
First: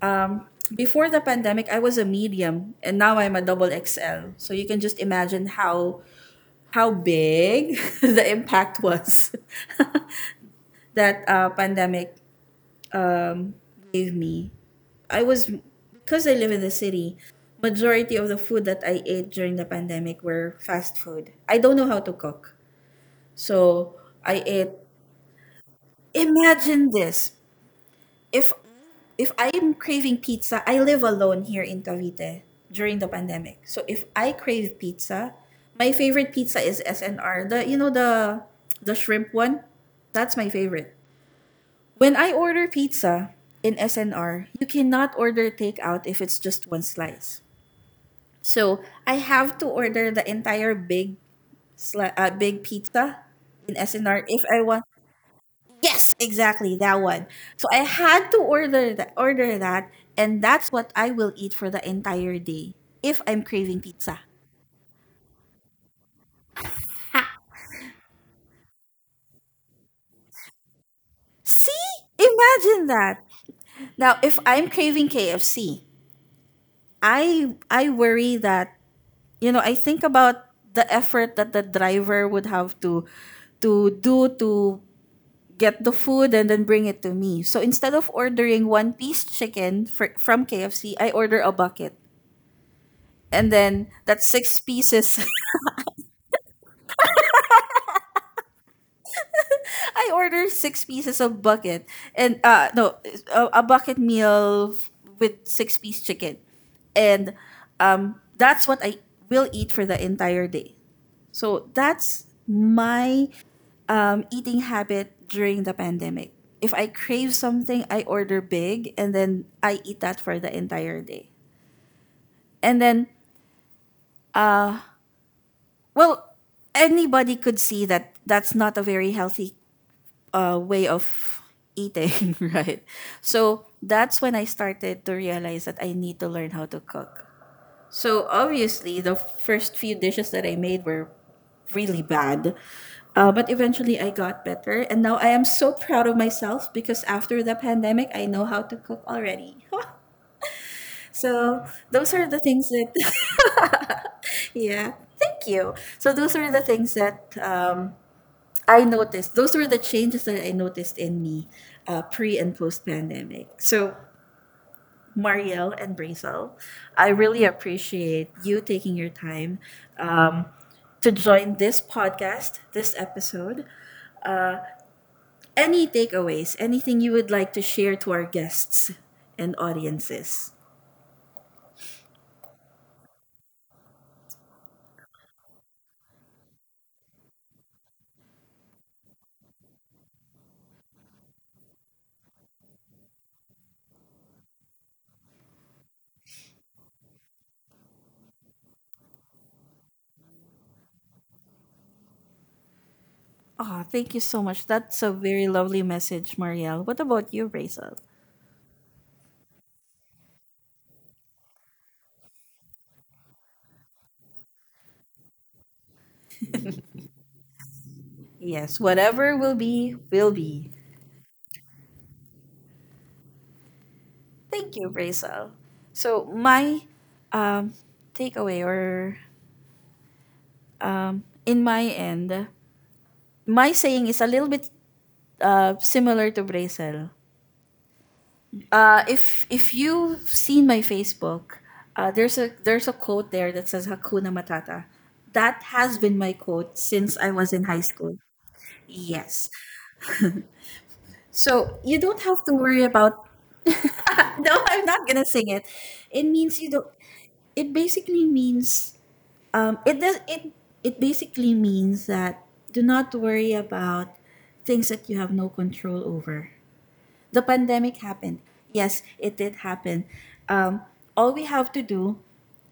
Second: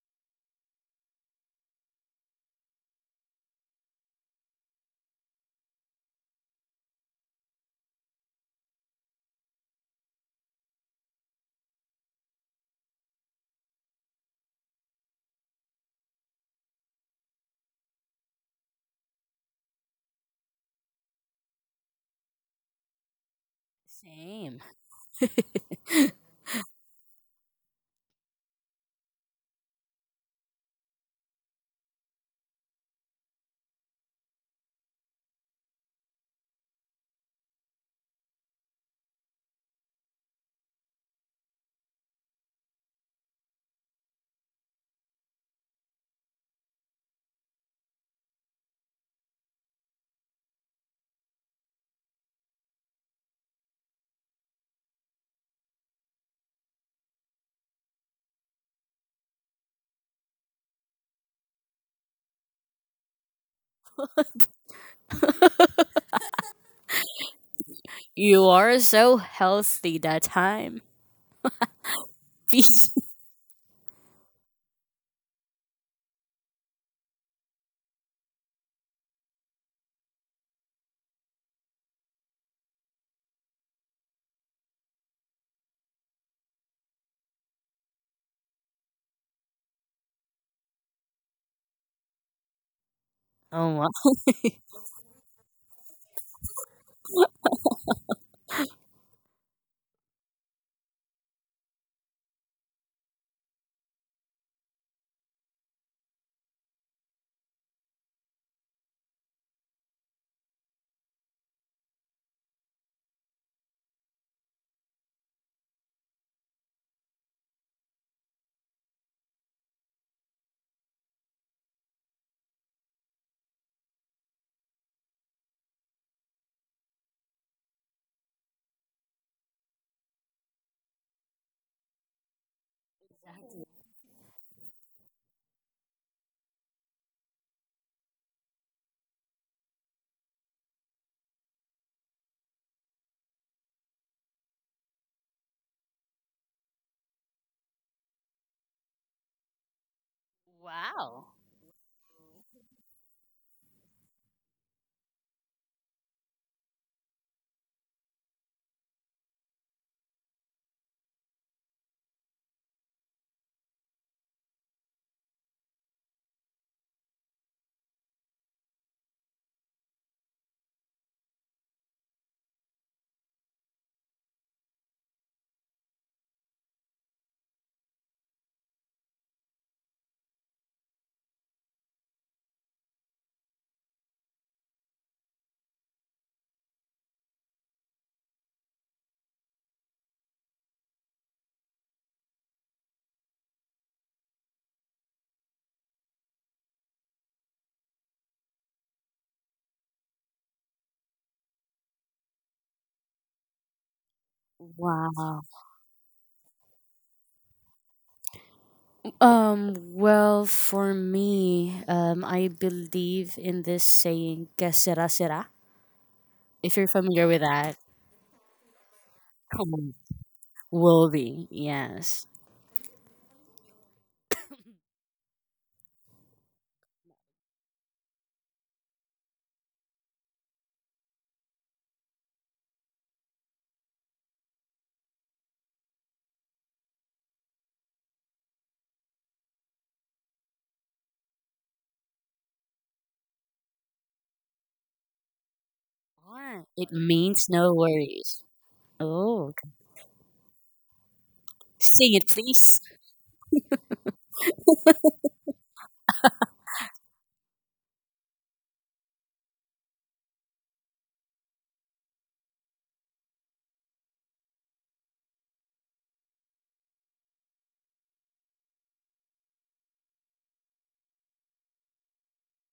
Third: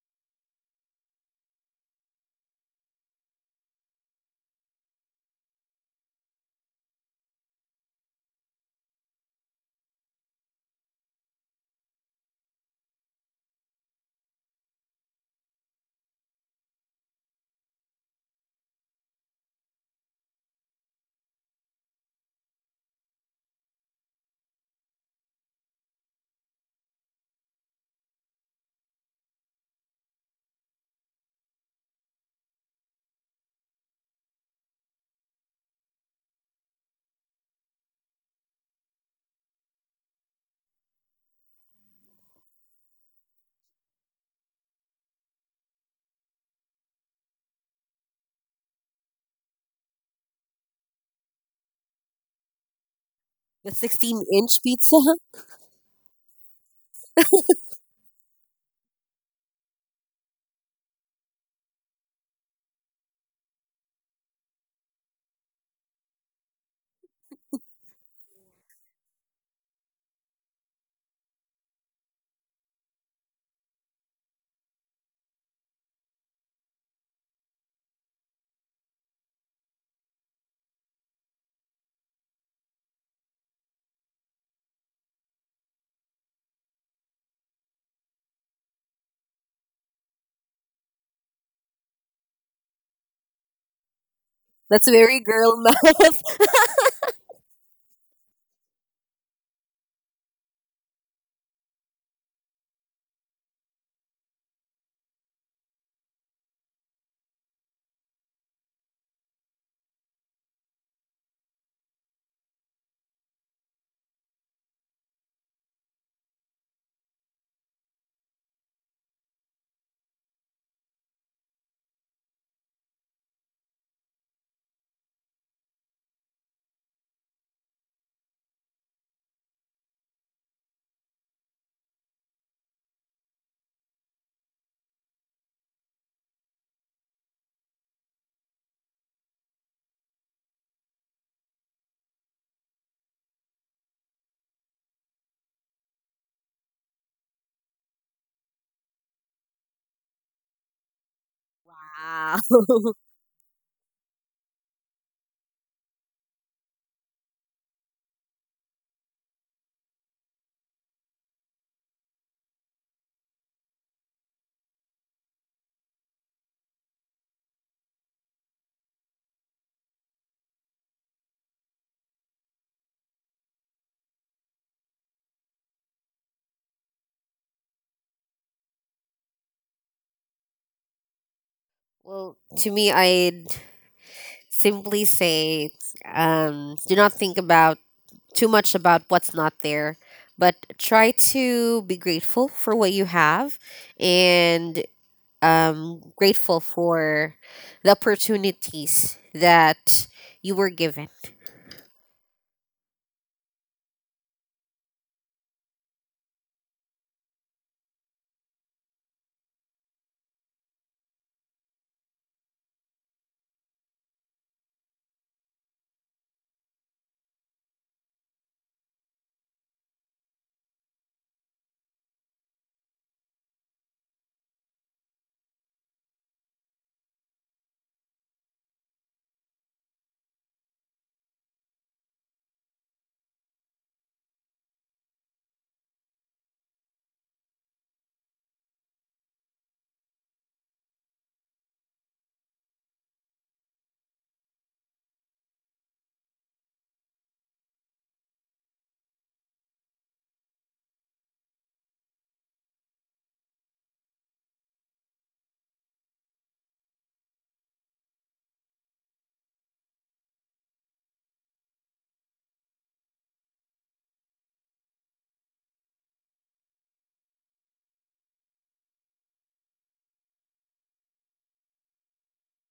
Um, before the pandemic, I was a medium, and now I'm a double XL. So you can just imagine how big the impact was that pandemic um, gave me. I was because I live in the city. Majority of the food that I ate during the pandemic were fast food. I don't know how to cook, so I
Same.
ate. Imagine this. if if I'm craving pizza, I live alone here in Cavite during the pandemic. So if I crave pizza, my favorite pizza is SNR. The you know the shrimp one? That's my favorite. When I order pizza in SNR, you cannot order takeout if it's just one slice. So I have to order the entire big big pizza
The
in SNR
16
if
inch
I want.
pizza.
Yes, exactly that one. So I had to order that and that's what I will eat for the entire day if I'm craving pizza.
You are so healthy that time.
See? Imagine that. Now if I'm craving KFC, I worry that you know, I think about the effort that the driver would have to do to get the food and then bring it to me. So instead of ordering one piece chicken from KFC, I order a bucket and
Oh,
then
wow.
that's six
That's very
pieces.
girl
I ordered six pieces of bucket and no a bucket meal with six-piece chicken, and that's what I will eat for the entire day. So that's my eating habit during the pandemic. If I crave something, I order big and then I eat that for the entire day. And then well anybody could see that that's not a very healthy way of eating, right? So that's when I started to realize that I need to learn how to cook. So obviously, the first few dishes that I made were really bad. But eventually, I got better. And now I am so proud of myself because after the pandemic, I know how to cook already.
Wow.
So, those are
now.
the things
Wow.
that, yeah, thank you. So, those are the things that I noticed. Those were the changes that I noticed in me pre and post pandemic. So, Marielle and Brazil, I really appreciate you taking your time um, to join this podcast, this episode. Any takeaways, anything you would like to share to our guests and audiences?
Well, to me, I'd simply say do not think about too much about what's not there, but try to be grateful for what you have and grateful for the opportunities that you were given.
Oh, thank you so much. That's a
Wow.
very lovely message, Marielle. What about you, Brazil?
Well, for me, I believe in this saying, que será, será. If you're familiar with that,
Yes, whatever will
um,
be, will be.
will be, yes.
Thank you, Rachel. So my um, takeaway or in my end, my saying is a little bit similar to Rachel. If you've seen my Facebook, there's a quote there that says Hakuna Matata. That has been my
Or
quote
it
since I
means
was in
no
high school.
worries. Oh,
Yes.
okay.
So you
Sing
don't
it,
have to
please.
worry about. No, I'm not gonna sing it. It means you don't. It basically means it does it it basically means that do not worry about things that you have no control over. The pandemic happened. Yes, it did happen. Um, all we have to do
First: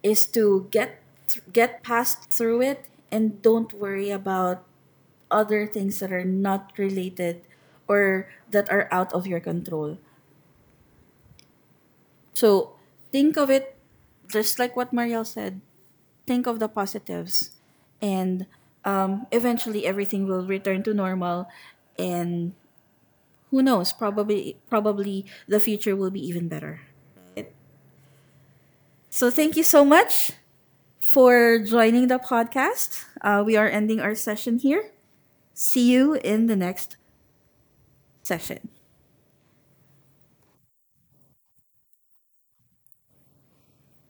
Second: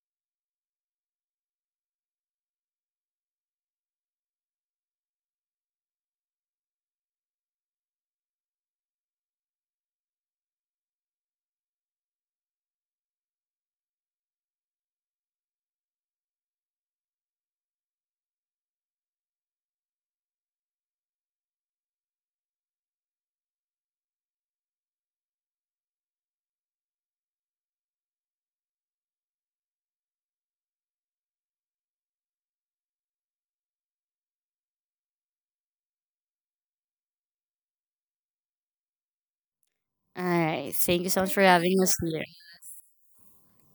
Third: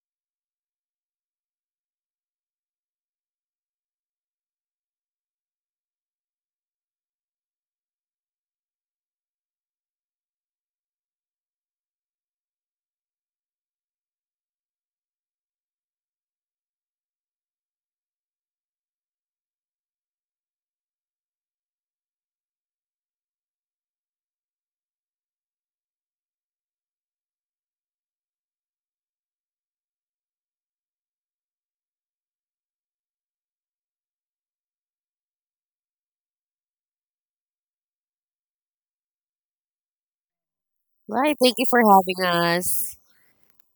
is to get get past through it and don't worry about other things that are not related or that are out of your control. So think of it just like what Mariel said. Think of the positives, and eventually everything will return to normal. And who knows? Probably, probably the future will be even better. So thank you so much for joining the podcast. We are ending our session here. See you in the next session.
All right. Thank you so much
Right.
for
Thank you
having
for
us here.
having us.